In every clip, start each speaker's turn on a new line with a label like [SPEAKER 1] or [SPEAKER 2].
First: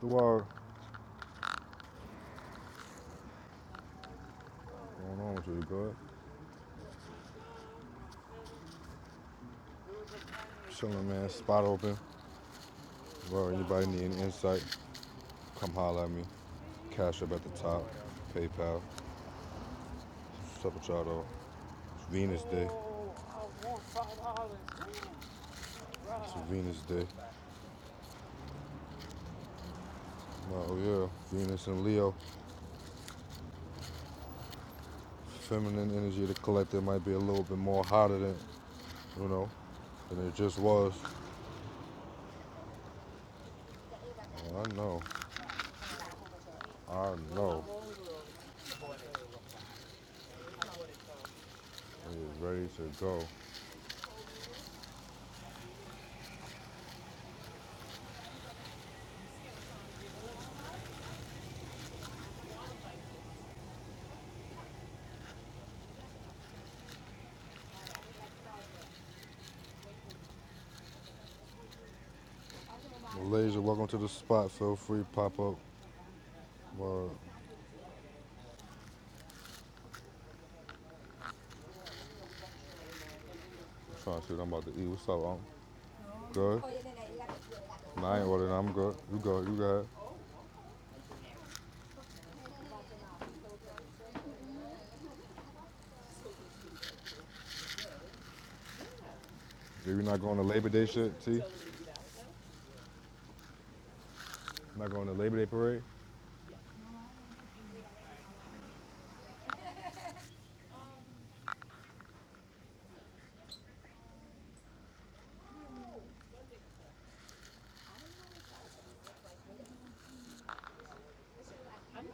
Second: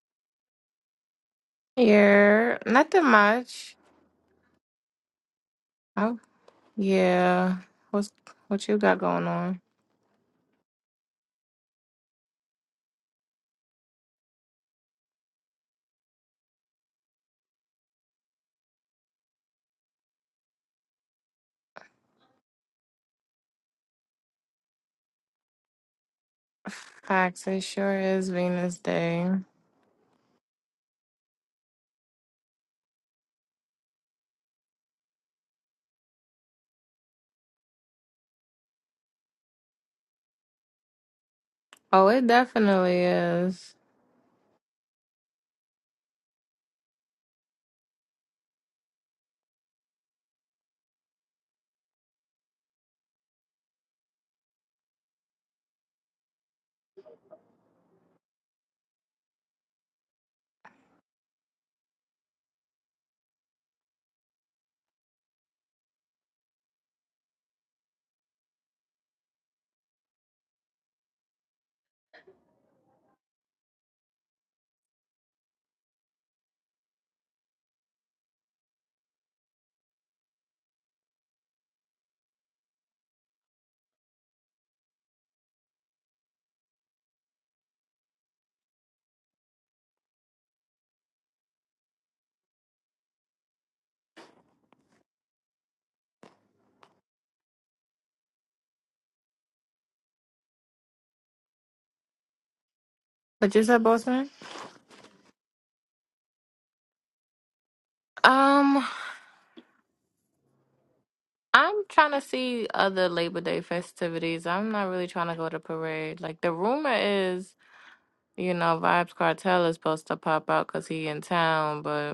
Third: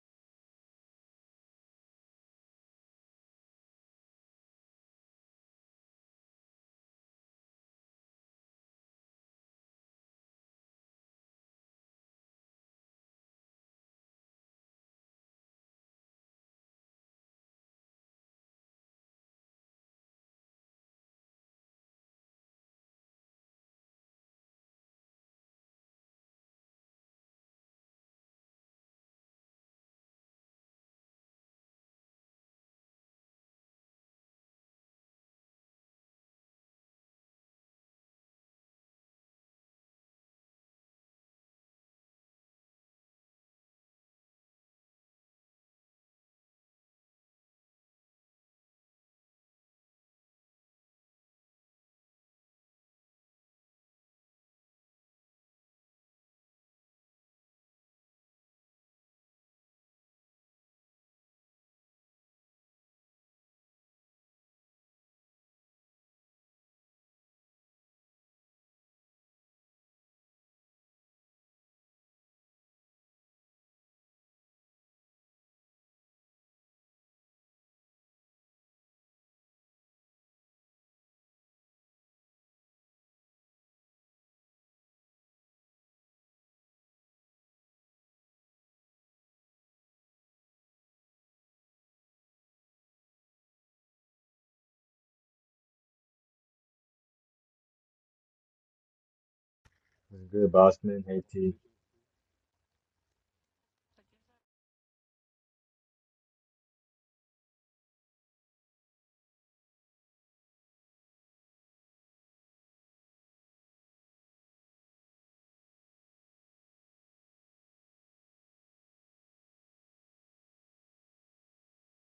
[SPEAKER 1] The word
[SPEAKER 2] Yeah, nothing much.
[SPEAKER 1] going on with you, good.
[SPEAKER 2] Oh, yeah. What's what you got going on?
[SPEAKER 1] Chilling, man. Spot open. Word. Anybody need any insight? Come holler at me. Cash up at the top. PayPal. Sup with y'all though. It's Venus Day. It's Venus Day.
[SPEAKER 2] Facts, it sure is Venus Day.
[SPEAKER 1] Oh yeah. Venus and Leo. Feminine energy. of The collective might be a little bit more hotter than you know than it just was.
[SPEAKER 2] Oh, it definitely is.
[SPEAKER 1] Oh, I know. I know. It is ready to go. Malaysia, welcome to the spot. Feel free, pop up. Word. Trying to shoot, I'm about to eat. What's up? I'm good. Nah, I ain't ordering. I'm good. You good. You good. You're not
[SPEAKER 3] Was
[SPEAKER 1] going to
[SPEAKER 3] good,
[SPEAKER 1] Labor Day
[SPEAKER 3] Bossman.
[SPEAKER 1] shit,
[SPEAKER 3] Hey,
[SPEAKER 1] T?
[SPEAKER 3] T.
[SPEAKER 2] What you said, Bossman?
[SPEAKER 1] Not going to Labor Day parade?
[SPEAKER 2] Um, I'm trying to see other Labor Day festivities. I'm not really trying to go to parade. Like the rumor is, you know, Vibes Cartel is supposed to pop out because he in town, but.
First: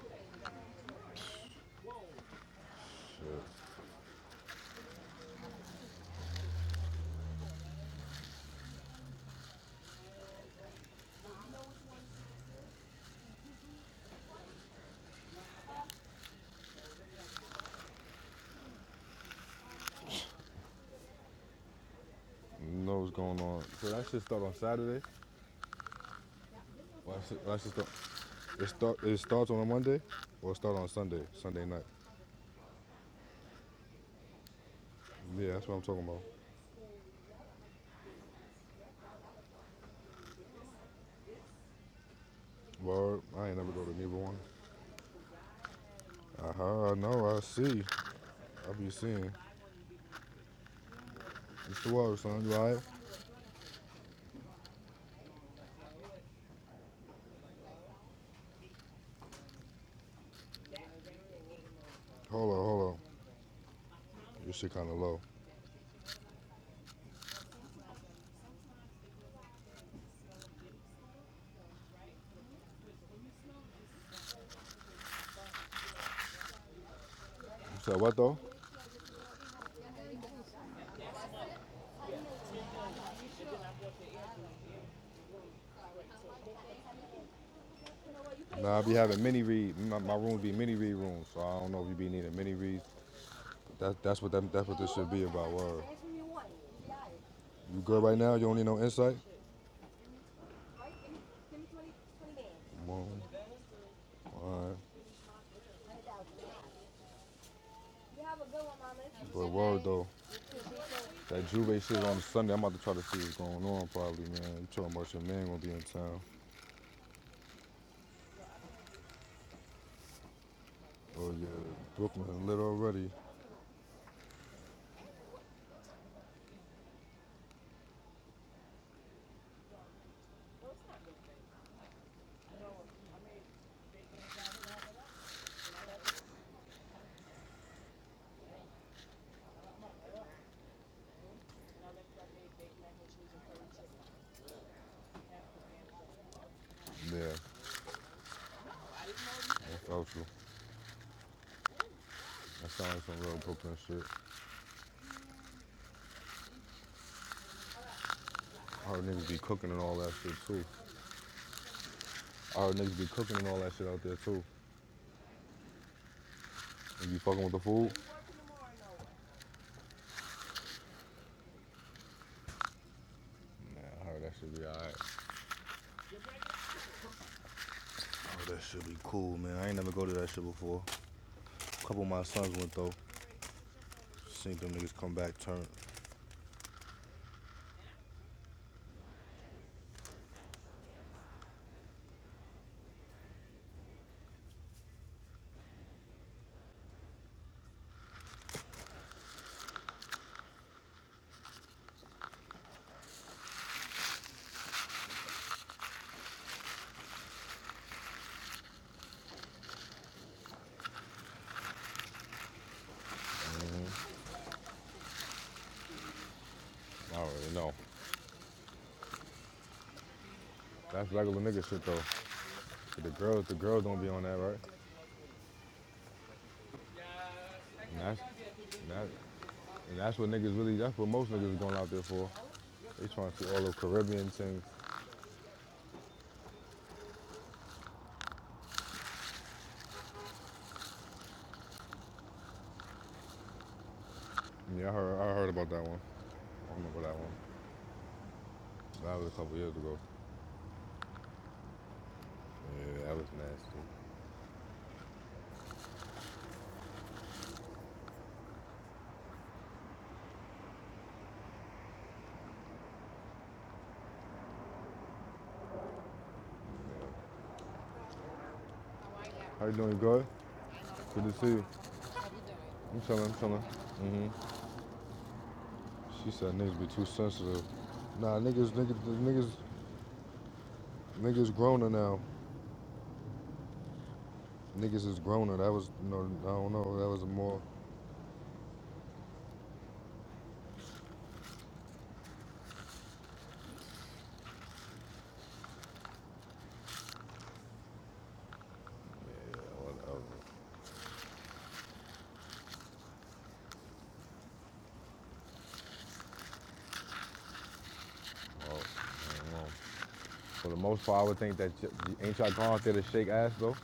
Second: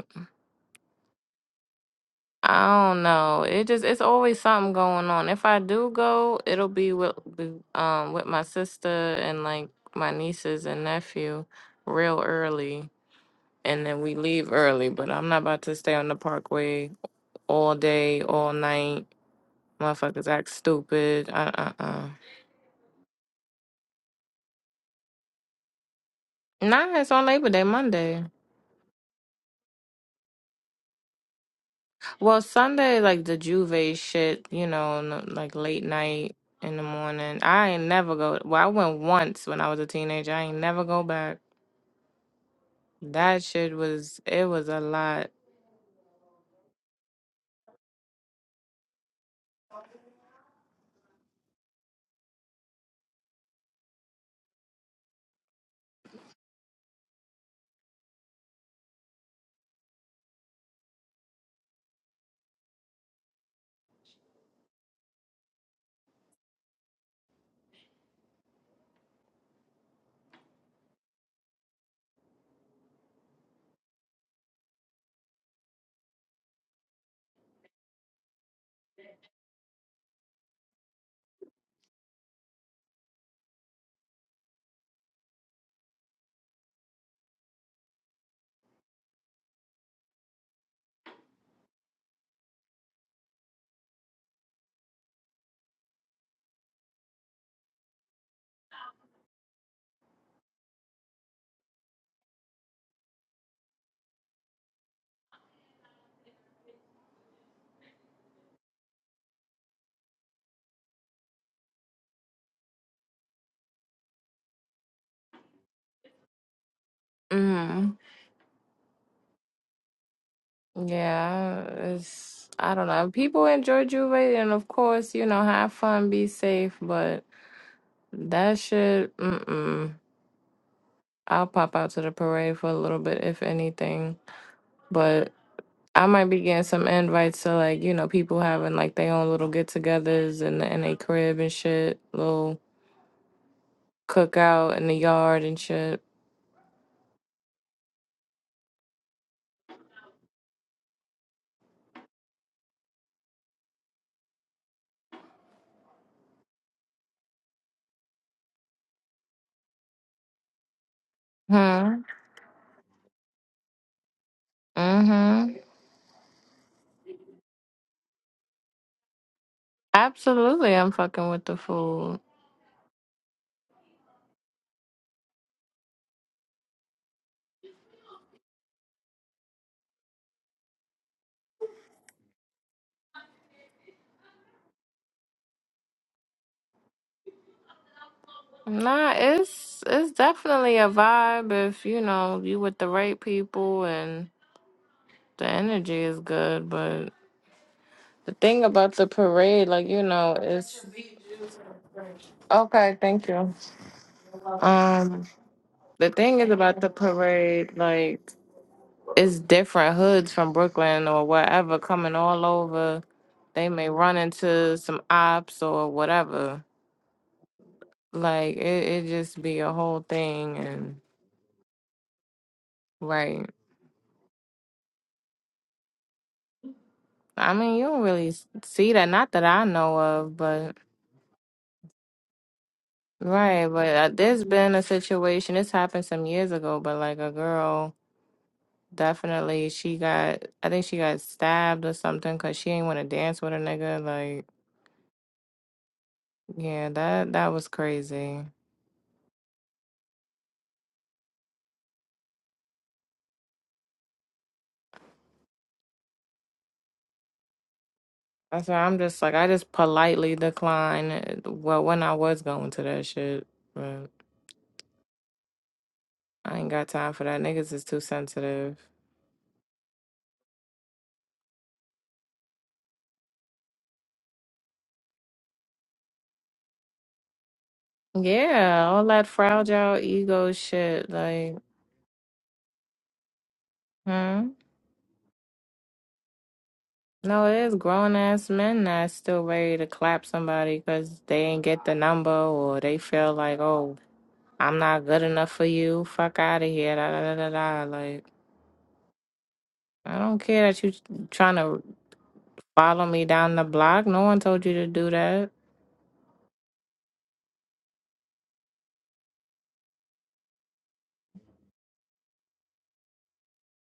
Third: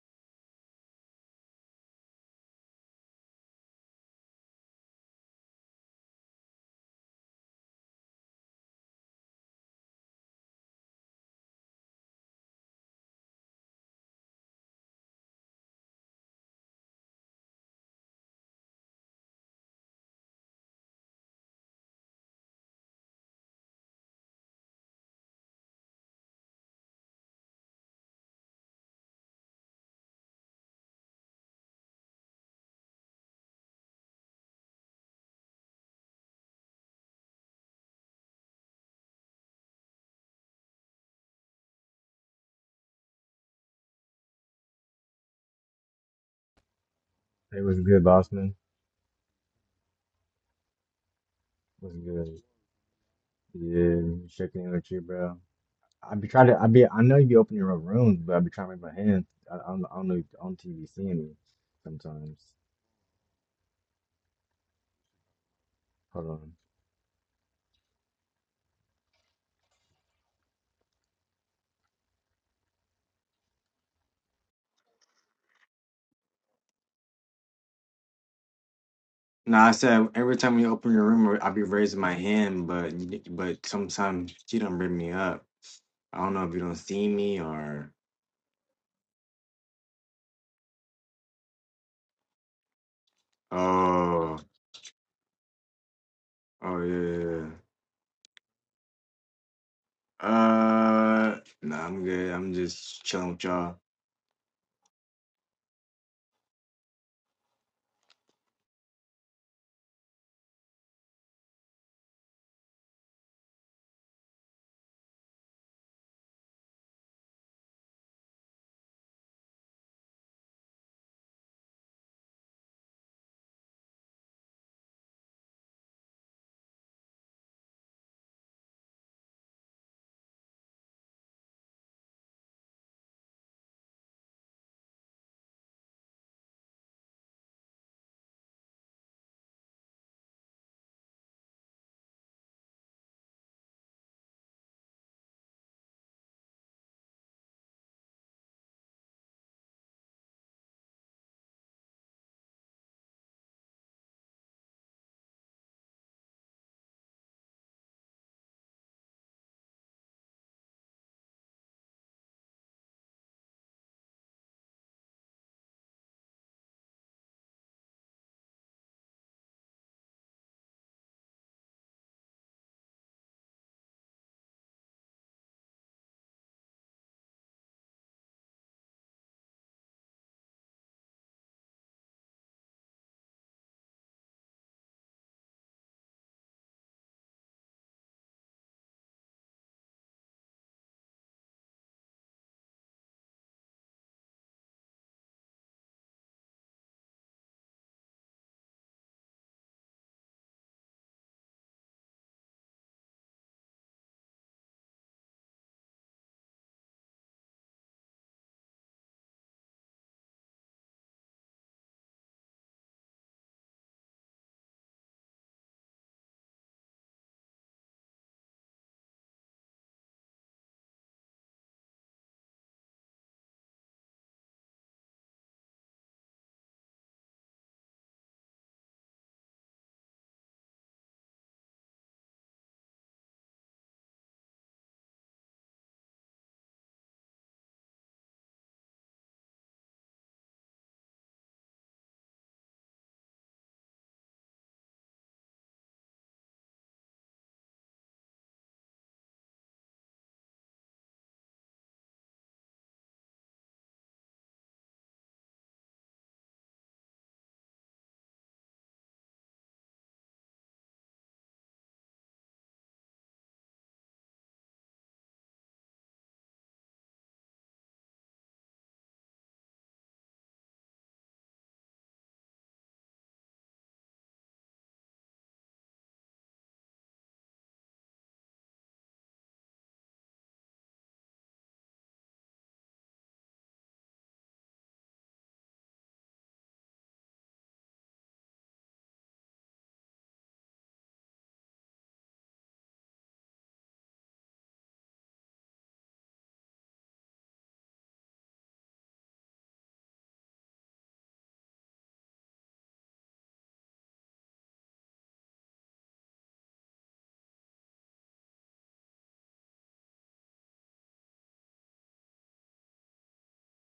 [SPEAKER 2] I don't know.
[SPEAKER 1] Shit.
[SPEAKER 2] It just it's always something going on. If I do go, it'll be with the- um with my sister and like my nieces and nephew real early. And then we leave early, but I'm not about to stay on the parkway all day, all night. Motherfuckers act stupid. Uh uh uh.
[SPEAKER 1] You know what's going on. So that shit start on Saturday?
[SPEAKER 2] Nah, it's
[SPEAKER 1] Or that
[SPEAKER 2] on
[SPEAKER 1] shit,
[SPEAKER 2] Labor
[SPEAKER 1] that
[SPEAKER 2] Day
[SPEAKER 1] shit start,
[SPEAKER 2] Monday.
[SPEAKER 1] it, start, it starts on a Monday or it start on Sunday, Sunday night?
[SPEAKER 2] Well, Sunday, like the Juve shit, you know, n- like
[SPEAKER 1] Yeah, that's what I'm
[SPEAKER 2] late
[SPEAKER 1] talking about.
[SPEAKER 2] night in the morning. I ain't never go. Well, I went once when I was a teenager. I ain't never go back.
[SPEAKER 1] Word,
[SPEAKER 2] That
[SPEAKER 1] I ain't never
[SPEAKER 2] shit
[SPEAKER 1] go to neither
[SPEAKER 2] was,
[SPEAKER 1] one.
[SPEAKER 2] it was a lot.
[SPEAKER 1] Uh-huh, I know, I
[SPEAKER 3] Hey, was
[SPEAKER 1] see.
[SPEAKER 3] good, Bossman.
[SPEAKER 1] I be seeing. It's
[SPEAKER 3] Was
[SPEAKER 1] 12,
[SPEAKER 3] good.
[SPEAKER 1] son. You all right?
[SPEAKER 3] Yeah, checking in with you, bro. I be trying to. I be. I know you be opening your own rooms, but I be trying to make my hands. I, I, don't, I don't know. If, I don't think you seeing me sometimes.
[SPEAKER 1] Hold on, hold on. Your shit kind of low.
[SPEAKER 3] Hold on.
[SPEAKER 1] You said what, though?
[SPEAKER 3] No, I said every time you open your room, I be raising my hand, but but sometimes she don't bring me up. I don't know if you don't see me or
[SPEAKER 1] Nah, I be having mini read. My, my room be mini read room, so I don't know if you be needing mini reads. That, that's what
[SPEAKER 3] oh
[SPEAKER 1] that, that's what this should be about. Word.
[SPEAKER 3] oh yeah. yeah,
[SPEAKER 1] You good right now? You don't need no insight.
[SPEAKER 3] yeah. Uh, no, I'm good. I'm just
[SPEAKER 1] Well,
[SPEAKER 3] chilling with y'all.
[SPEAKER 1] all right. You have a good one, Mama. But word though, that Juve shit on Sunday. I'm about to try to see what's going on. Probably, man. You talking about your man gonna be in town?
[SPEAKER 2] Mm.
[SPEAKER 1] Oh
[SPEAKER 2] Yeah,
[SPEAKER 1] yeah, Brooklyn
[SPEAKER 2] it's,
[SPEAKER 1] lit
[SPEAKER 2] I don't
[SPEAKER 1] already.
[SPEAKER 2] know. People enjoy Juve and of course, you know, have fun, be safe, but that shit, mm-mm. I'll pop out to the parade for a little bit, if anything. but. I might be getting some invites to like, you know, people having like their own little get togethers and in the in a crib and shit, little cookout in the yard and shit.
[SPEAKER 1] Yeah, that's out you. That sounds like some real Brooklyn shit. I heard niggas be cooking and all that shit too.
[SPEAKER 2] Hmm.
[SPEAKER 1] I heard niggas be cooking and all that shit out there too.
[SPEAKER 2] Mm-hmm.
[SPEAKER 1] You be fucking with the food?
[SPEAKER 2] Absolutely I'm fucking with the food.
[SPEAKER 1] Man, I heard that should be alright. Oh, that should be cool, man. I ain't never go to that shit before. A couple of my sons went though. Seen them niggas come back, turn.
[SPEAKER 2] Nah, it's it's definitely a vibe if, you know, you with the right people and the energy is good, but the thing about the parade, like, you know, it's okay, thank you. Um the thing is about the parade, like it's different hoods from Brooklyn or wherever coming all over. They may run into some ops or whatever.
[SPEAKER 1] I already know.
[SPEAKER 2] Like it, it just be a whole thing and
[SPEAKER 1] That's regular nigga shit though. the girls,
[SPEAKER 2] right.
[SPEAKER 1] the girls don't be on that, right?
[SPEAKER 2] I mean, you don't
[SPEAKER 1] And that's,
[SPEAKER 2] really s-
[SPEAKER 1] and
[SPEAKER 2] see that,
[SPEAKER 1] that,
[SPEAKER 2] not that I know
[SPEAKER 1] and that's what
[SPEAKER 2] of,
[SPEAKER 1] niggas
[SPEAKER 2] but
[SPEAKER 1] really. That's what most niggas is going out there for. They trying to see all
[SPEAKER 2] right.
[SPEAKER 1] those
[SPEAKER 2] But uh,
[SPEAKER 1] Caribbean
[SPEAKER 2] there's
[SPEAKER 1] things.
[SPEAKER 2] been a situation. This happened some years ago, but like a girl definitely she got i think she got stabbed or something because she ain't want to dance with a nigga like
[SPEAKER 1] Yeah, I heard, I heard about that one. I
[SPEAKER 2] yeah
[SPEAKER 1] remember that
[SPEAKER 2] that that
[SPEAKER 1] one.
[SPEAKER 2] was crazy
[SPEAKER 1] That was a couple years ago. Yeah, that was nasty.
[SPEAKER 2] That's why I'm just like I just politely decline. Well, when I was going to that shit, but I ain't got time
[SPEAKER 1] Yeah.
[SPEAKER 2] for that. Niggas is too sensitive.
[SPEAKER 1] How you doing, good? Good to see you. I'm chilling, I'm chilling. hmm She said niggas be too sensitive. Nah, niggas,
[SPEAKER 2] Yeah,
[SPEAKER 1] niggas,
[SPEAKER 2] all that
[SPEAKER 1] niggas,
[SPEAKER 2] fragile ego shit.
[SPEAKER 1] niggas
[SPEAKER 2] Like,
[SPEAKER 1] growner now.
[SPEAKER 2] huh?
[SPEAKER 1] Niggas is growner. That was, you know, I don't know. That was a
[SPEAKER 2] No,
[SPEAKER 1] more.
[SPEAKER 2] it is grown ass men that's still ready to clap somebody because they ain't get the number or they feel like, oh, I'm not good enough for you. Fuck out of here. Da, da, da, da, da. Like,
[SPEAKER 1] Yeah, well,
[SPEAKER 2] I don't
[SPEAKER 1] uh,
[SPEAKER 2] care that you trying to follow me down the block. No one told you to do that.
[SPEAKER 1] well, I don't know. For the most part, I would think that y- y- ain't y'all gone out there to shake ass though.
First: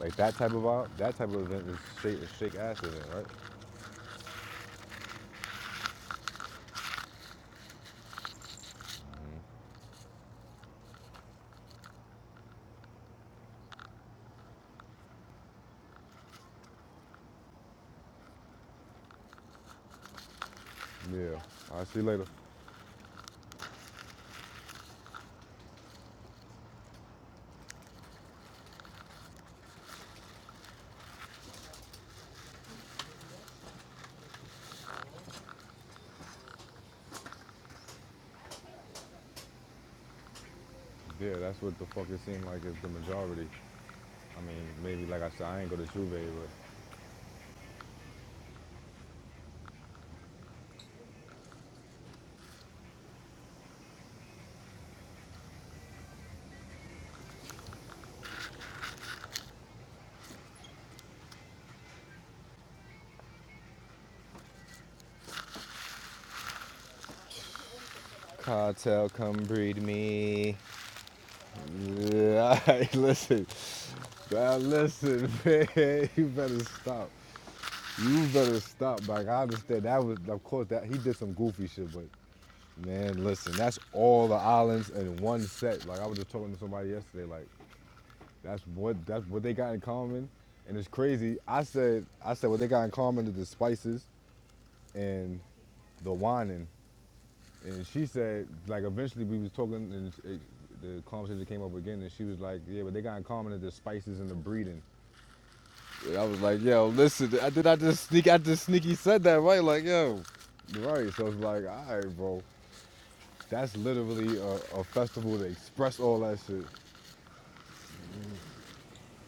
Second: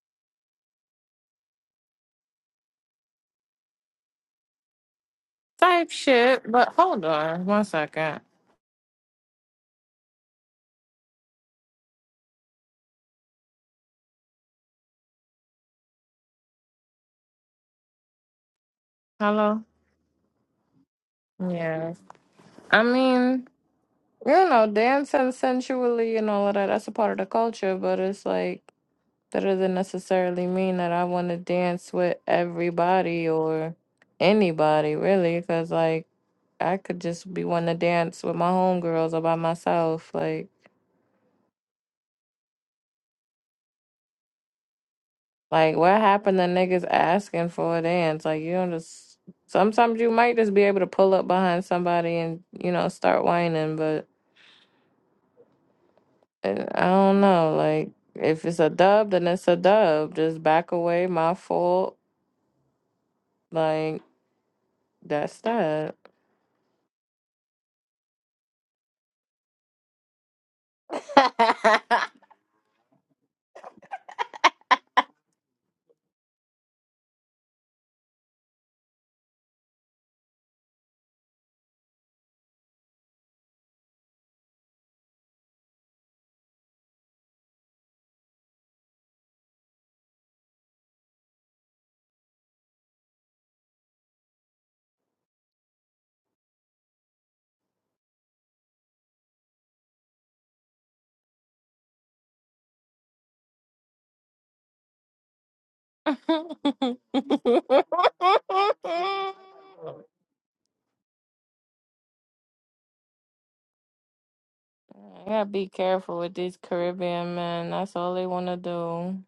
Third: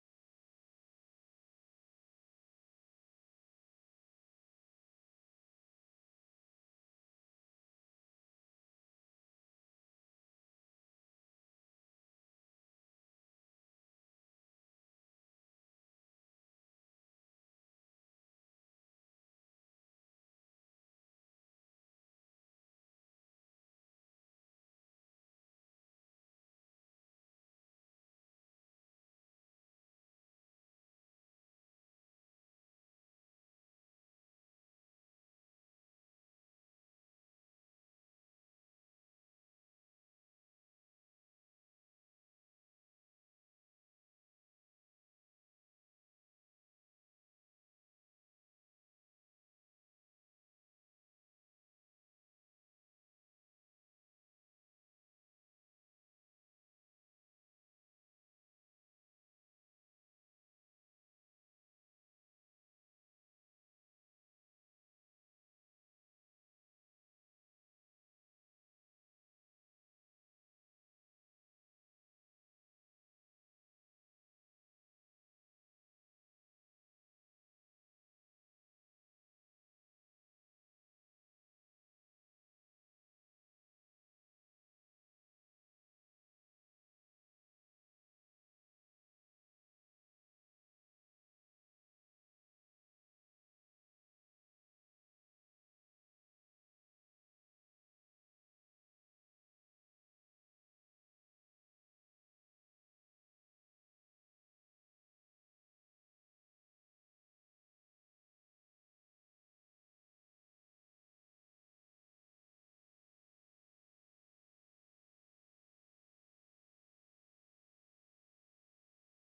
[SPEAKER 1] Like that type of vibe, that type of event is shake, is shake ass event, right?
[SPEAKER 2] type shit. But hold on one second. Hello?
[SPEAKER 1] Yeah. I
[SPEAKER 2] Yeah.
[SPEAKER 1] see you later.
[SPEAKER 2] I mean, you know, dancing sensually and all of that, that's a part of the culture, but it's like, that doesn't necessarily mean that I want to dance with everybody or anybody, really, because, like, I could just be wanting to dance with my homegirls or by myself. Like,
[SPEAKER 1] Yeah, that's what the fuck it seemed like is the majority. I mean, maybe like I said, I ain't
[SPEAKER 2] Like,
[SPEAKER 1] go to
[SPEAKER 2] what
[SPEAKER 1] Juve,
[SPEAKER 2] happened to
[SPEAKER 1] but
[SPEAKER 2] niggas asking for a dance? Like, you don't just. Sometimes you might just be able to pull up behind somebody and, you know, start whining, but uh, I don't know. Like, if it's a dub, then it's a dub. Just back away, my fault. Like, that's that.
[SPEAKER 1] cartel come breed me.
[SPEAKER 2] I
[SPEAKER 1] Yeah, hey, listen. Now listen, man, you better stop. You better stop. Like I understand that was of course that he did some goofy shit, but man, listen, that's all the islands in one set. Like I was just talking to somebody yesterday, like that's what that's what they got in common. And it's crazy. I said I said what they got in common is the spices and the whining. And she said, like eventually we was talking and it, the conversation came up again and she was like, Yeah, but they got in common is the spices and the breeding. I was like, yo, listen, I did I just sneak I just sneaky said that, right? Like, yo. Right. So it's like, alright, bro. That's literally a, a festival
[SPEAKER 2] gotta
[SPEAKER 1] to
[SPEAKER 2] be
[SPEAKER 1] express
[SPEAKER 2] careful
[SPEAKER 1] all
[SPEAKER 2] with
[SPEAKER 1] that
[SPEAKER 2] these
[SPEAKER 1] shit.
[SPEAKER 2] Caribbean men. That's all they wanna do.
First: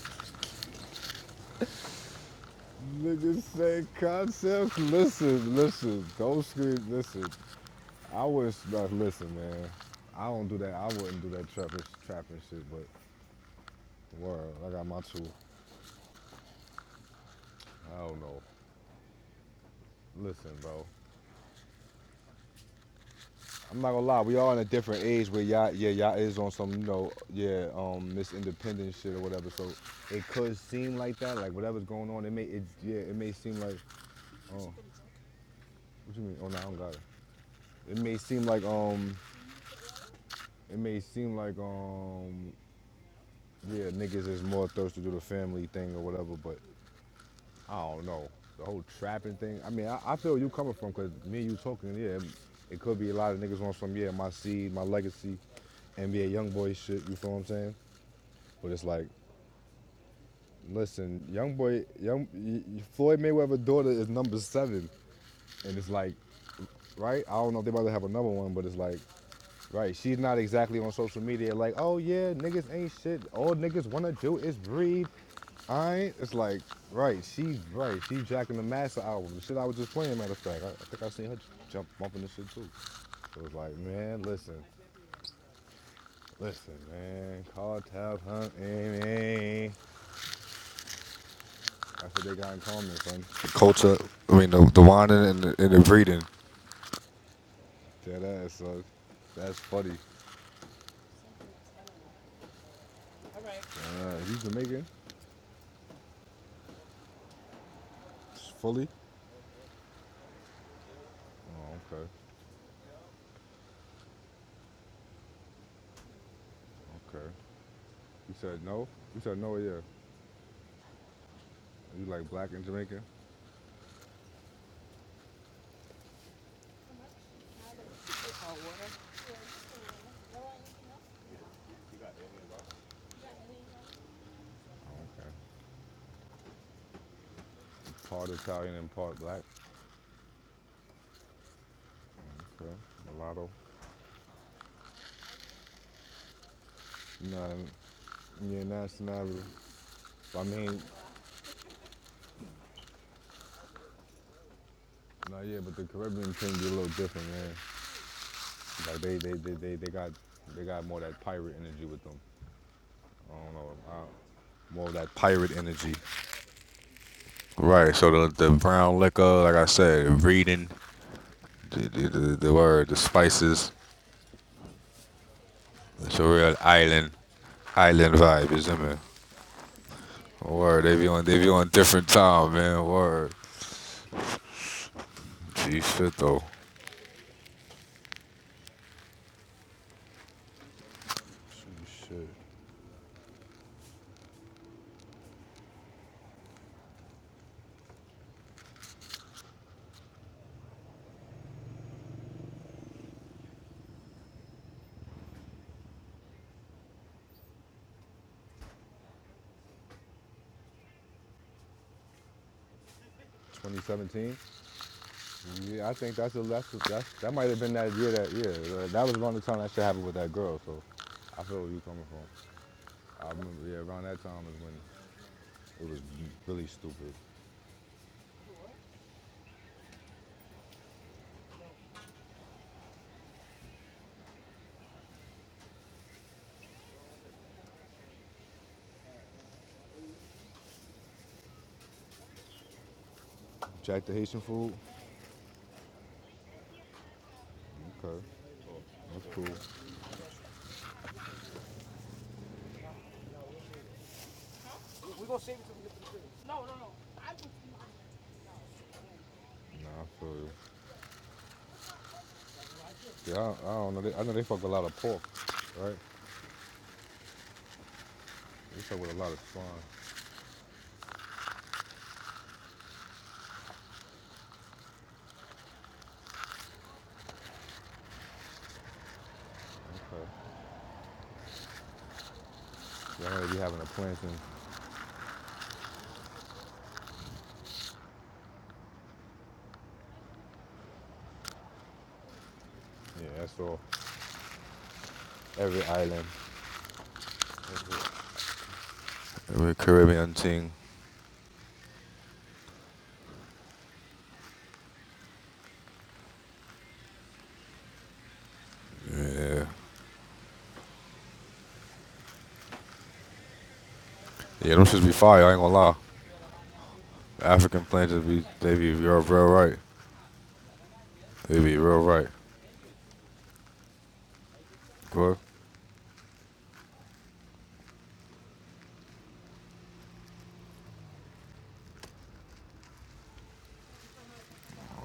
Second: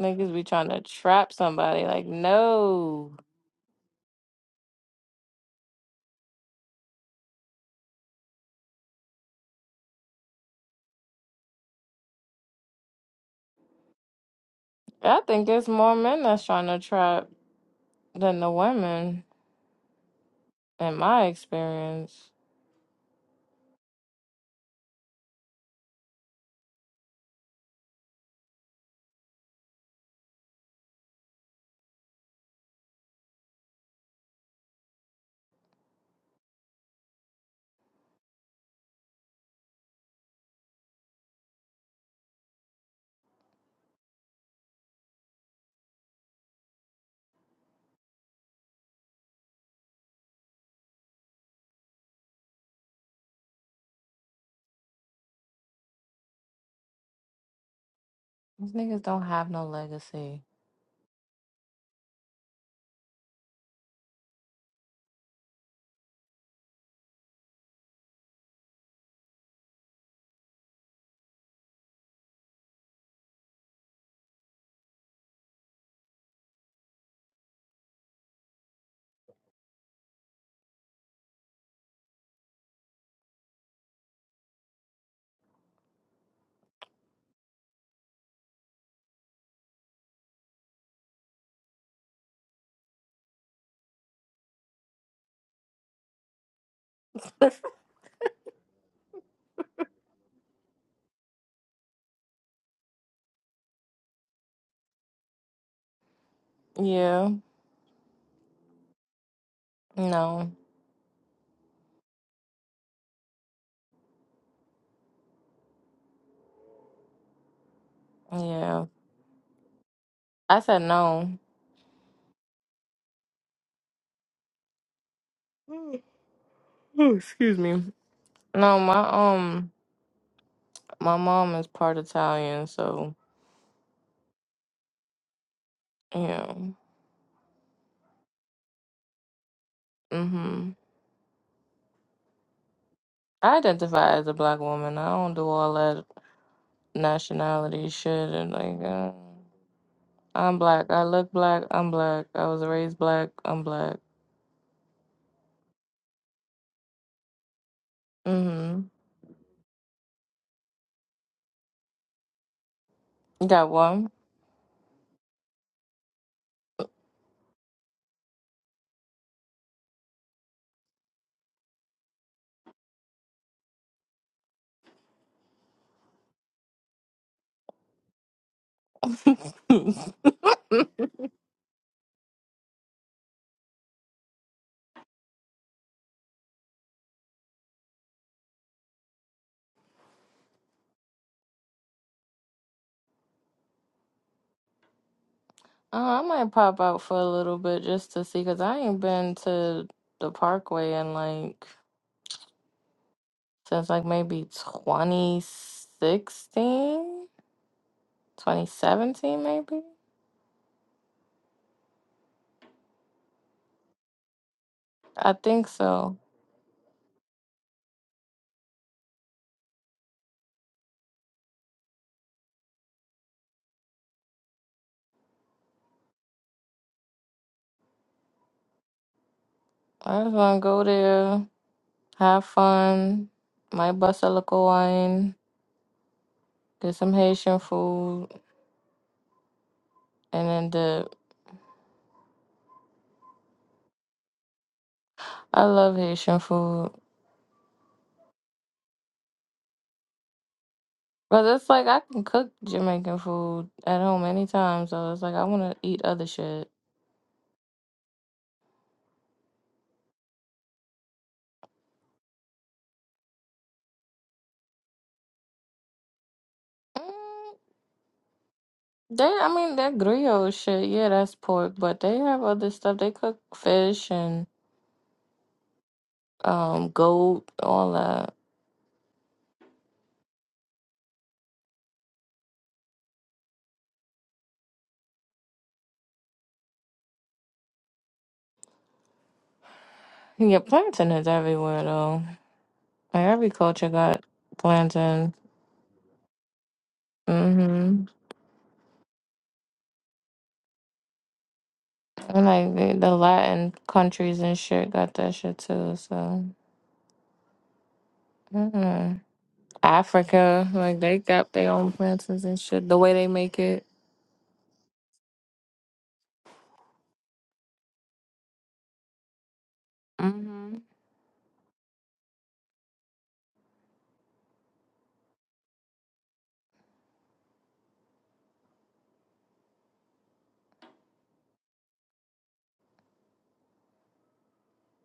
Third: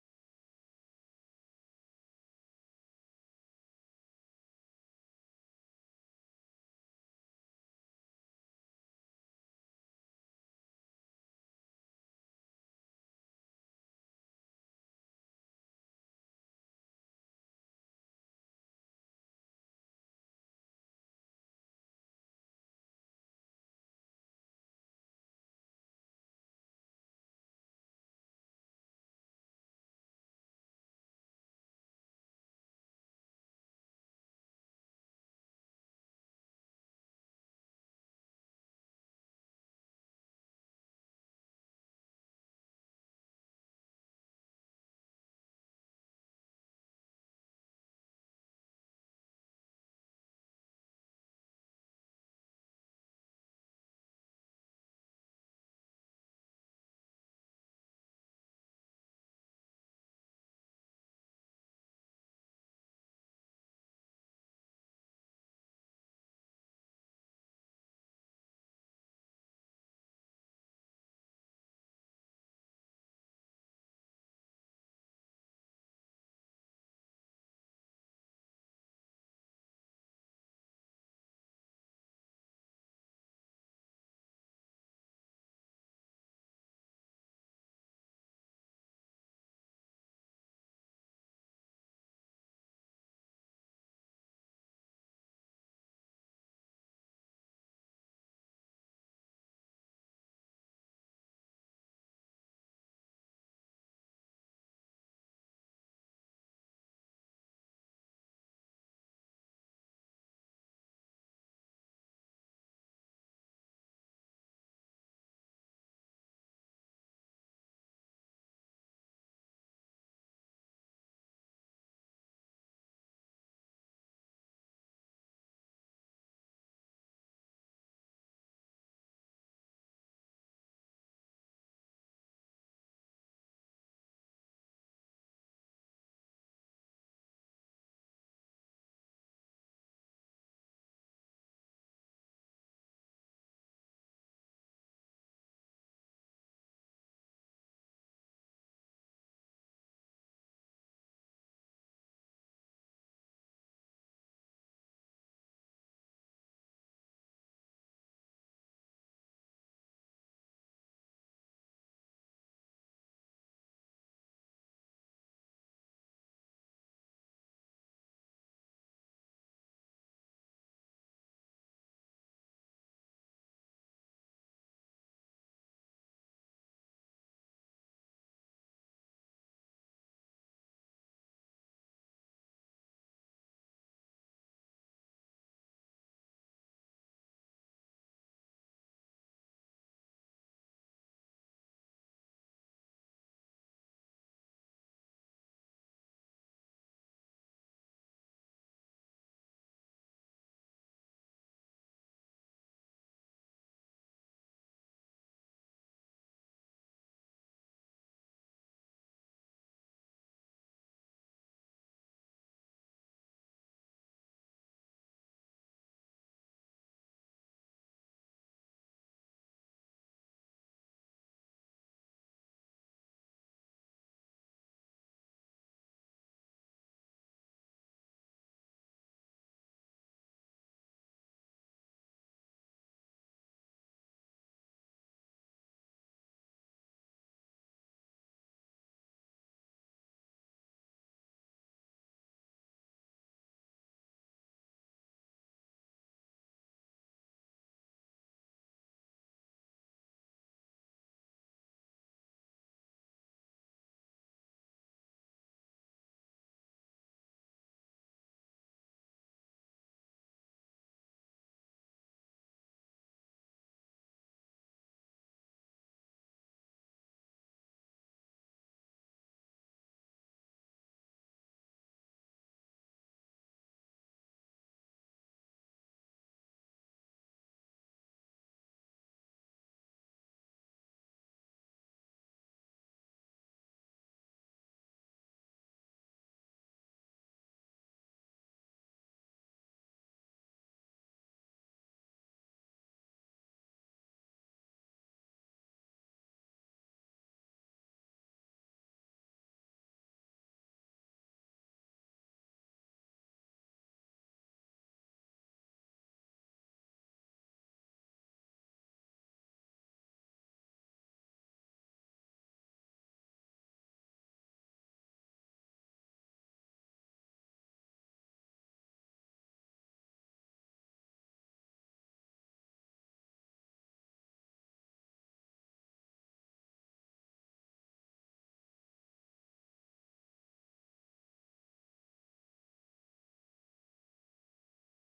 [SPEAKER 2] Niggas be trying to trap somebody. Like, no.
[SPEAKER 1] Niggas say concepts. Listen, listen. Don't scream. Listen. I was not listen, man. I don't do that. I wouldn't do that trapping, trapping shit. But word, I got my
[SPEAKER 2] I
[SPEAKER 1] tool.
[SPEAKER 2] think there's more men that's trying to trap
[SPEAKER 1] I don't
[SPEAKER 2] than
[SPEAKER 1] know.
[SPEAKER 2] the women,
[SPEAKER 1] Listen, bro.
[SPEAKER 2] in my experience.
[SPEAKER 1] I'm not gonna lie, we are in a different age where y'all, yeah, y'all is on some, you know, yeah, um, this independent shit or whatever. So it could seem like that, like whatever's going on, it may, it, yeah, it may seem like, oh, what you mean? Oh, no, I don't got it. It may seem like, um, it may seem like, um, yeah, niggas is more thirsty to do the family thing or whatever, but I don't know. The whole trapping thing, I mean, I, I feel you coming from, cause me and you talking, yeah, it, it could be a lot of niggas on some, yeah, my seed, my legacy, NBA young boy shit, you feel what I'm saying? But
[SPEAKER 2] These
[SPEAKER 1] it's
[SPEAKER 2] niggas
[SPEAKER 1] like,
[SPEAKER 2] don't have no legacy.
[SPEAKER 1] listen, young boy, young Floyd Mayweather's daughter is number seven, and it's like, right? I don't know if they about to have another one, but it's like, right? She's not exactly on social media like, oh yeah, niggas ain't shit. All niggas wanna do is breathe. I ain't. it's like, right? She's right. She's jacking the Master album, the shit I was just playing. Matter of fact, I, I think I seen her jump bumping the shit too. So it's like, man, listen, listen, man, cartel hunting, man. That's what they got in common, son. The culture, I mean, the, the whining and the, and the breeding. Dead ass, son. That's funny. Uh, you Jamaican?
[SPEAKER 2] Yeah.
[SPEAKER 1] Fully?
[SPEAKER 2] No.
[SPEAKER 1] Oh, okay. Okay. You said
[SPEAKER 2] Yeah.
[SPEAKER 1] no? You said no, yeah.
[SPEAKER 2] I said no.
[SPEAKER 1] You like black and Jamaican?
[SPEAKER 2] Oh, oh, excuse me. No, my um my mom is part Italian, so
[SPEAKER 1] Oh, okay.
[SPEAKER 2] yeah.
[SPEAKER 1] Part Italian and part black.
[SPEAKER 2] hmm
[SPEAKER 1] Okay. Mulatto.
[SPEAKER 2] I identify as a black woman. I don't do all that
[SPEAKER 1] Nah,
[SPEAKER 2] nationality shit and
[SPEAKER 1] yeah,
[SPEAKER 2] like uh,
[SPEAKER 1] nationality. I
[SPEAKER 2] I'm
[SPEAKER 1] mean,
[SPEAKER 2] black. I look black, I'm black. I was raised black, I'm black.
[SPEAKER 1] nah, yeah, but the Caribbean thing be a little different, man.
[SPEAKER 2] Mm-hmm.
[SPEAKER 1] Like they, they, they, they, they got, they got more of that pirate energy with them. I don't
[SPEAKER 2] Got
[SPEAKER 1] know.
[SPEAKER 2] one.
[SPEAKER 1] Uh, more of that pirate energy. Right. So the the brown liquor, like I said, reading the the, the, the word, the spices. It's a real island island vibe, is it man? Word. They be on they be on different time, man. Word. Gee shit though. Shoot, shit.
[SPEAKER 2] Uh, I might pop out for a little bit just to see, because I ain't been to the Parkway in like since like maybe 2016, 2017, maybe.
[SPEAKER 1] 2017.
[SPEAKER 2] I think
[SPEAKER 1] Yeah, I think
[SPEAKER 2] so.
[SPEAKER 1] that's the that's, that's that might have been that year that yeah uh, that was around the time that shit happened with that girl. So I feel where you coming from. I remember yeah around that time is when it was really stupid.
[SPEAKER 2] I just want to go there, have fun, might bust a local wine, get some Haitian food, and then the
[SPEAKER 1] Jack the Haitian food.
[SPEAKER 2] I love Haitian food.
[SPEAKER 1] Okay, that's cool.
[SPEAKER 2] But it's like I can cook Jamaican food at home anytime, so it's like I want to eat other shit.
[SPEAKER 1] Nah, I feel you. Yeah, I, I don't know. They, I know they fuck a lot of pork, right?
[SPEAKER 2] Mm,
[SPEAKER 1] They fuck with a
[SPEAKER 2] They,
[SPEAKER 1] lot of
[SPEAKER 2] I
[SPEAKER 1] swine.
[SPEAKER 2] mean, that griot shit, yeah, that's pork, but they have other stuff. They cook fish and um goat, all that.
[SPEAKER 1] Okay. Yeah, they be having a planting.
[SPEAKER 2] Yeah, plantain is everywhere though. Like
[SPEAKER 1] Yeah,
[SPEAKER 2] every
[SPEAKER 1] that's all.
[SPEAKER 2] culture got plantain.
[SPEAKER 1] Every island.
[SPEAKER 2] Mm-hmm.
[SPEAKER 1] Every Caribbean thing.
[SPEAKER 2] And like the, the Latin countries and shit got that shit too. So mm
[SPEAKER 1] Yeah.
[SPEAKER 2] Africa, like they got their own plantains and shit. The way they make it.
[SPEAKER 1] Yeah, them shits be fire. I ain't gonna lie. African planters be, they be real, real right.
[SPEAKER 2] hmm
[SPEAKER 1] They be real right. Good.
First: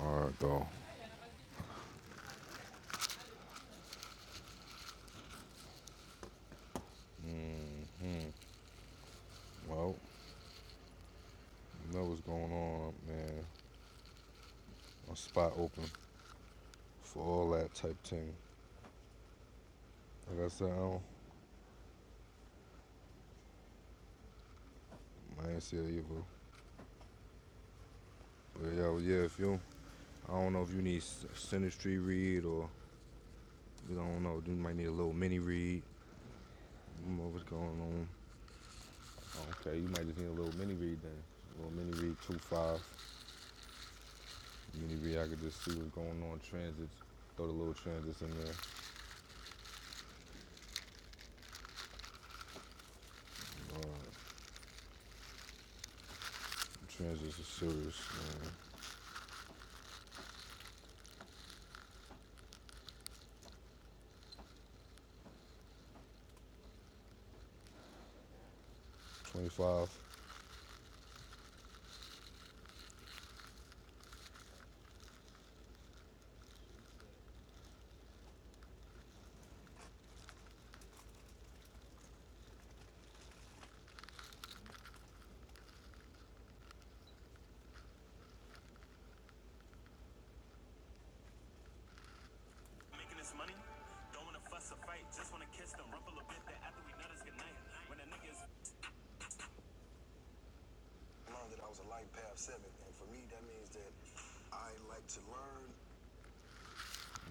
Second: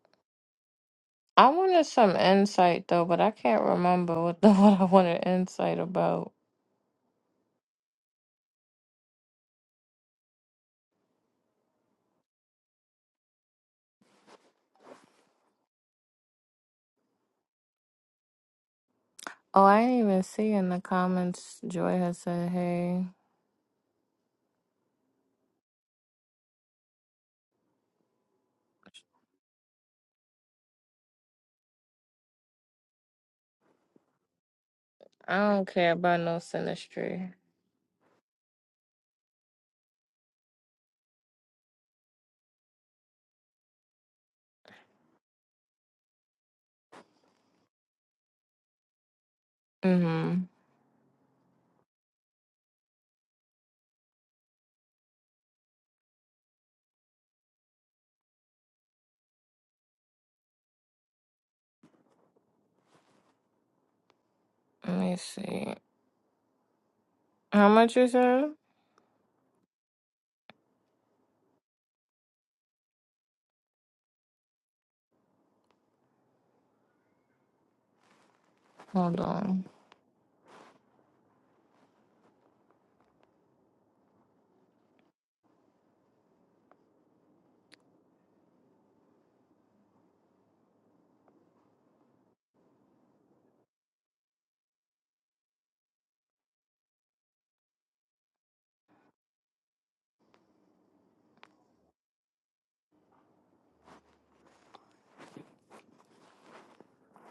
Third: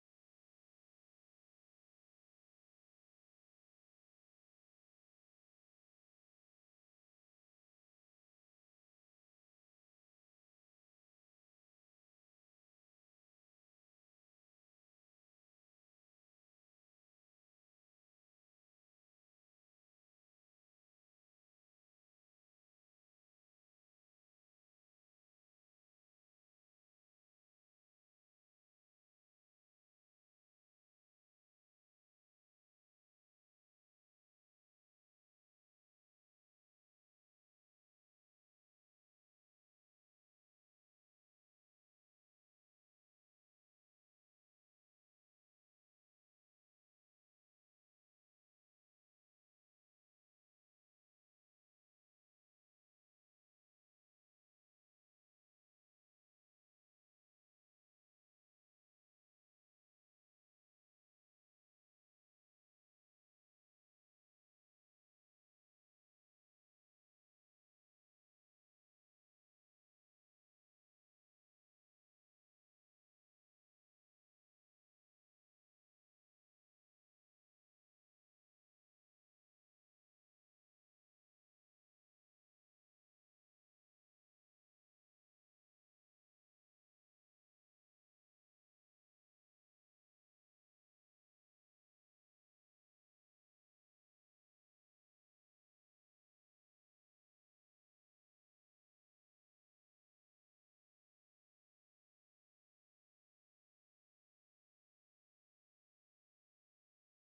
[SPEAKER 1] All right, though.
[SPEAKER 2] I wanted some insight though, but I can't remember what the what I wanted insight about.
[SPEAKER 1] hmm Well, you know what's going on, man. A spot open for all that type thing.
[SPEAKER 2] Oh, I didn't even
[SPEAKER 1] Like I
[SPEAKER 2] see in
[SPEAKER 1] said, I,
[SPEAKER 2] the
[SPEAKER 1] don't,
[SPEAKER 2] comments. Joy has said, "Hey,
[SPEAKER 1] I ain't see it either. But yo, yeah, if you I don't know if you need s- read or you I don't know. You might need a little
[SPEAKER 2] I
[SPEAKER 1] mini
[SPEAKER 2] don't
[SPEAKER 1] read.
[SPEAKER 2] care about no
[SPEAKER 1] I don't know
[SPEAKER 2] sinistry."
[SPEAKER 1] what's going on. Okay, you might just need a little mini read then. A little mini read two five. Mini read. I could just see what's going on. Transits. Throw the little transits in there.
[SPEAKER 2] Mm-hmm.
[SPEAKER 1] Uh, transits are serious. Man.
[SPEAKER 2] Let me see. How much is it?
[SPEAKER 1] Twenty five.
[SPEAKER 2] Hold on.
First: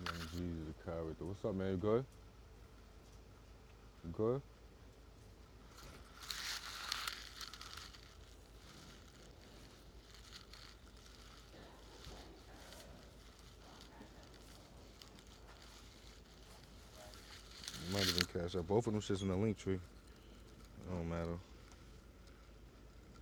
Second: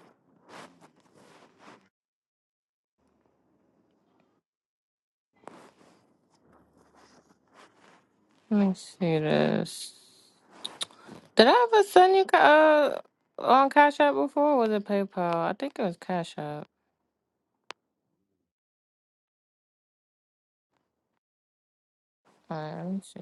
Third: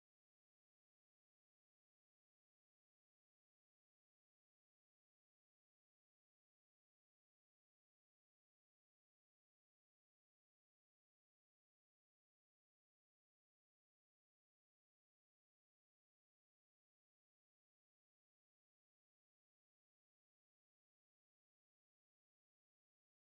[SPEAKER 1] Man, Jesus, a character. What's up, man? You good? You good?
[SPEAKER 2] Let me see this. Did I ever send you ca- uh on Cash App before? Or was it PayPal? I think it was Cash App.
[SPEAKER 1] You might even cash up. Both of them shits in the link tree. It don't matter.
[SPEAKER 2] All right, let me see.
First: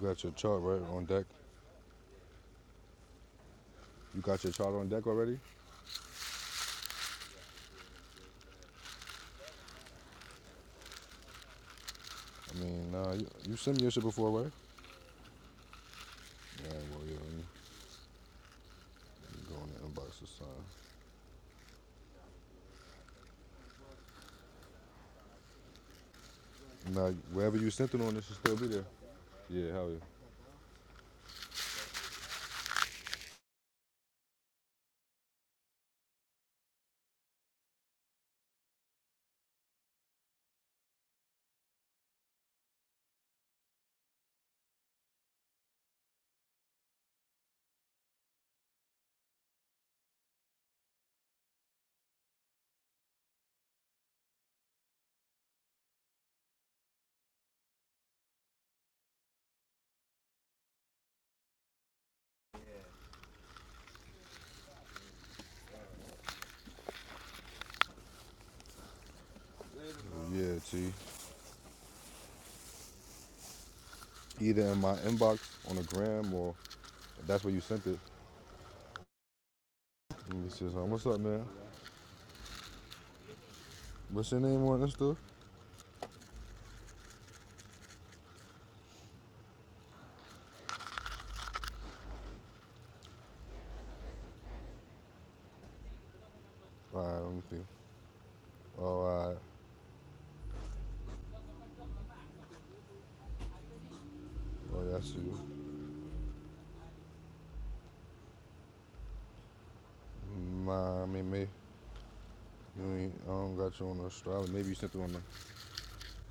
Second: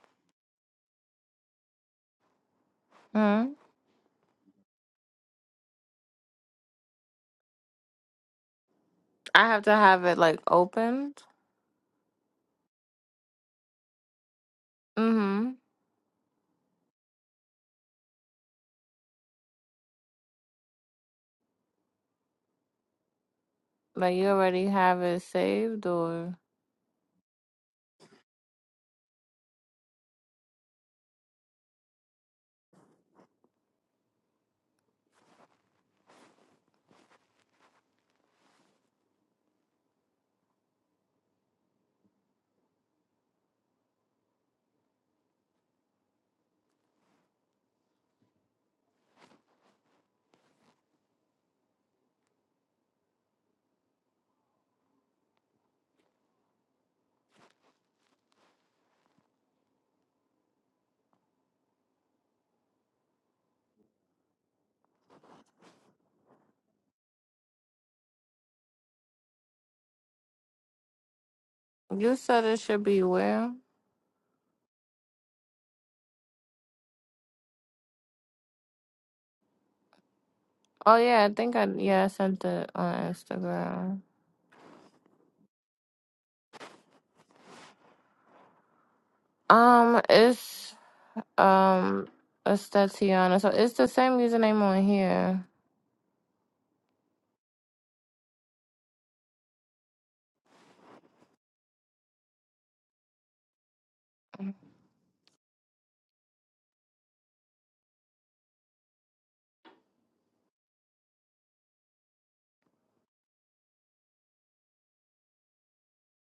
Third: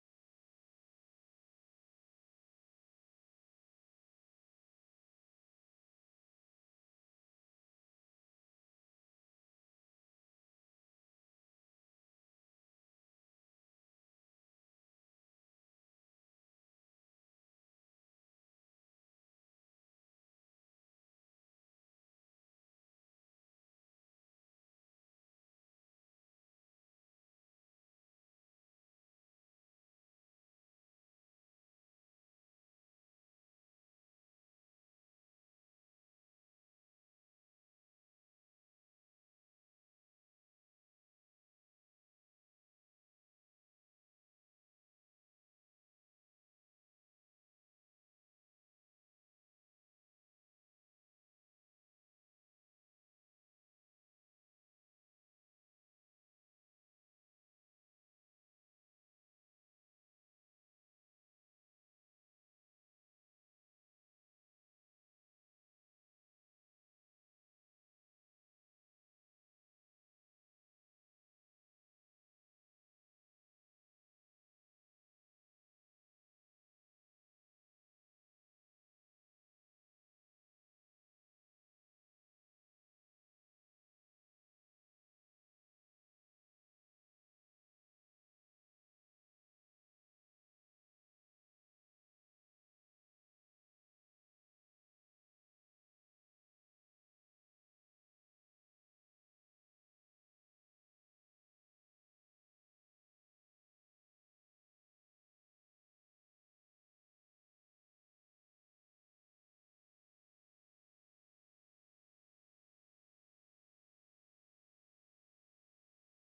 [SPEAKER 1] You got your chart right on deck.
[SPEAKER 2] Hmm.
[SPEAKER 1] You got your chart on deck already?
[SPEAKER 2] I have to have it like opened.
[SPEAKER 1] I mean, nah. you, you sent me your shit before, right?
[SPEAKER 2] Mm-hmm.
[SPEAKER 1] Yeah, well, yeah, let me go in the inbox or something.
[SPEAKER 2] Like you already have it saved, or
[SPEAKER 1] Now, wherever you sent it on, it should still be there. Yeah, hell yeah. Yeah, T.
[SPEAKER 2] you said it should be where?
[SPEAKER 1] Either in my inbox on the gram or that's where you sent it. Let me see something.
[SPEAKER 2] Oh
[SPEAKER 1] What's up,
[SPEAKER 2] yeah, I
[SPEAKER 1] man?
[SPEAKER 2] think I yeah I sent it on Instagram.
[SPEAKER 1] What's your name on Insta?
[SPEAKER 2] Um, it's um it's Tatiana. So it's the same username on here.
[SPEAKER 1] All right, let me see. Oh, all right. Oh, yeah, I see you. My, I mean, me. You ain't, I don't got you on the astrology. Maybe you sent it on the.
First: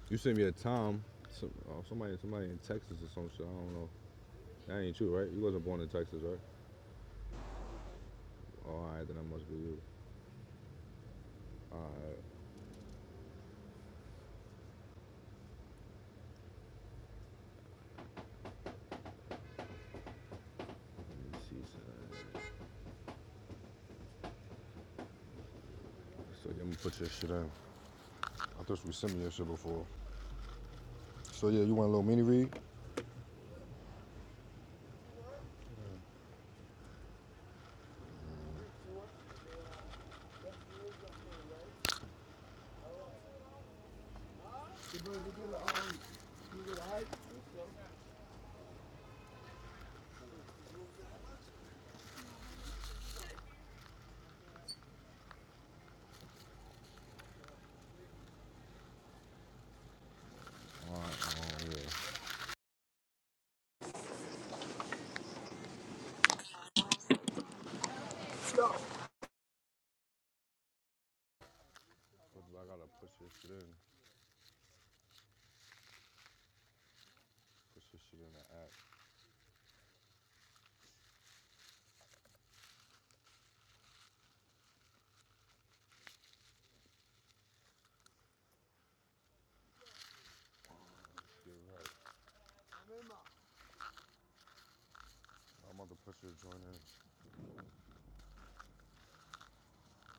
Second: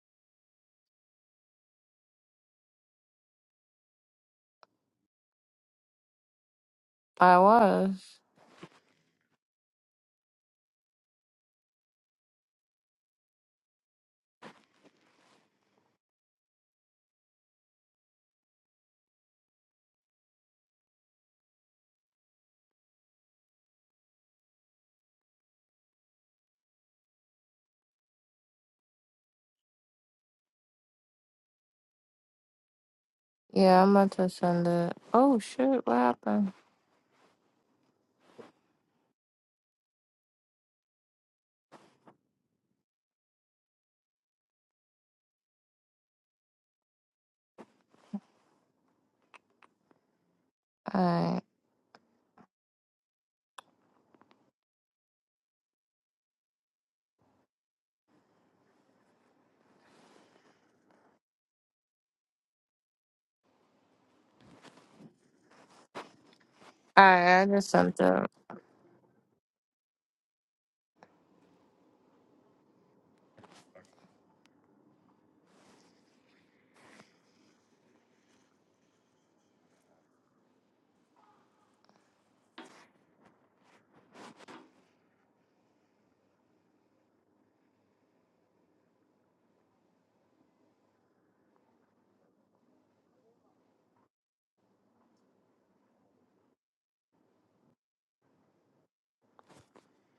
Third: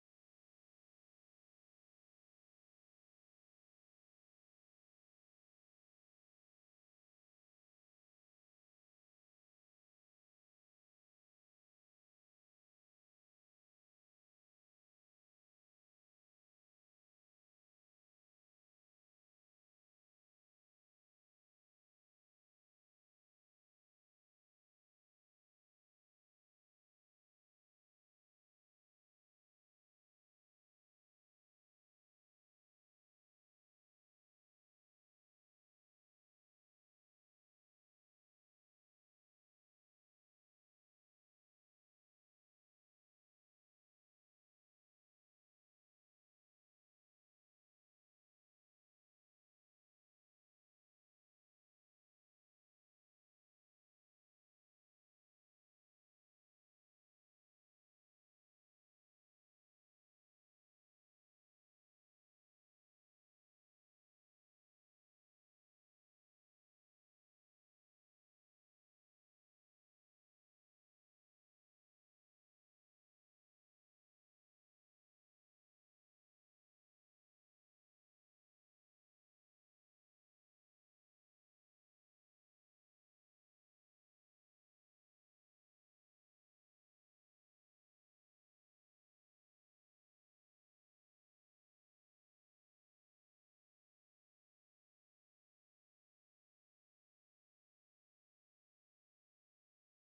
[SPEAKER 1] You sent me a time. Some, oh, somebody, somebody in Texas or some shit. I don't know. That ain't you, right? You wasn't born in Texas, right?
[SPEAKER 2] I was.
[SPEAKER 1] Oh, all right, then that must be you. Alright, let me see. So, so yeah, I'm gonna put your shit in. I thought we sent me your shit before. So yeah, you want a little mini read?
[SPEAKER 2] Yeah, I'm about to send it. Oh shit, what happened? Alright.
[SPEAKER 1] Alright, oh yeah.
[SPEAKER 2] Alright, I just sent it.
[SPEAKER 1] I gotta put your shit in. Put your shit in the app. I'm about to put your joint in.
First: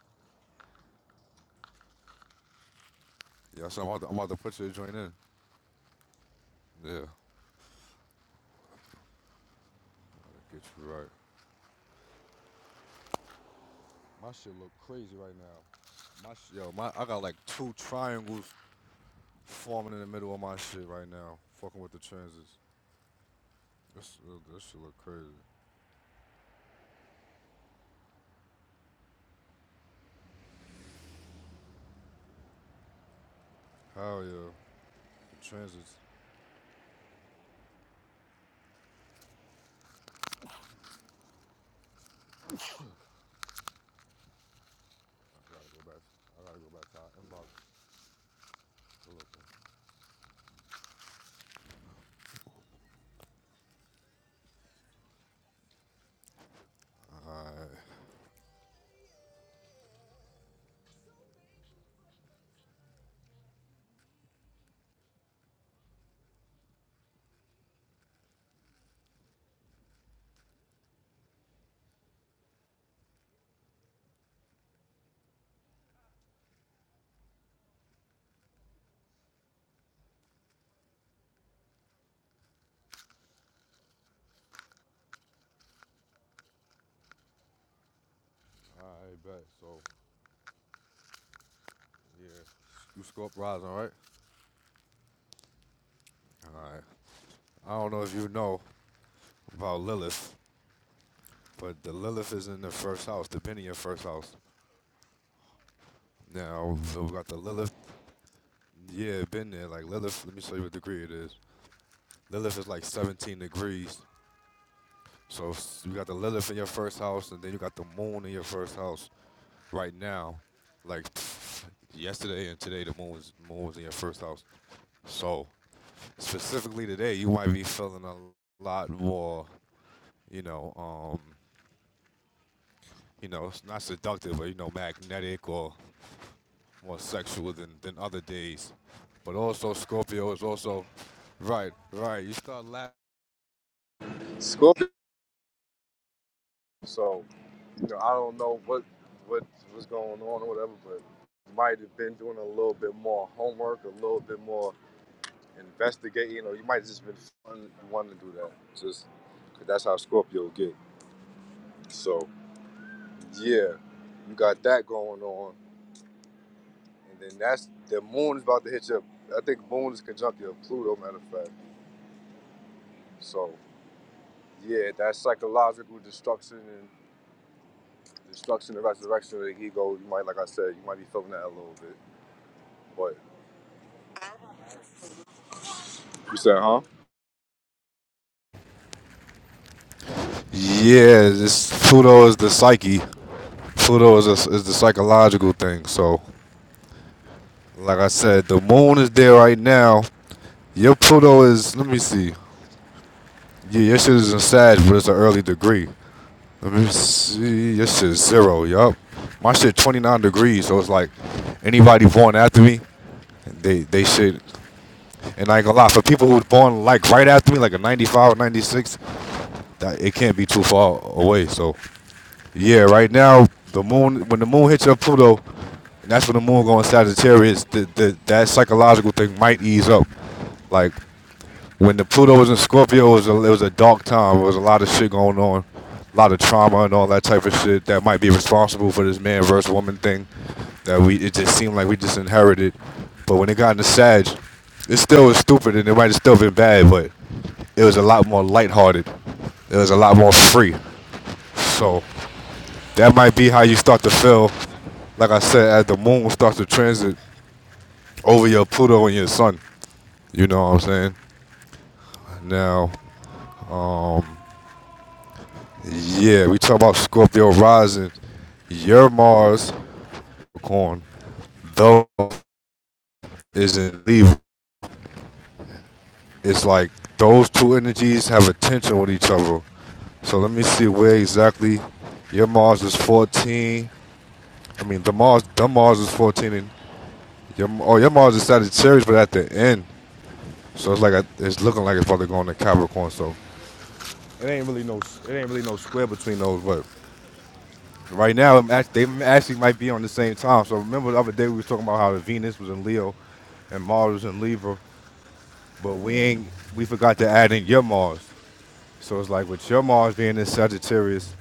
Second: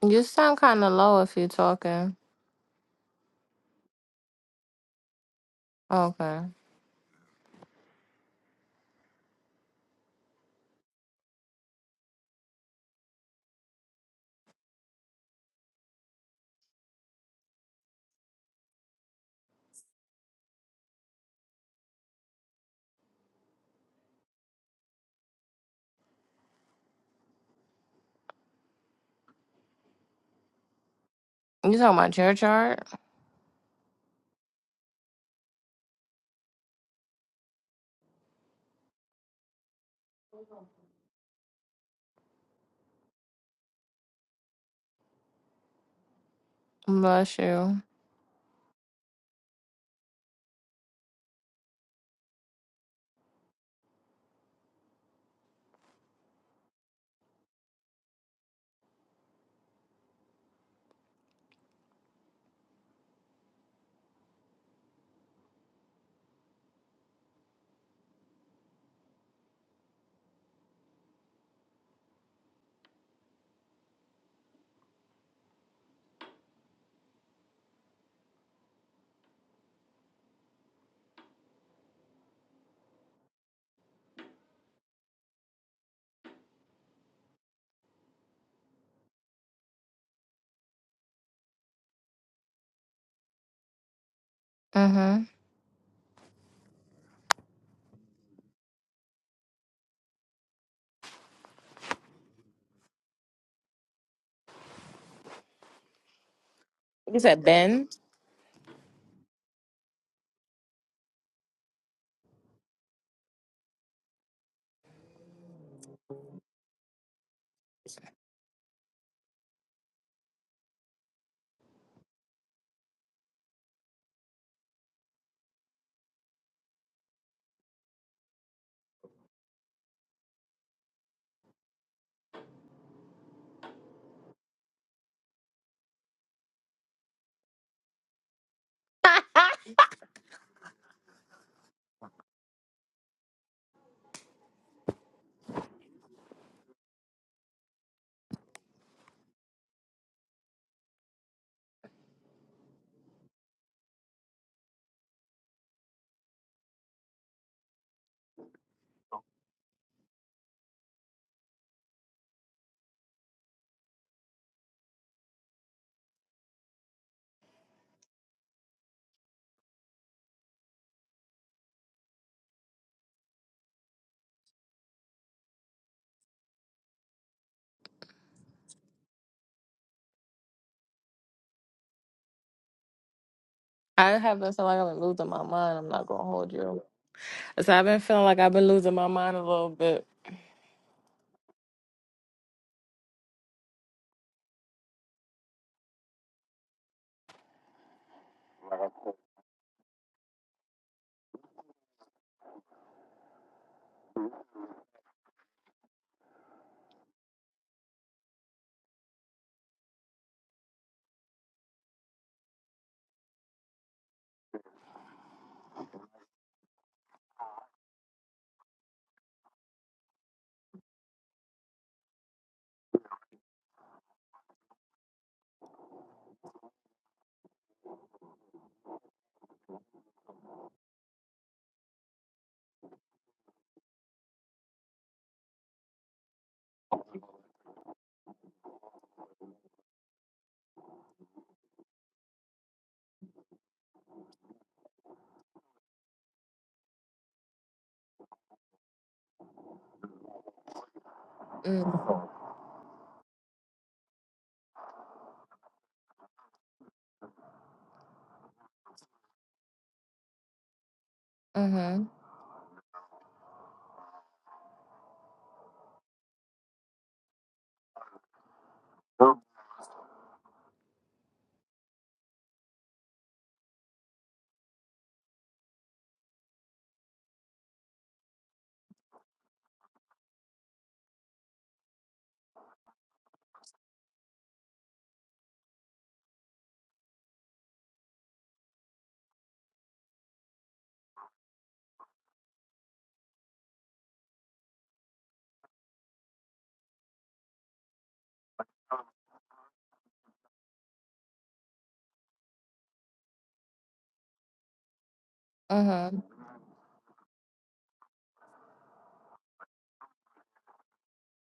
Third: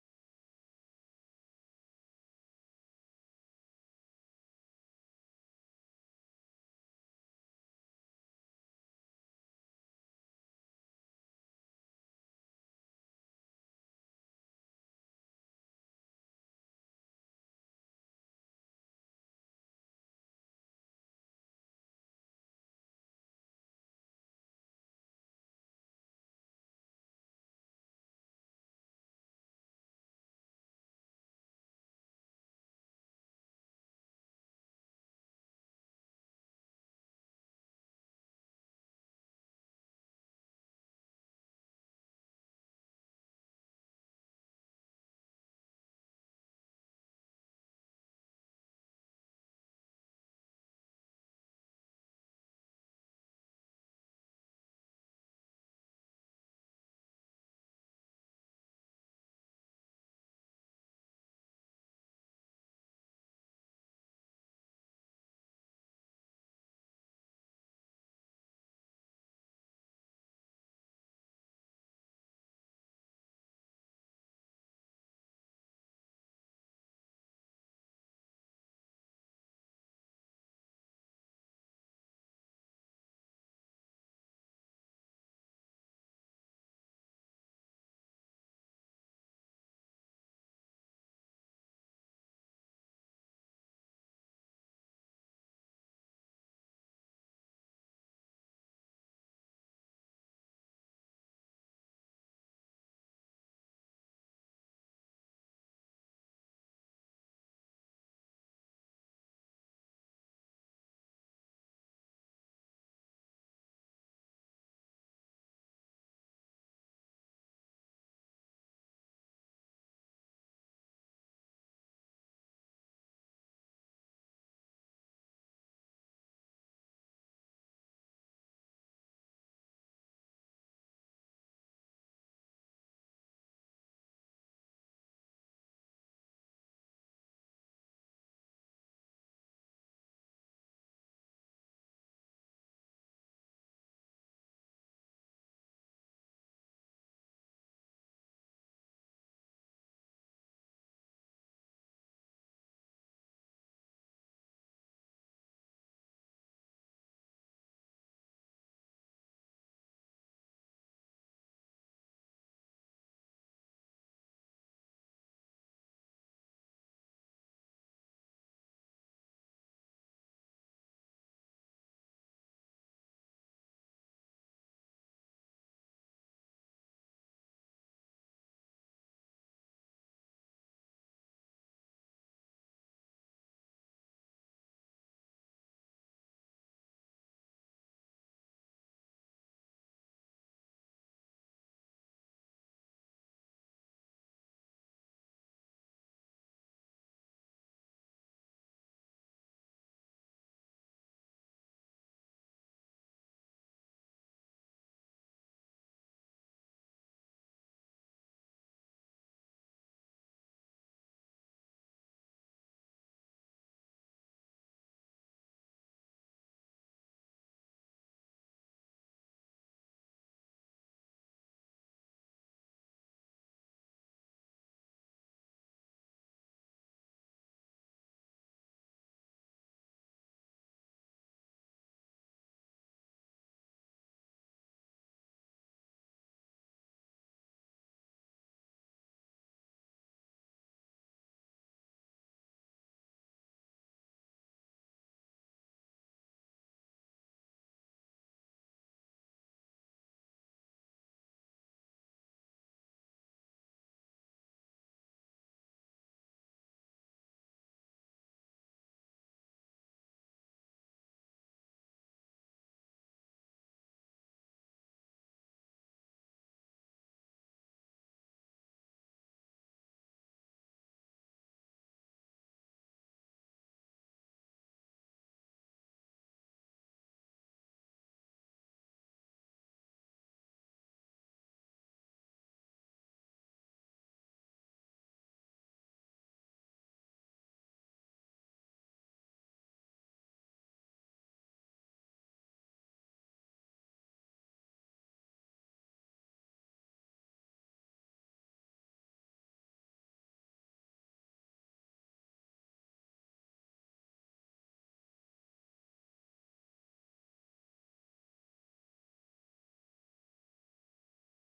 [SPEAKER 2] You sound kinda low if you're talking.
[SPEAKER 1] Yeah, so I'm about to, I'm about to put your joint in.
[SPEAKER 2] Okay.
[SPEAKER 1] Yeah, I Gotta get you right. My shit look crazy right now. My sh- yo, my I got like two triangles forming in the middle of my shit right now. Fucking with the transits. This uh, this shit look crazy.
[SPEAKER 2] You talking about your chart?
[SPEAKER 1] Hell yeah, the transits. I gotta go back. I gotta go back to our
[SPEAKER 2] Bless
[SPEAKER 1] inbox
[SPEAKER 2] you.
[SPEAKER 1] to look. at. Alright. Alright, bet. So, yeah. You scope rising, right?
[SPEAKER 2] Mm-hmm.
[SPEAKER 1] Alright. I don't know if you know about Lilith, but the Lilith is in the first house, the Benny in your first house. Now, so we
[SPEAKER 2] You
[SPEAKER 1] got the
[SPEAKER 2] said
[SPEAKER 1] Lilith.
[SPEAKER 2] Ben?
[SPEAKER 1] Yeah, been there. Like Lilith, let me show you what degree it is. Lilith is like 17 degrees. So s- you got the Lilith in your first house, and then you got the moon in your first house right now. Like yesterday and today, the moon was, moon was in your first house. So specifically today, you might be feeling a lot more, you know, um, you know, it's not seductive, but you know, magnetic or more sexual than than other days. But also Scorpio is also right, right. You start laughing. Scorpio. So you know, I don't know what what was going on or whatever, but might have been doing a little bit more homework, a little bit more investigating, or you might have just been wanting to do that. Just 'cause that's how Scorpio get. So yeah, you got that going on, and then that's the moon's about to hit your. I think moon is conjunctive of Pluto, matter of fact. So yeah, that psychological destruction and destruction and resurrection of the ego. You might, like I said, you might be feeling that a little bit. But
[SPEAKER 2] I have been feeling like I've been losing my mind. I'm not gonna
[SPEAKER 1] you
[SPEAKER 2] hold
[SPEAKER 1] said, huh?
[SPEAKER 2] you. So I've been feeling like I've been losing my mind a little bit.
[SPEAKER 1] Yeah, this Pluto is the psyche. Pluto is a, is the psychological thing. So like I said, the moon is there right now. Your Pluto is. Let me see. Yeah, your shit is in Sag, but it's an early degree. Let me see. Your shit zero. Yup. My shit 29 degrees. So it's like anybody born after me, they they shit, And I ain't gonna lie, for people who born like right after me, like a 95 or 96, that it can't be too far away. So yeah, right now the moon when the moon hits your Pluto, and that's when the moon going Sagittarius. The, the, that psychological thing might ease up. Like when the Pluto was in Scorpio, it was a, it was a dark time. There was a lot of shit going on, a lot of trauma and all that type of shit that might be responsible for this man versus woman thing. That we it just seemed like we just inherited. But when it got into Sag, it still was stupid and it might have still been bad, but it was a lot more lighthearted. It was a lot more free. So
[SPEAKER 2] Mm.
[SPEAKER 1] that might be how you start to feel. Like I said, as the moon starts to transit over your Pluto and your sun. You know what I'm saying?
[SPEAKER 2] Mhm.
[SPEAKER 1] Now, Yeah, we talk about Scorpio rising. Your Mars, Capricorn, though isn't leaving. It's like those two energies have a tension with each other. So let me see where exactly your Mars is 14. I mean, the Mars, the Mars is 14, and your oh your Mars is Sagittarius, but at the end, so it's like a, it's looking like it's about to go into Capricorn. So it ain't really no it ain't really no square between those, but Right now, I'm act- they actually might be on the same time. So remember the other day we was talking about how the Venus was in Leo, and Mars was in Libra, but we
[SPEAKER 2] Mhm.
[SPEAKER 1] ain't we forgot to add in your Mars. So it's like with your Mars being in Sagittarius,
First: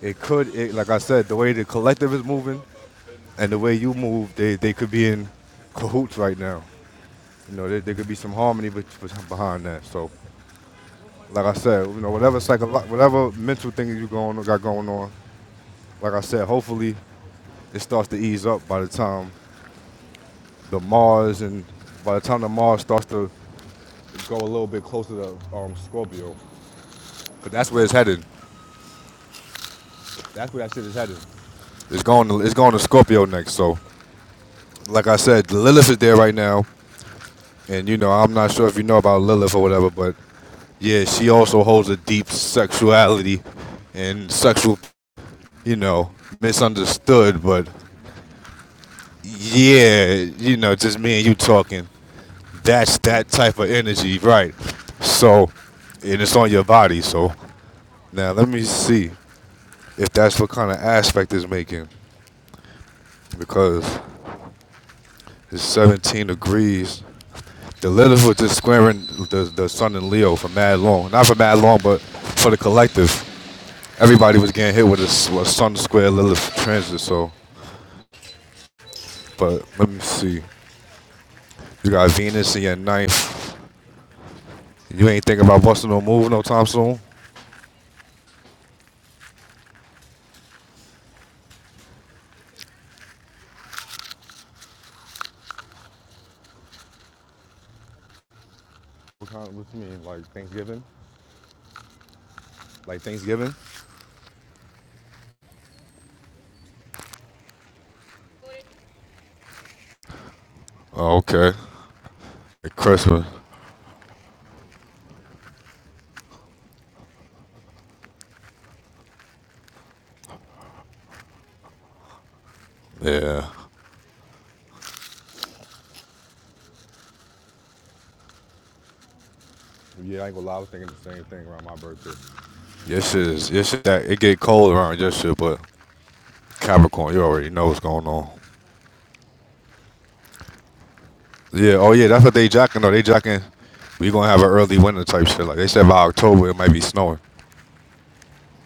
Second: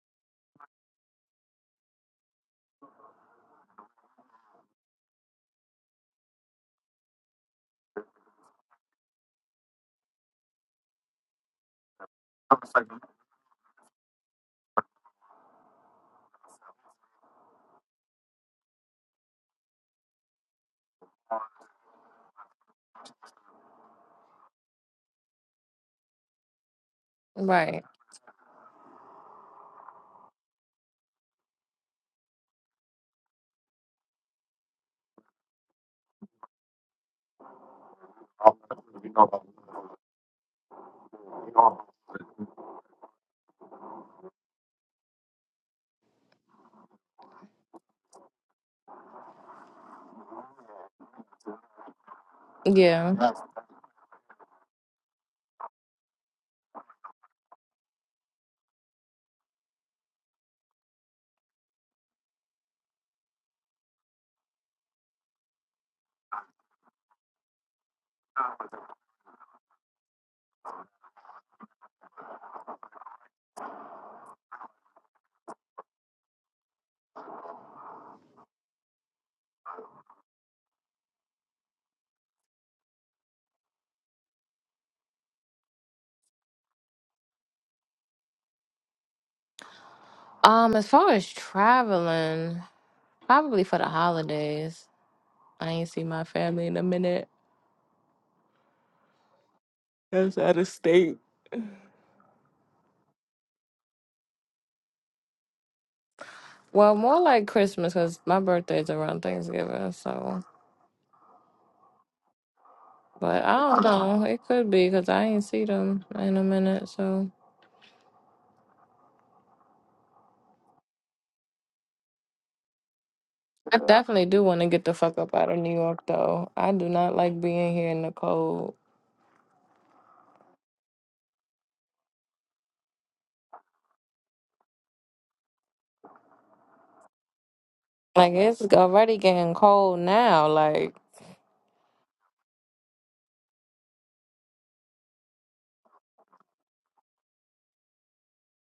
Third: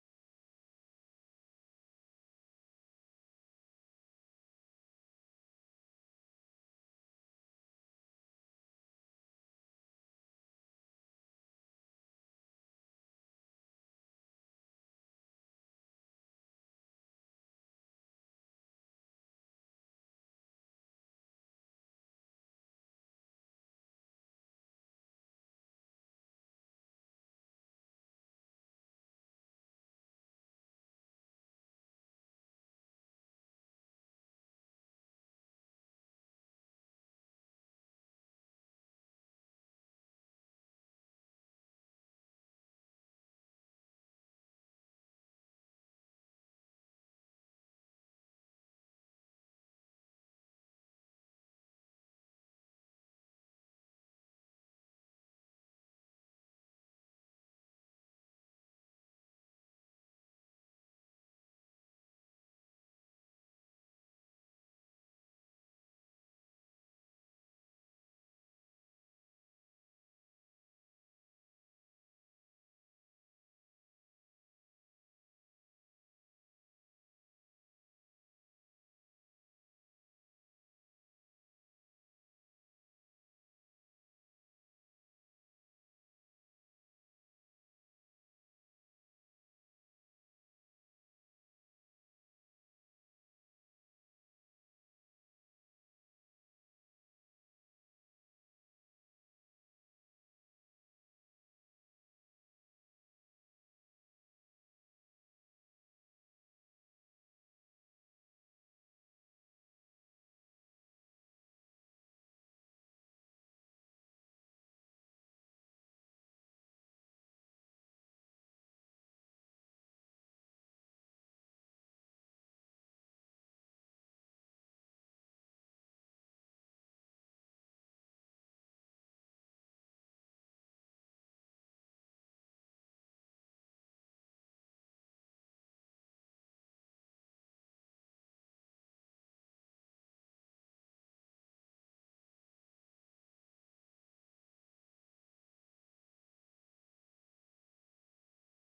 [SPEAKER 1] it could it, like I said, the way the collective is moving and the way you move, they they could be in cahoots right now. You know, there, there could be some harmony bet- bet- behind that. So like I said, you know, whatever psycho whatever mental thing you going got going on, like I said, hopefully it starts to ease up by the time the Mars, and by the time the Mars starts to go a little bit closer to um, Scorpio, because that's
[SPEAKER 2] Right.
[SPEAKER 1] where it's headed. That's where that shit is headed. It's going. To, it's going to Scorpio next. So, like I said, Lilith is there right now, and you know I'm not sure if you know about Lilith or whatever, but yeah, she also holds a deep sexuality and sexual, you know, misunderstood. But yeah, you know, just me and you talking. That's that
[SPEAKER 2] Yeah.
[SPEAKER 1] type of energy, right? So, and it's on your body, so. Now let me see if that's what kind of aspect it's making, because it's 17 degrees. The Lilith was just squaring the the Sun in Leo for mad long, not for mad long, but for the collective. Everybody was getting hit with a, s- a Sun square Lilith transit. So, but let me see. You got Venus in your ninth. You ain't thinking about busting no move no time soon.
[SPEAKER 2] Um. As far as traveling, probably for the holidays. I ain't see my family in a minute.
[SPEAKER 1] What kind? What you mean? Like
[SPEAKER 2] That's out of
[SPEAKER 1] Thanksgiving?
[SPEAKER 2] state.
[SPEAKER 1] Like Thanksgiving?
[SPEAKER 2] Well, more like Christmas, cause my birthday's around Thanksgiving. So,
[SPEAKER 1] Oh, okay. Like Christmas.
[SPEAKER 2] but I don't know. It could be, cause I ain't see them in a minute. So.
[SPEAKER 1] Yeah.
[SPEAKER 2] I definitely do want to get the fuck up out of New York, though. I do not like being here in the cold.
[SPEAKER 1] Yeah, I ain't gonna lie. I was thinking the same thing around my birthday. This is this is that it get cold around your shit, but Capricorn, you already know what's going on.
[SPEAKER 2] Like, it's already getting cold now. Like,
[SPEAKER 1] Yeah, oh yeah, that's what they jocking though. They jocking we gonna have an early winter type shit. Like they said by October it might be snowing.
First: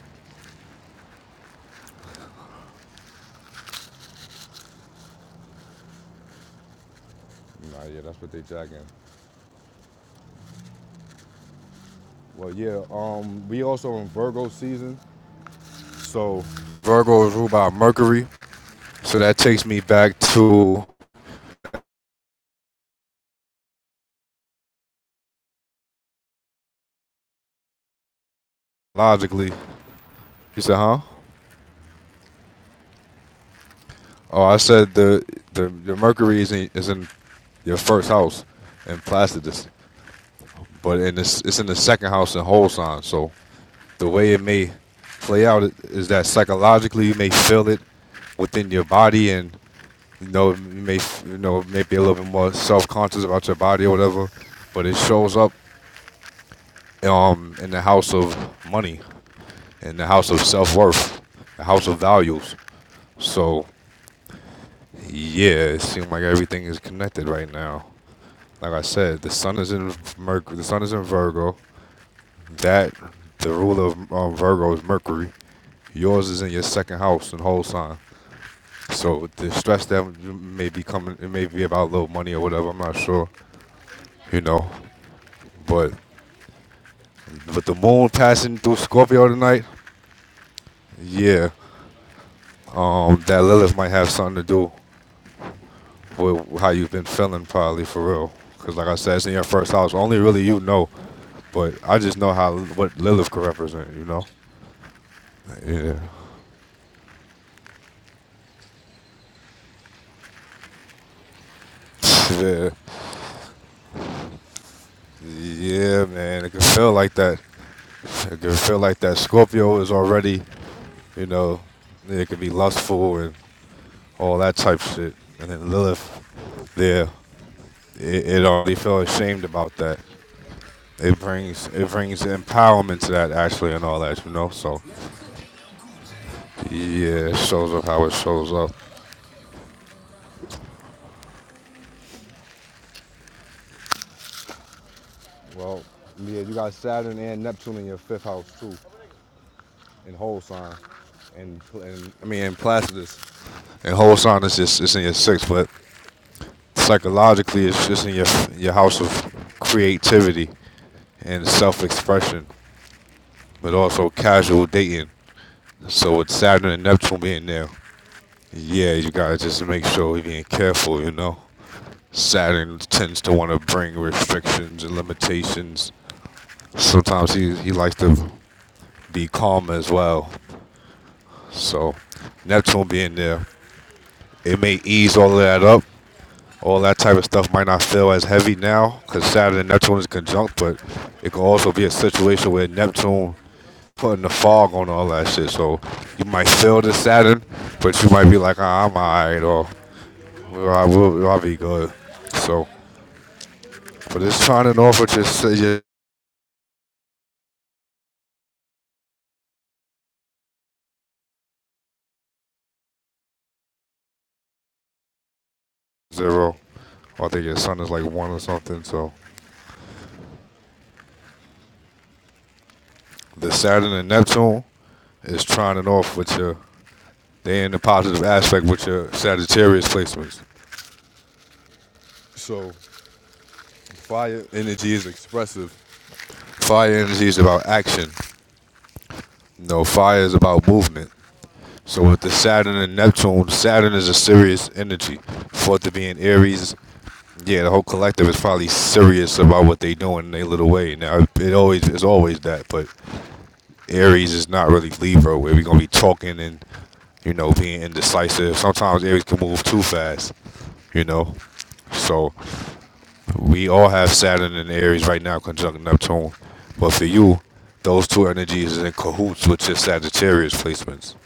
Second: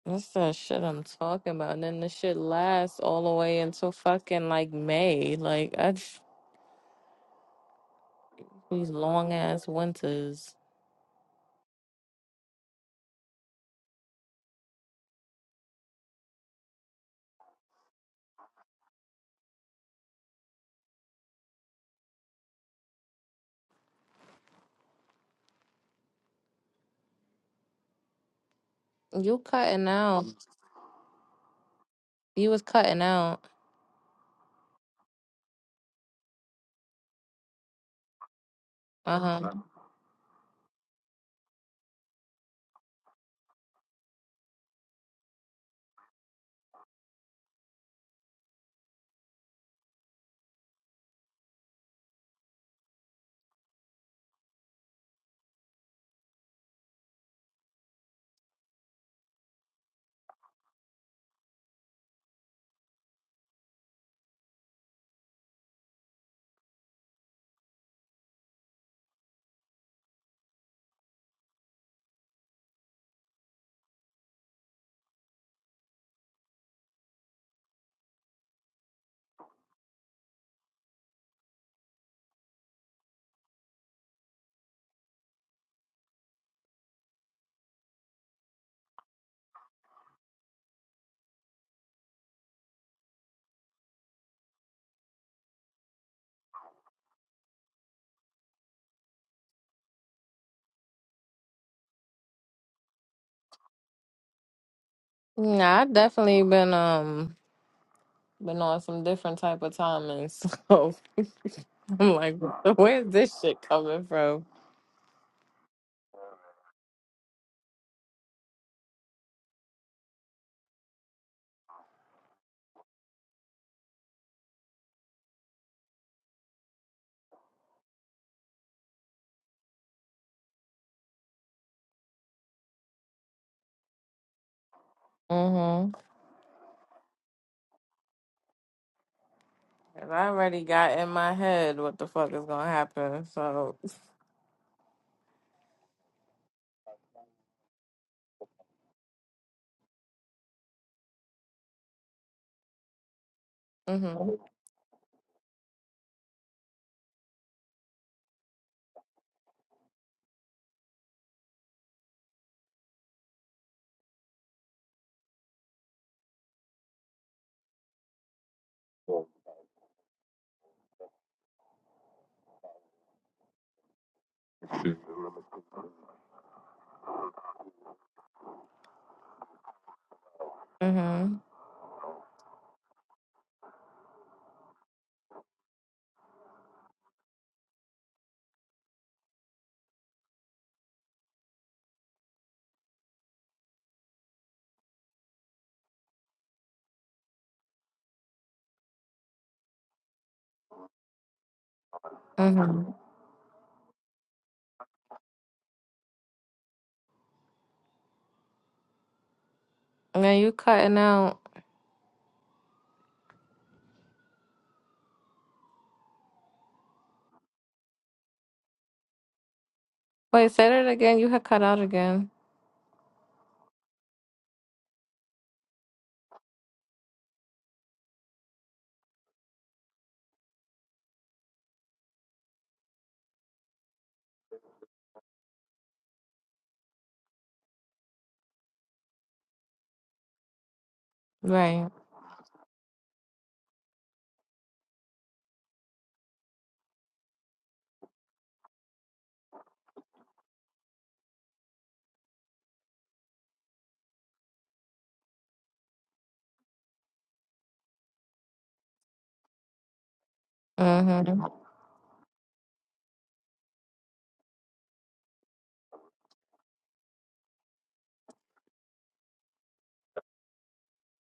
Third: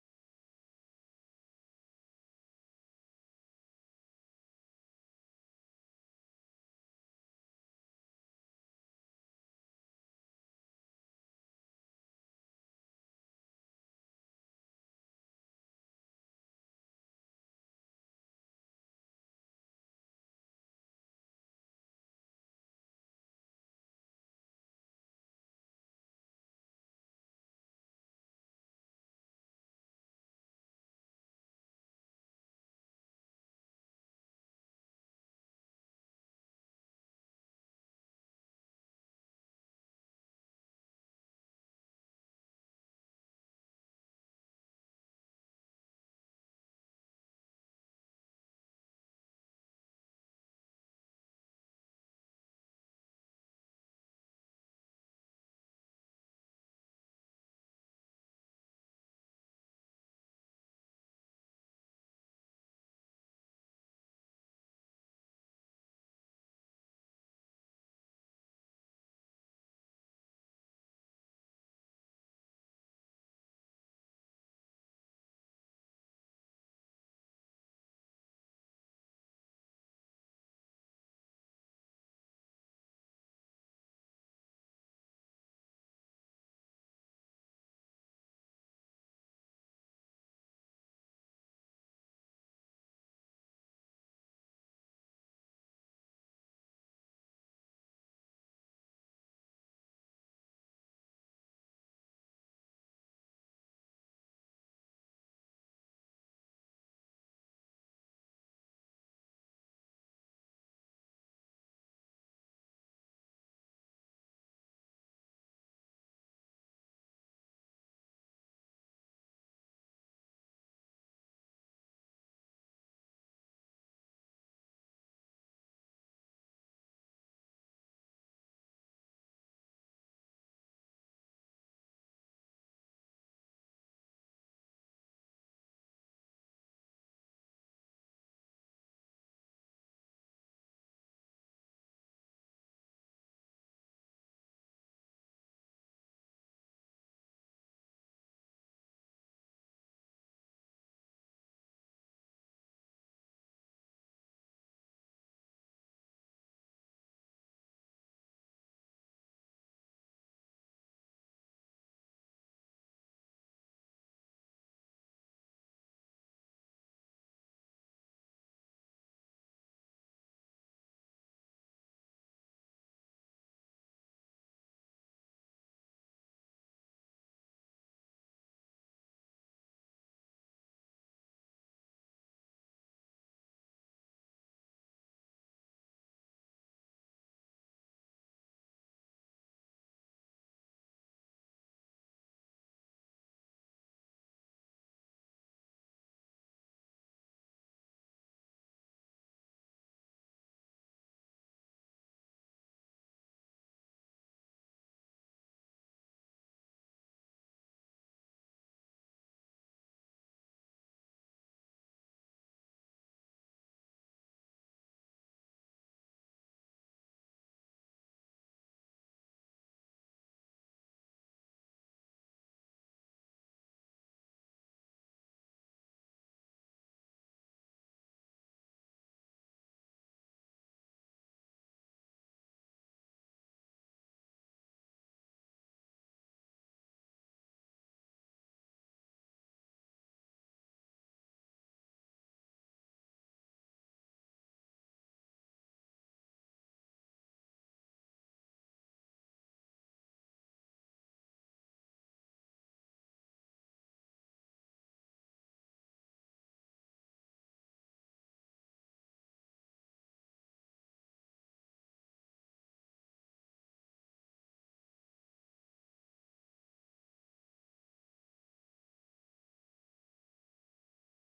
[SPEAKER 2] this the shit I'm talking about. And then the shit lasts all the way until fucking, like, May. Like, I just,
[SPEAKER 1] Nah, yeah, that's what they jocking.
[SPEAKER 2] these long ass winters.
[SPEAKER 1] Well yeah, um we also in Virgo season. So Virgo is ruled by Mercury. So that takes me back to
[SPEAKER 2] You
[SPEAKER 1] logically.
[SPEAKER 2] cutting out.
[SPEAKER 1] You said, huh?
[SPEAKER 2] You was cutting out.
[SPEAKER 1] Oh, I said the the your Mercury is in is in your first house in
[SPEAKER 2] Uh huh.
[SPEAKER 1] Placidus. but in this, it's in the second house in whole sign. So the way it may play out is that psychologically you may feel it within your body, and you know you may you know maybe a little bit more self conscious about your body or whatever. But it shows up um, in the house of money, in the house of self worth, the house of values. So yeah, it seems like everything is connected right now. Like I said, the sun is in Mercury. The sun is in Virgo. That the ruler of um, Virgo is Mercury. Yours is in your second house and whole sign. So the stress that may be coming, it may be about little money or whatever. I'm not sure, you know. But with the moon passing through Scorpio tonight, yeah, um, that Lilith might have something to do with how you've been feeling, probably for real. Because like I said, it's in your first house. Only really you know. But I just know how what Lilith could represent, you know.
[SPEAKER 2] Nah, I
[SPEAKER 1] Yeah,
[SPEAKER 2] definitely been, um, been on some different type of timing. So I'm like,
[SPEAKER 1] yeah,
[SPEAKER 2] where's this shit coming from?
[SPEAKER 1] yeah, man. It can feel like that. It can feel like that. Scorpio is already You know, it could be lustful and all that type shit. And then Lilith, there, it, it already felt ashamed about that. It brings it brings empowerment to that actually and all that, you know. So
[SPEAKER 2] Mm-hmm.
[SPEAKER 1] yeah, it shows up how it shows up.
[SPEAKER 2] And I already got in my head what the fuck is gonna happen. So
[SPEAKER 1] Well, yeah, you got Saturn and Neptune in your fifth house too, in whole sign, and, and I mean in Placidus. And whole
[SPEAKER 2] mm-hmm.
[SPEAKER 1] sign is just it's in your sixth, but psychologically it's just in your your house of creativity and self expression. but also casual dating. So with Saturn and Neptune being there, yeah, you gotta just make sure you're being careful, you know. Saturn tends to want to bring restrictions and limitations. Sometimes he, he likes to be calm as well.
[SPEAKER 2] Mm-hmm.
[SPEAKER 1] So Neptune being there, it may ease all of that up. All that type of stuff might not feel as heavy now because Saturn and Neptune is conjunct, but it can also be a situation where Neptune putting the fog on all that shit. So you might feel the Saturn, but you might be like, ah, I'm alright, or "Well, I will, I'll be good. So,
[SPEAKER 2] Mm-hmm.
[SPEAKER 1] but it's turning off with your, your
[SPEAKER 2] Now you cutting out.
[SPEAKER 1] zero. I think your sun is like one or something. So
[SPEAKER 2] Wait, say that again. You had cut out again.
[SPEAKER 1] the Saturn and Neptune is turning off with your. They in the positive aspect with your Sagittarius placements. So fire energy is expressive. Fire energy is about action. No, fire is about movement.
[SPEAKER 2] Right.
[SPEAKER 1] So with the Saturn and Neptune, Saturn is a serious energy. For it to be in Aries, yeah, the whole collective is probably serious about what they doing in their little way. Now it always is always that, but Aries is not really Libra where we are gonna be talking and you know being indecisive. Sometimes Aries can move too fast, you know.
[SPEAKER 2] Mm-hmm.
[SPEAKER 1] So we all have Saturn and Aries right now conjunct Neptune, but for you, those two energies is in cahoots with your Sagittarius placements.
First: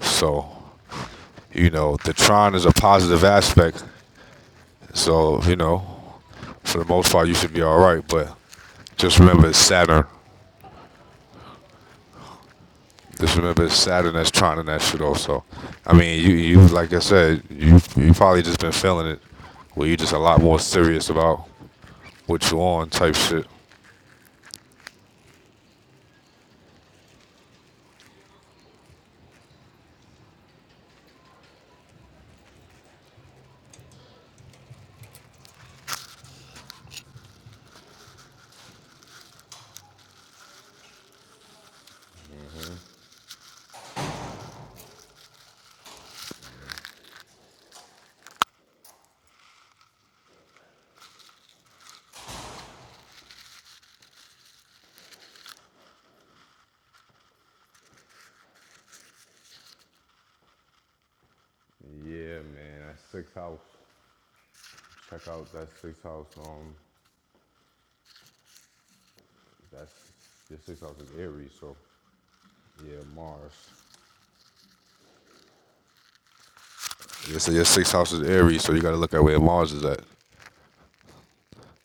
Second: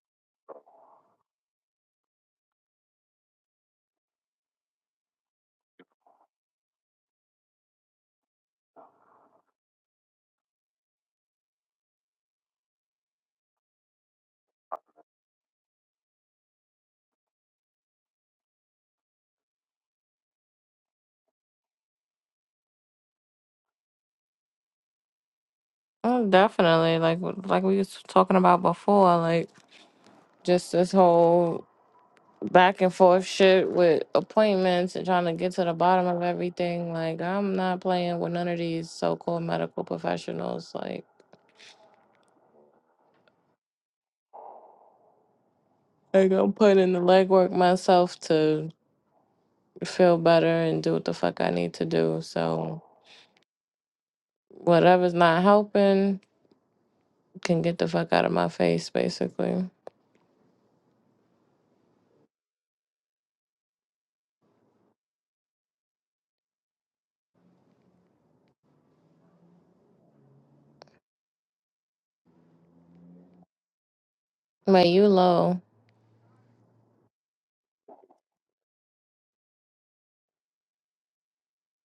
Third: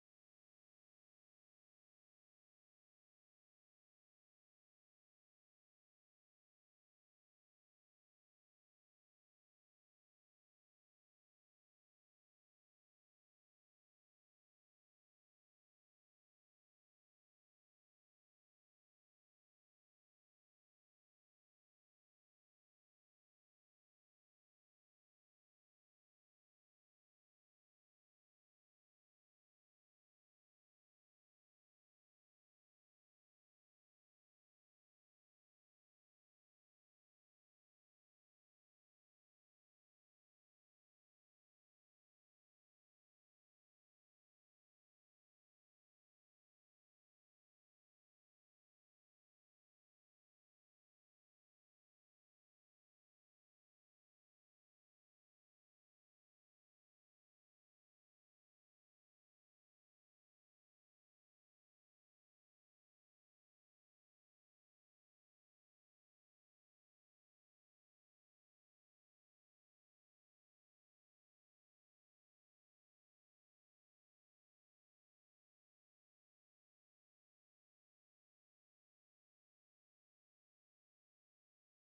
[SPEAKER 1] So you know, the Tron is a positive aspect. So, you know, for the most part, you should be all right. But just remember it's Saturn. Just remember it's Saturn that's Tron and that shit also. I mean, you, you like I said, you you probably just been feeling it. Where you just a lot more serious about what you on type shit.
[SPEAKER 2] Oh, definitely. Like like we was talking about before, like just this whole back and forth shit with appointments and trying to get to the bottom of everything. Like I'm not playing with none of these so called medical professionals. Like I go put in the legwork myself to feel better and do what the fuck I need to do. So whatever's not helping can get the fuck out of my face, basically.
[SPEAKER 1] Yeah, man, that sixth house. Check out that sixth house. Um, that's your sixth house is Aries, so yeah, Mars.
[SPEAKER 2] But you low.
[SPEAKER 1] You said your sixth house is Aries, so you got to look at where Mars is at.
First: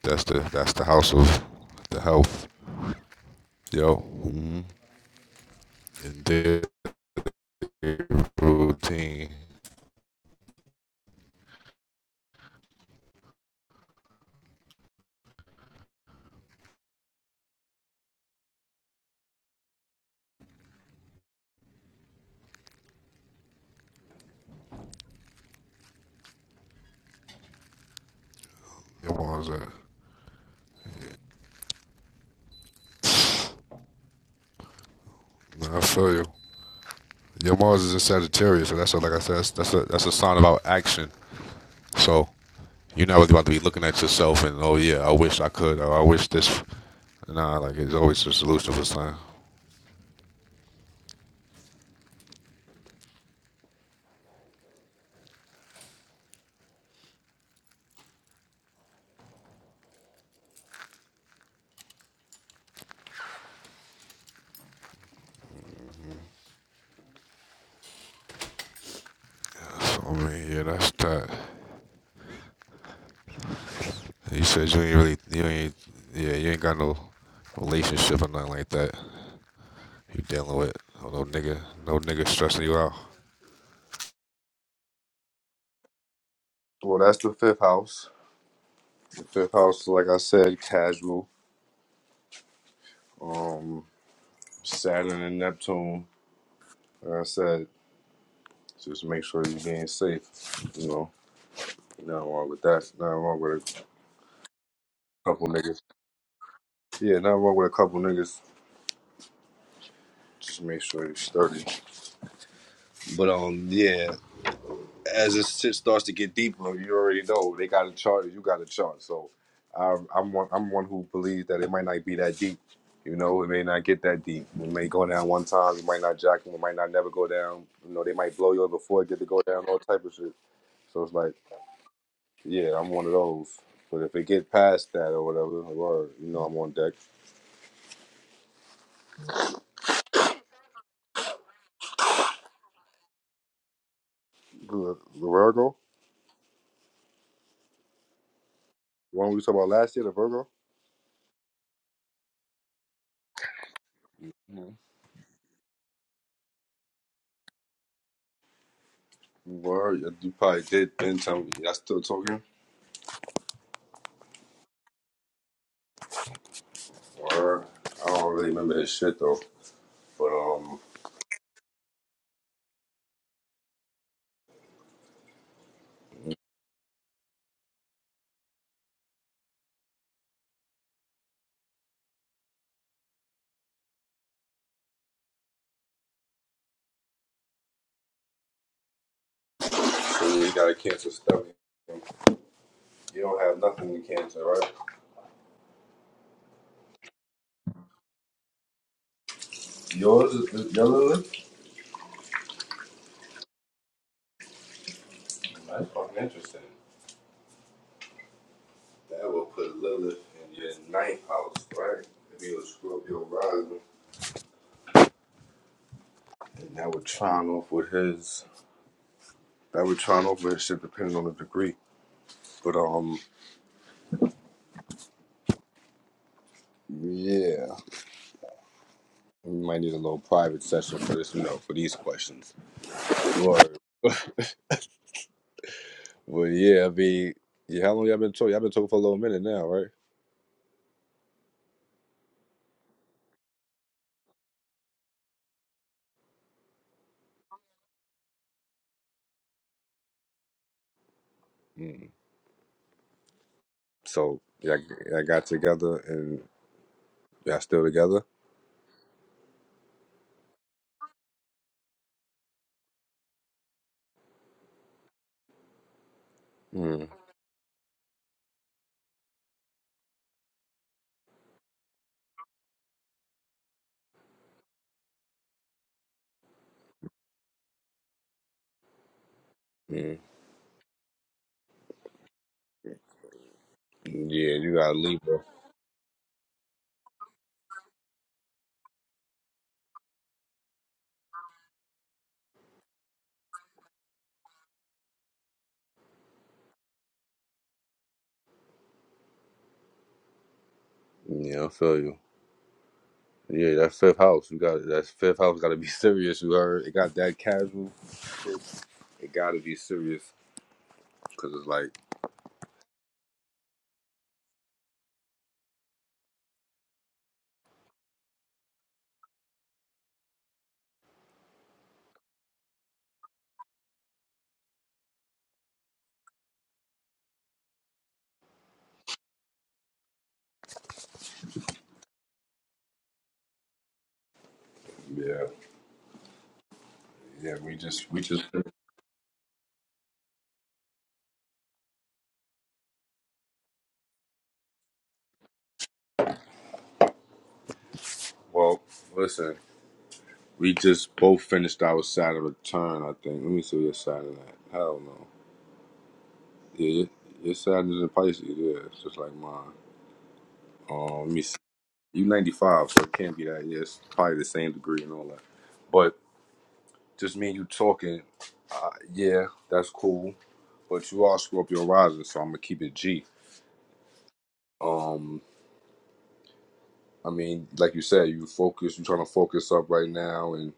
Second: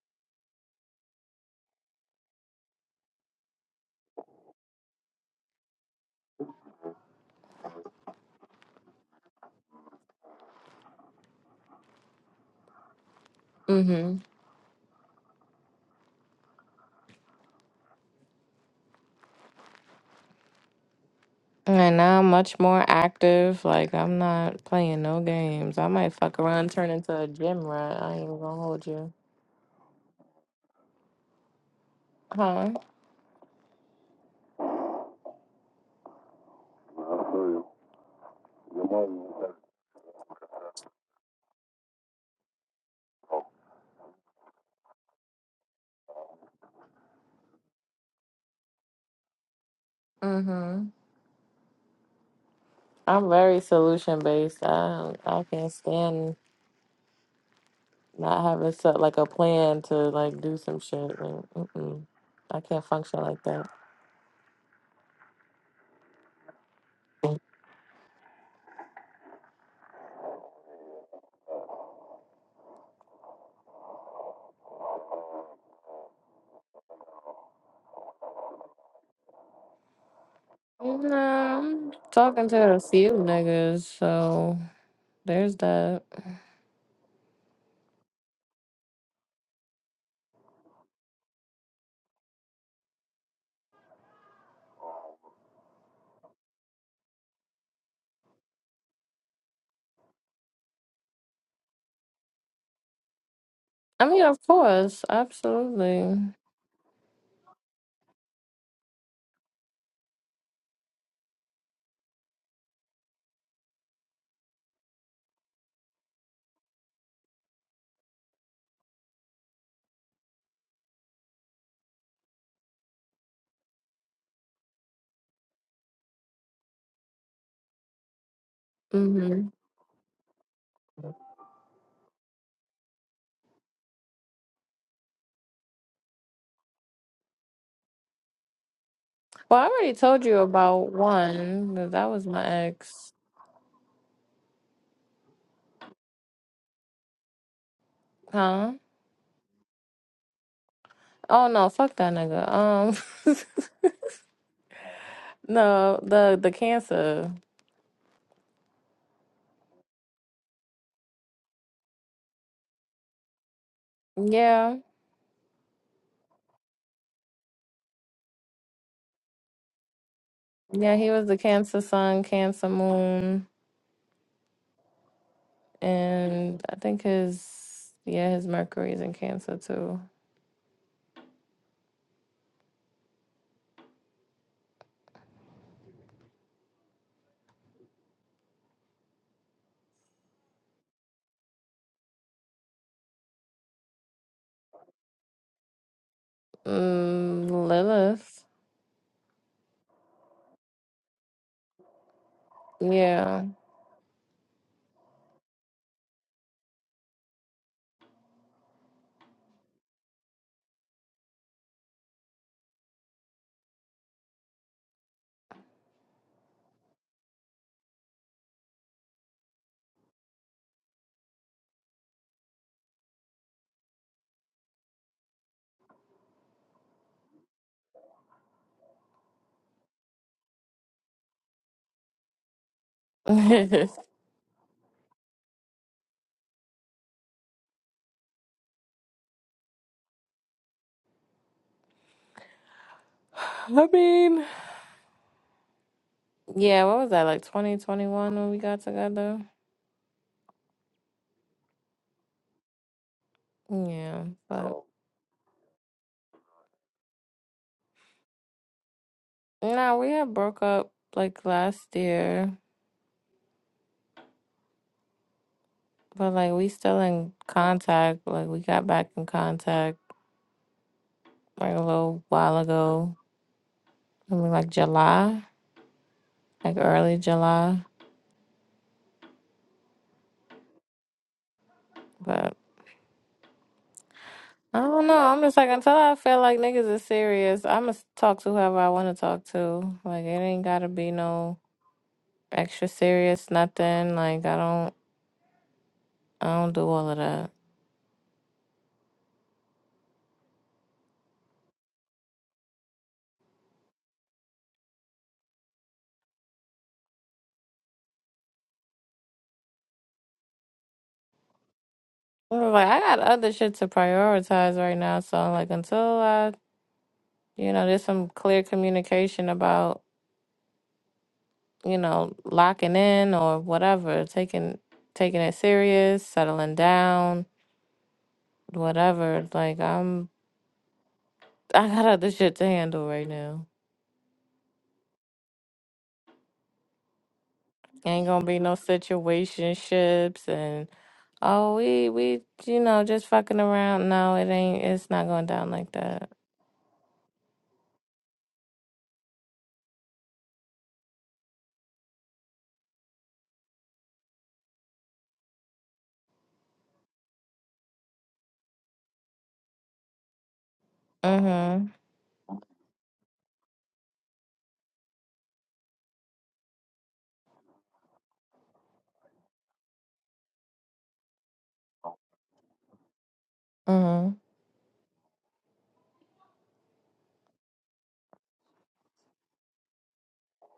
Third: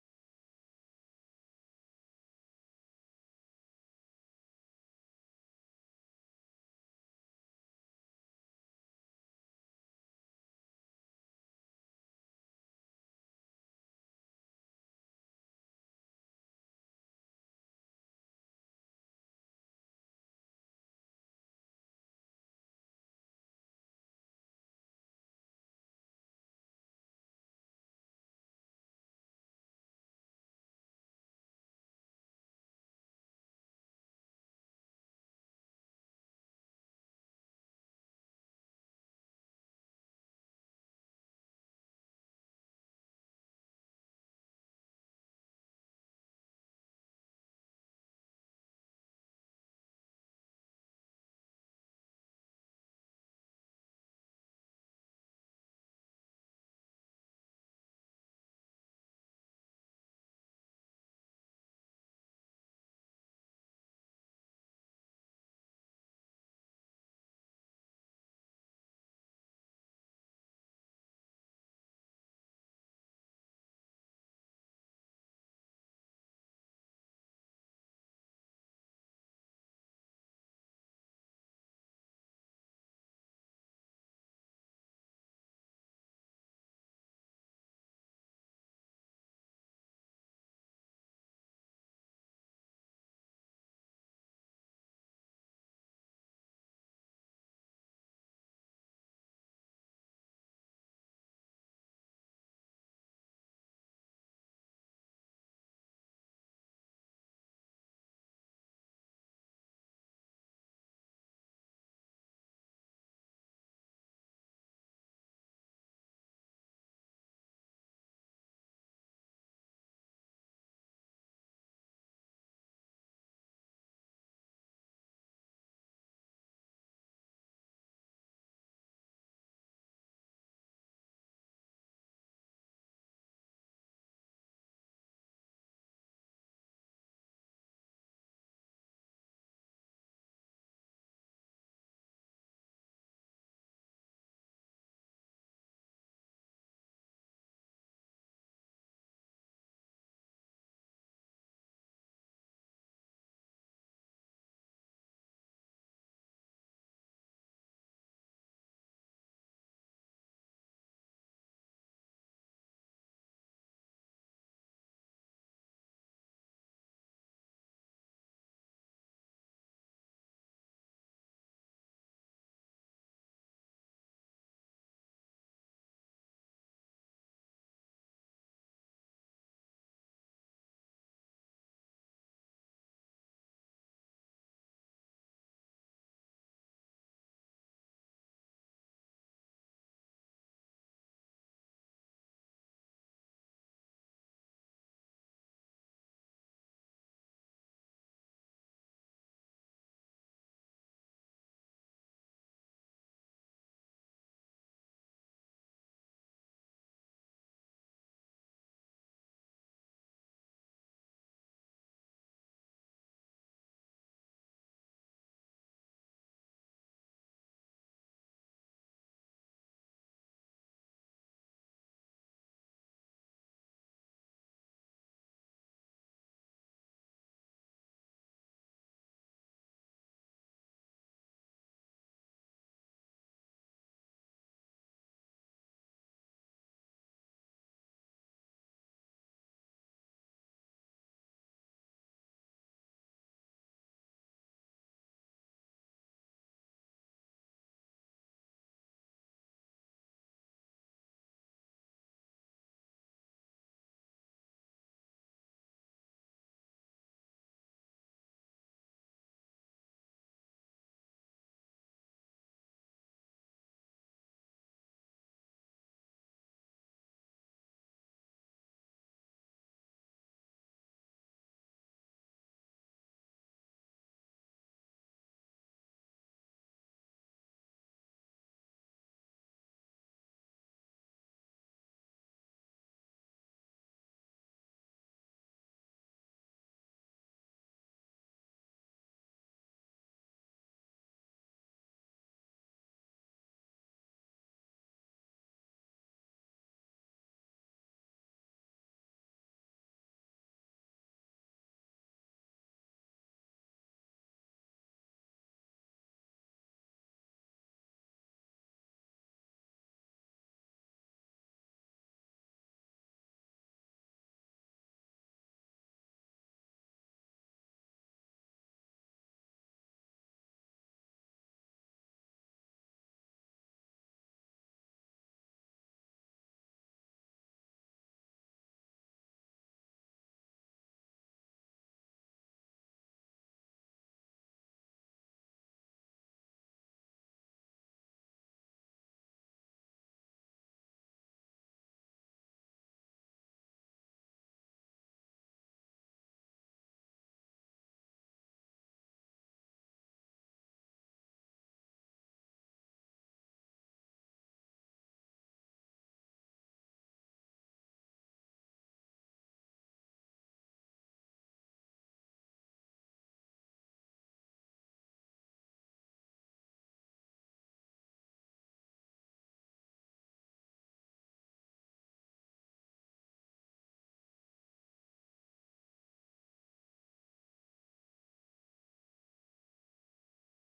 [SPEAKER 1] That's the that's the house of the health. Yo. Mm-hmm. And their routine.
[SPEAKER 2] Mm-hmm. And now I'm much more active. Like I'm not playing no games. I might fuck around, turn into a gym rat. I ain't even gonna hold you.
[SPEAKER 1] Your Mars are,
[SPEAKER 2] Huh?
[SPEAKER 1] I feel you. Your Mars is in Sagittarius, so that's what, like I said, that's that's a, that's a sign about action. So you're not really about to be looking at yourself and oh yeah, I wish I could or I wish this. Nah, like it's always a solution for something.
[SPEAKER 2] Mm-hmm. I'm very solution based. I I can't stand Not having set like a plan to like do some shit. Like, mm-mm. I can't function like that.
[SPEAKER 1] So, I mean, yeah, that's that. You said you ain't really, you ain't, yeah, you ain't got no relationship or nothing like that. You dealing with oh, no
[SPEAKER 2] Nah,
[SPEAKER 1] nigga,
[SPEAKER 2] I'm
[SPEAKER 1] no nigga
[SPEAKER 2] talking
[SPEAKER 1] stressing
[SPEAKER 2] to
[SPEAKER 1] you
[SPEAKER 2] a
[SPEAKER 1] out.
[SPEAKER 2] few niggas, so there's that.
[SPEAKER 1] Well, that's the fifth house. The fifth house, like I said, casual. Um, Saturn and Neptune. Like I said, just make sure you're being safe. You know, nothing wrong with that. Nothing wrong with
[SPEAKER 2] I mean, of course,
[SPEAKER 1] a couple niggas.
[SPEAKER 2] absolutely.
[SPEAKER 1] Yeah, nothing wrong with a couple niggas. Just make sure you're sturdy. But um, yeah. as this shit starts to get deeper, you already know they got a chart. You got a chart. So um, I'm one. I'm one who believes that it might not be that deep. You know, it may not get that deep. It may go down one time. It might not jack. It might not never go down. You know, they might blow you up before it get to go
[SPEAKER 2] hmm
[SPEAKER 1] down. All type of shit. So it's like, yeah, I'm one of those. But if it get past that or whatever, or you know, I'm on deck.
[SPEAKER 2] Well, I already told you about one. That that was my ex,
[SPEAKER 1] The Virgo,
[SPEAKER 2] huh?
[SPEAKER 1] the one we talked about last year, the Virgo.
[SPEAKER 2] Oh no, fuck that nigga. Um, no, the the cancer.
[SPEAKER 1] Word, you probably did then tell me. I still talking.
[SPEAKER 2] Yeah,
[SPEAKER 1] Word. I don't really remember this shit though. But um,
[SPEAKER 2] yeah, he was the cancer sun, cancer moon. And I think his yeah, his Mercury's in Cancer too.
[SPEAKER 1] when you got a cancer stomach, you don't have nothing in cancer, right?
[SPEAKER 2] Mm, Lilith.
[SPEAKER 1] Yours is your Lilith.
[SPEAKER 2] Yeah.
[SPEAKER 1] That's fucking interesting. That will put Lilith in your ninth house, right? If you a your rising, and that would chime off with his. That would chime off with his shit, depending on the degree. But um, yeah, we might need a little private session for this, you know, for these questions. Word.
[SPEAKER 2] I
[SPEAKER 1] Well, yeah, I mean, yeah, how long y'all been told? Y'all been told for a little minute now, right?
[SPEAKER 2] mean, yeah, what was that, like 2021 when we got together? Yeah,
[SPEAKER 1] So y'all,
[SPEAKER 2] but
[SPEAKER 1] y'all got together and y'all still together?
[SPEAKER 2] no, we had broke up like last year, but like we still
[SPEAKER 1] Mm,
[SPEAKER 2] in contact. Like we got back in contact like a little while ago. I mean, like July, like early July,
[SPEAKER 1] mm.
[SPEAKER 2] but
[SPEAKER 1] Yeah, you
[SPEAKER 2] I
[SPEAKER 1] got
[SPEAKER 2] don't know. I'm
[SPEAKER 1] Libra.
[SPEAKER 2] just like until I feel like niggas is serious, I'ma talk to whoever I wanna talk to. Like it ain't gotta be no extra serious, nothing. Like I don't I don't do all of that.
[SPEAKER 1] Yeah, I feel you. Yeah, that fifth house, you got that fifth house. Got to be serious. You heard? It got that casual. It it got to be serious because it's like,
[SPEAKER 2] I'm Like I got other shit to prioritize right now, so like until I you know, there's some clear communication about, you know, locking in or whatever, taking taking it serious, settling down, whatever. Like I'm I got other shit to handle right now.
[SPEAKER 1] yeah, yeah. We just, we
[SPEAKER 2] Ain't gonna
[SPEAKER 1] just.
[SPEAKER 2] be no situationships and oh we we you know just fucking around. No, it ain't. It's not going down like that.
[SPEAKER 1] Well, listen, we just both finished our Saturn return. I think. Let me see your Saturn at. not know. Yeah, your your Saturn is in Pisces. Yeah, it's just like mine. Um, let me
[SPEAKER 2] Mhm.
[SPEAKER 1] You 95, so it can't be that. Yeah, it's probably the same degree and all that. But just me and you talking, uh, yeah, that's cool. But you all screw up your rising, so I'm gonna keep it G.
[SPEAKER 2] Mhm.
[SPEAKER 1] Um, I mean, like you said, you focus. You trying to focus up right now, and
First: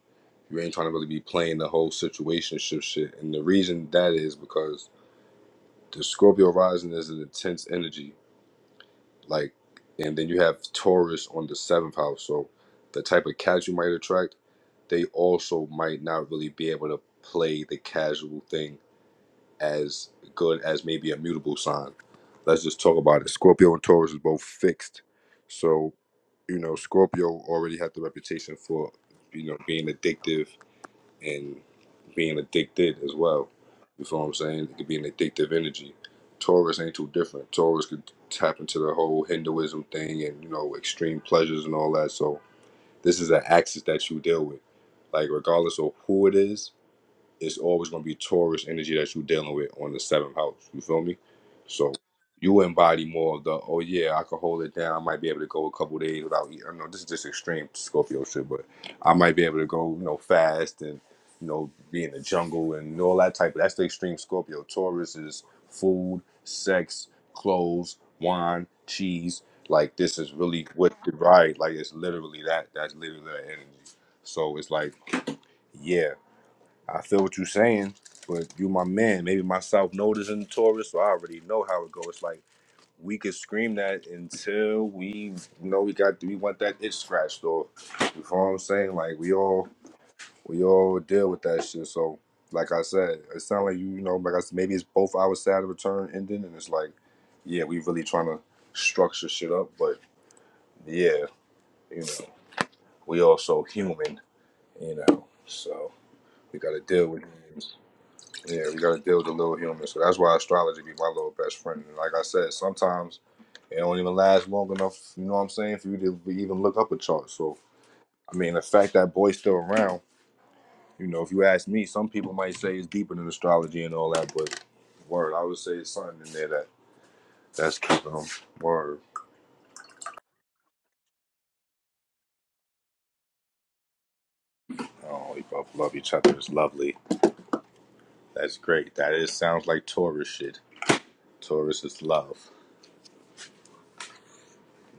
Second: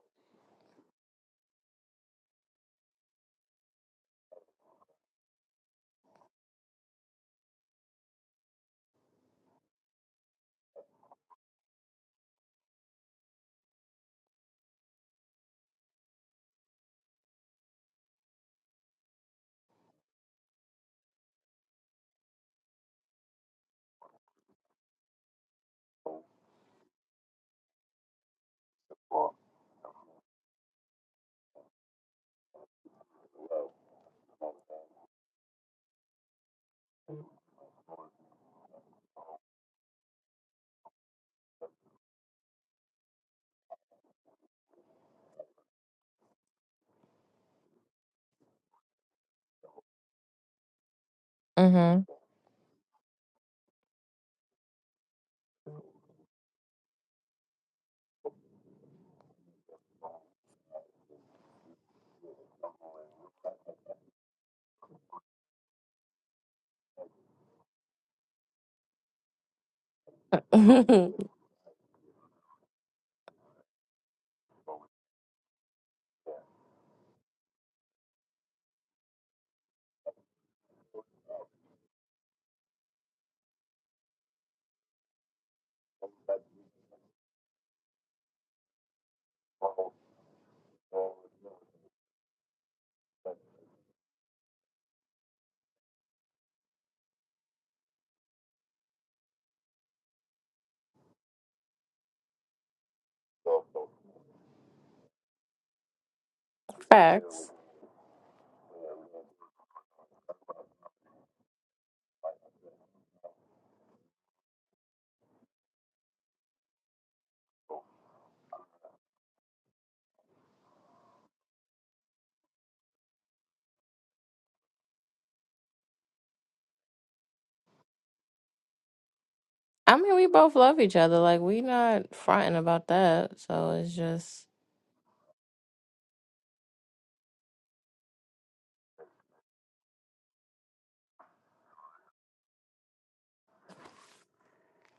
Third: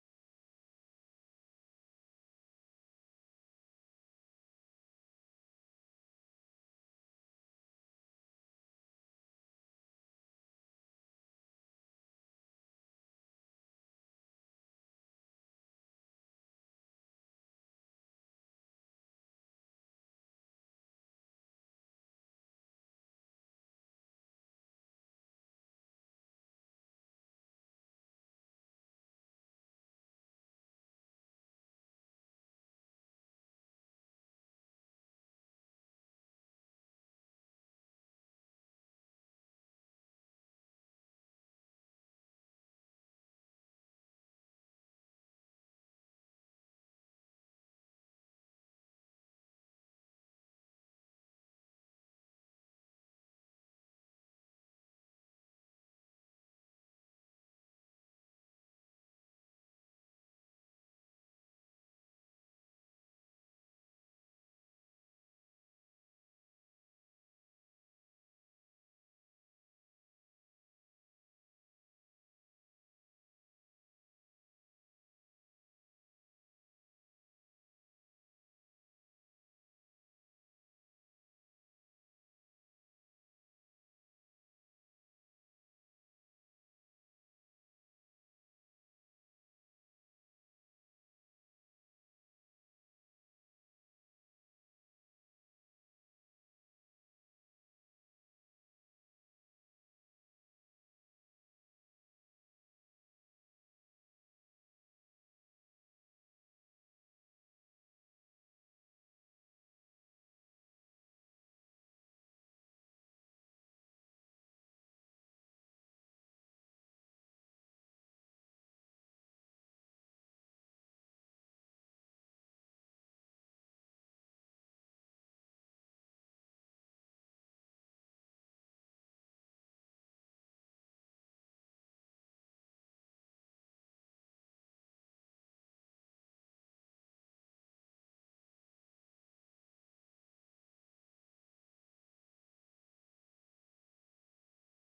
[SPEAKER 1] you ain't trying to really be playing the whole situationship shit. And the reason that is because the Scorpio rising is an intense energy. like and then you have Taurus on the seventh house. So the type of cats you might attract, they also might not really be able to play the casual thing as good as maybe a mutable sign. Let's just talk about it. Scorpio and Taurus is both fixed. So, you know, Scorpio already had the reputation for, you know, being addictive and being addicted as well. You feel what I'm saying? It could be an addictive energy. Taurus ain't too different. Taurus could tap into the whole Hinduism thing and you know extreme pleasures and all that. So this is an axis that you deal with, like regardless of who it is it's always going to be Taurus energy that you're dealing with on the seventh house. You feel me? So
[SPEAKER 2] Mhm.
[SPEAKER 1] you embody more of the oh yeah, I could hold it down. I might be able to go a couple days without eating. I know this is just extreme Scorpio shit, but I might be able to go you know fast and you know be in the jungle and all that type. of That's the extreme Scorpio. Taurus is food, sex, clothes, wine, cheese. Like this is really what the right. Like it's literally that. That's literally that energy. So it's like yeah. I feel what you're saying, but you my man. Maybe my South Node is in Taurus, so I already know how it goes. It's Like we could scream that until we you know we got we want that itch scratched off. You know what I'm saying? Like we all we all deal with that shit. So like I said, it sounds like you, you know, like I said, maybe it's both our side of return ending and it's like, yeah, we really trying to structure shit up, but yeah, you know, we also human, you know. So we gotta deal with
[SPEAKER 2] Facts.
[SPEAKER 1] humans. Yeah, we gotta deal with the little human. So that's why astrology be my little best friend. And like I said, sometimes it don't even last long enough, you know what I'm saying, for you to even look up a chart. So I mean the fact that boy's still around, you know, if you ask me, some people might say it's deeper than astrology and all that, but word, I would say it's something in there that that's keeping them word.
[SPEAKER 2] I mean, we both love each other. Like we not fronting about that. So it's just
[SPEAKER 1] Oh, we both love each other. It's lovely. That's great. That is sounds like Taurus shit. Taurus is love.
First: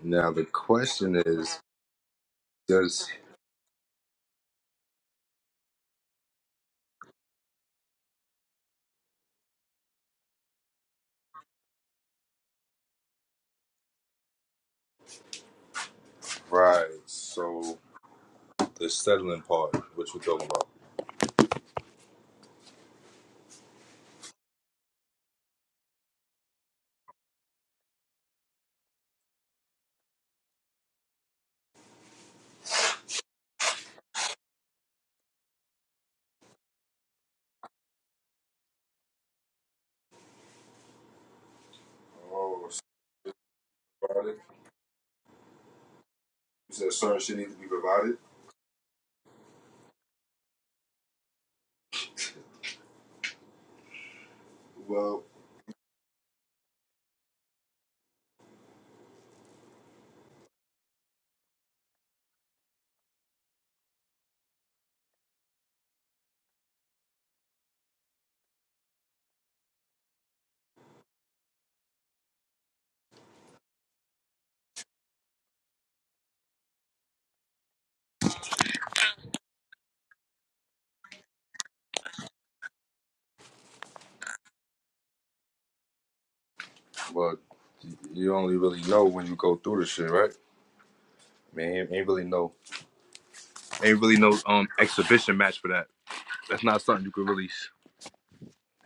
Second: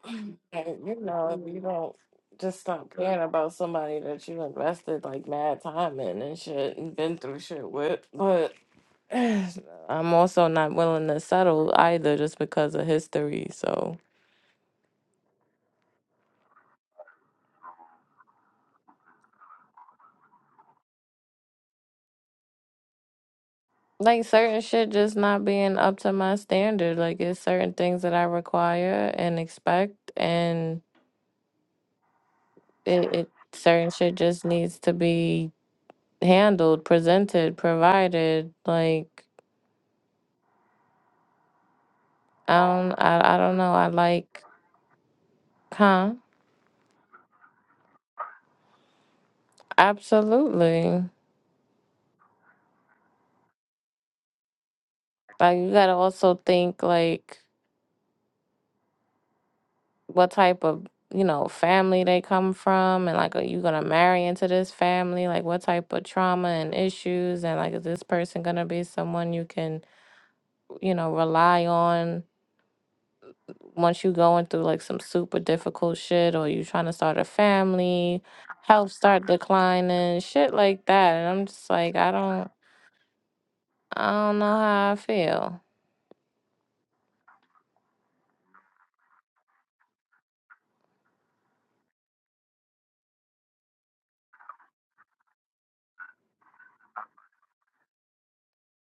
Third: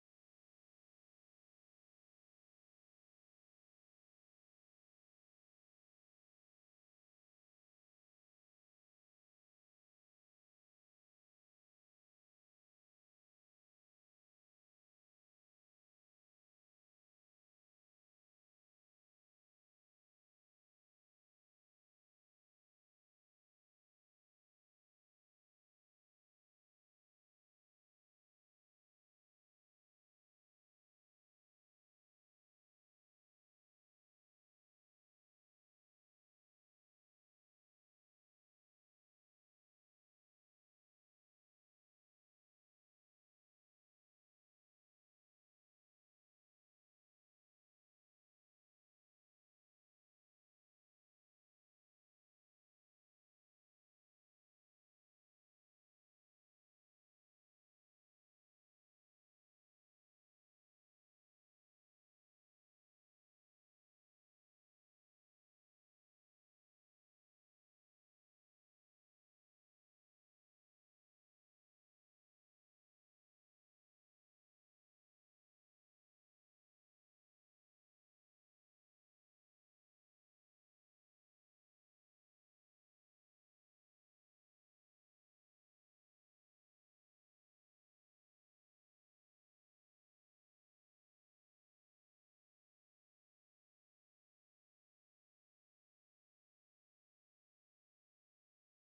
[SPEAKER 1] Now the
[SPEAKER 2] and, you
[SPEAKER 1] question
[SPEAKER 2] know if you
[SPEAKER 1] is,
[SPEAKER 2] don't just stop
[SPEAKER 1] does
[SPEAKER 2] caring about somebody that you invested like mad time in and shit and been through shit with, I'm also not willing to settle either just because of history. So,
[SPEAKER 1] right, so The settling part, what you talking about?
[SPEAKER 2] like, certain shit just not being up to my standard. Like, it's certain things that I require and expect, and it, it certain shit just needs to be handled, presented, provided. Like, I
[SPEAKER 1] Oh,
[SPEAKER 2] don't, I, I don't know. I
[SPEAKER 1] provided.
[SPEAKER 2] like, huh?
[SPEAKER 1] You said certain shit needs to be provided.
[SPEAKER 2] Absolutely.
[SPEAKER 1] Well,
[SPEAKER 2] Like, you gotta also think, like, what type of you know family they come from and like are you gonna marry into this family like what type of trauma and issues and like is this person gonna be someone you can you know rely on once you going through like some super difficult shit or you trying to start a family health start declining shit like that and i'm just like i don't i don't know how i feel
[SPEAKER 1] well, you only really know when you go through the shit, right? Man, ain't ain't really no, ain't really no um exhibition match for that. That's not something you could really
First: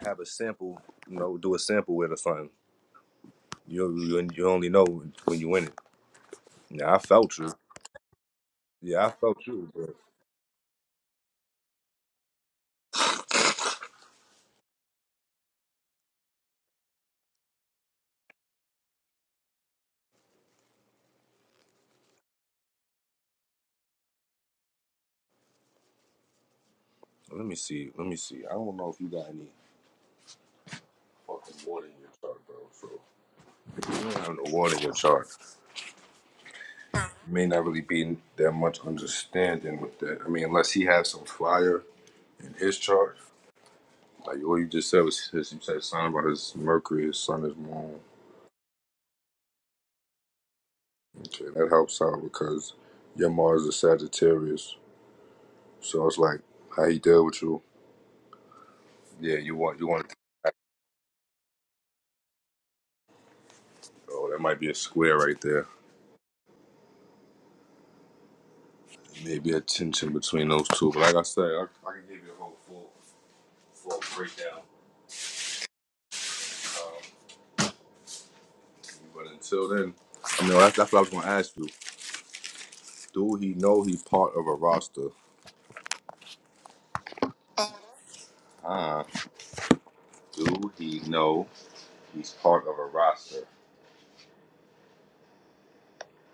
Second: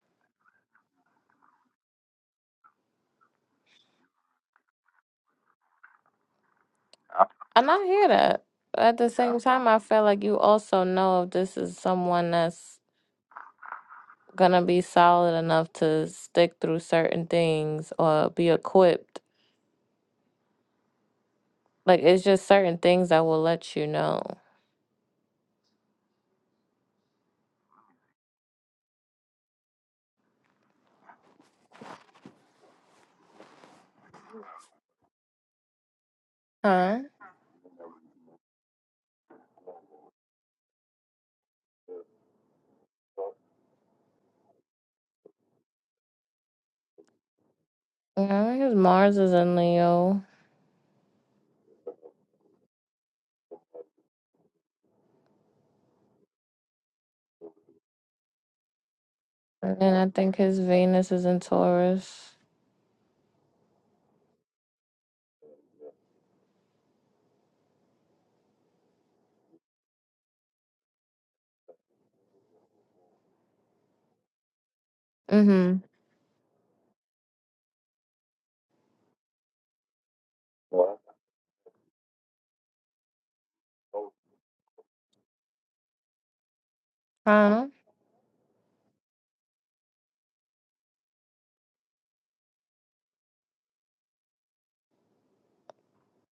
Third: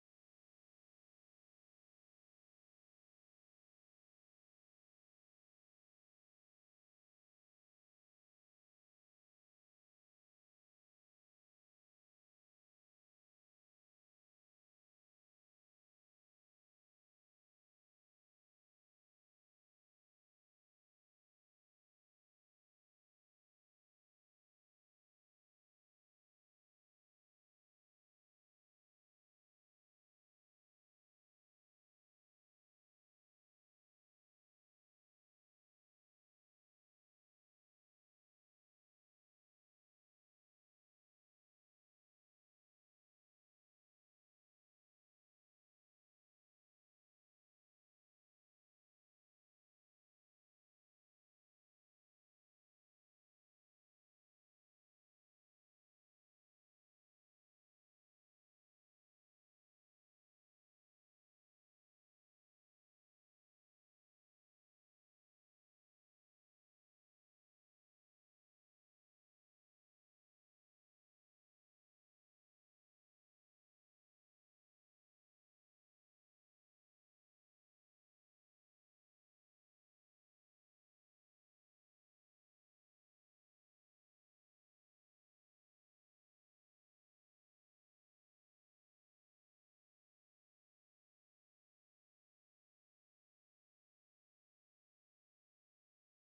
[SPEAKER 1] have a sample, you know, do a sample with or something. You you, you only know when you win it. Yeah, I felt you.
[SPEAKER 2] and i hear that at
[SPEAKER 1] Yeah,
[SPEAKER 2] the
[SPEAKER 1] I felt
[SPEAKER 2] same time
[SPEAKER 1] you.
[SPEAKER 2] i
[SPEAKER 1] But
[SPEAKER 2] feel like you also know if this is someone that's gonna be solid enough to stick through certain things or be equipped. Like it's just certain things that will let you know.
[SPEAKER 1] let me see, let me see. I don't know if you got any fucking water in your chart, bro. So you don't have no water in your chart.
[SPEAKER 2] Huh?
[SPEAKER 1] may not really be that much understanding with that. I mean, unless he has some fire in his chart. Like what you just said was his, you said something about his Mercury, his sun, his moon.
[SPEAKER 2] Yeah, I think his Mars is in Leo,
[SPEAKER 1] Okay, that helps out because your Mars is Sagittarius, so it's like how he deal with you. Yeah, you want
[SPEAKER 2] and
[SPEAKER 1] you
[SPEAKER 2] then I
[SPEAKER 1] want.
[SPEAKER 2] think his Venus is in Taurus.
[SPEAKER 1] Oh, that might be a square right there. Maybe a tension between those two. But like I said, I, I can give you a whole full full breakdown.
[SPEAKER 2] Mm-hmm.
[SPEAKER 1] But until then, I mean, that's, that's what I was gonna ask you. Do he know he's part of a roster?
[SPEAKER 2] Huh?
[SPEAKER 1] Ah. Do he know he's part of a roster?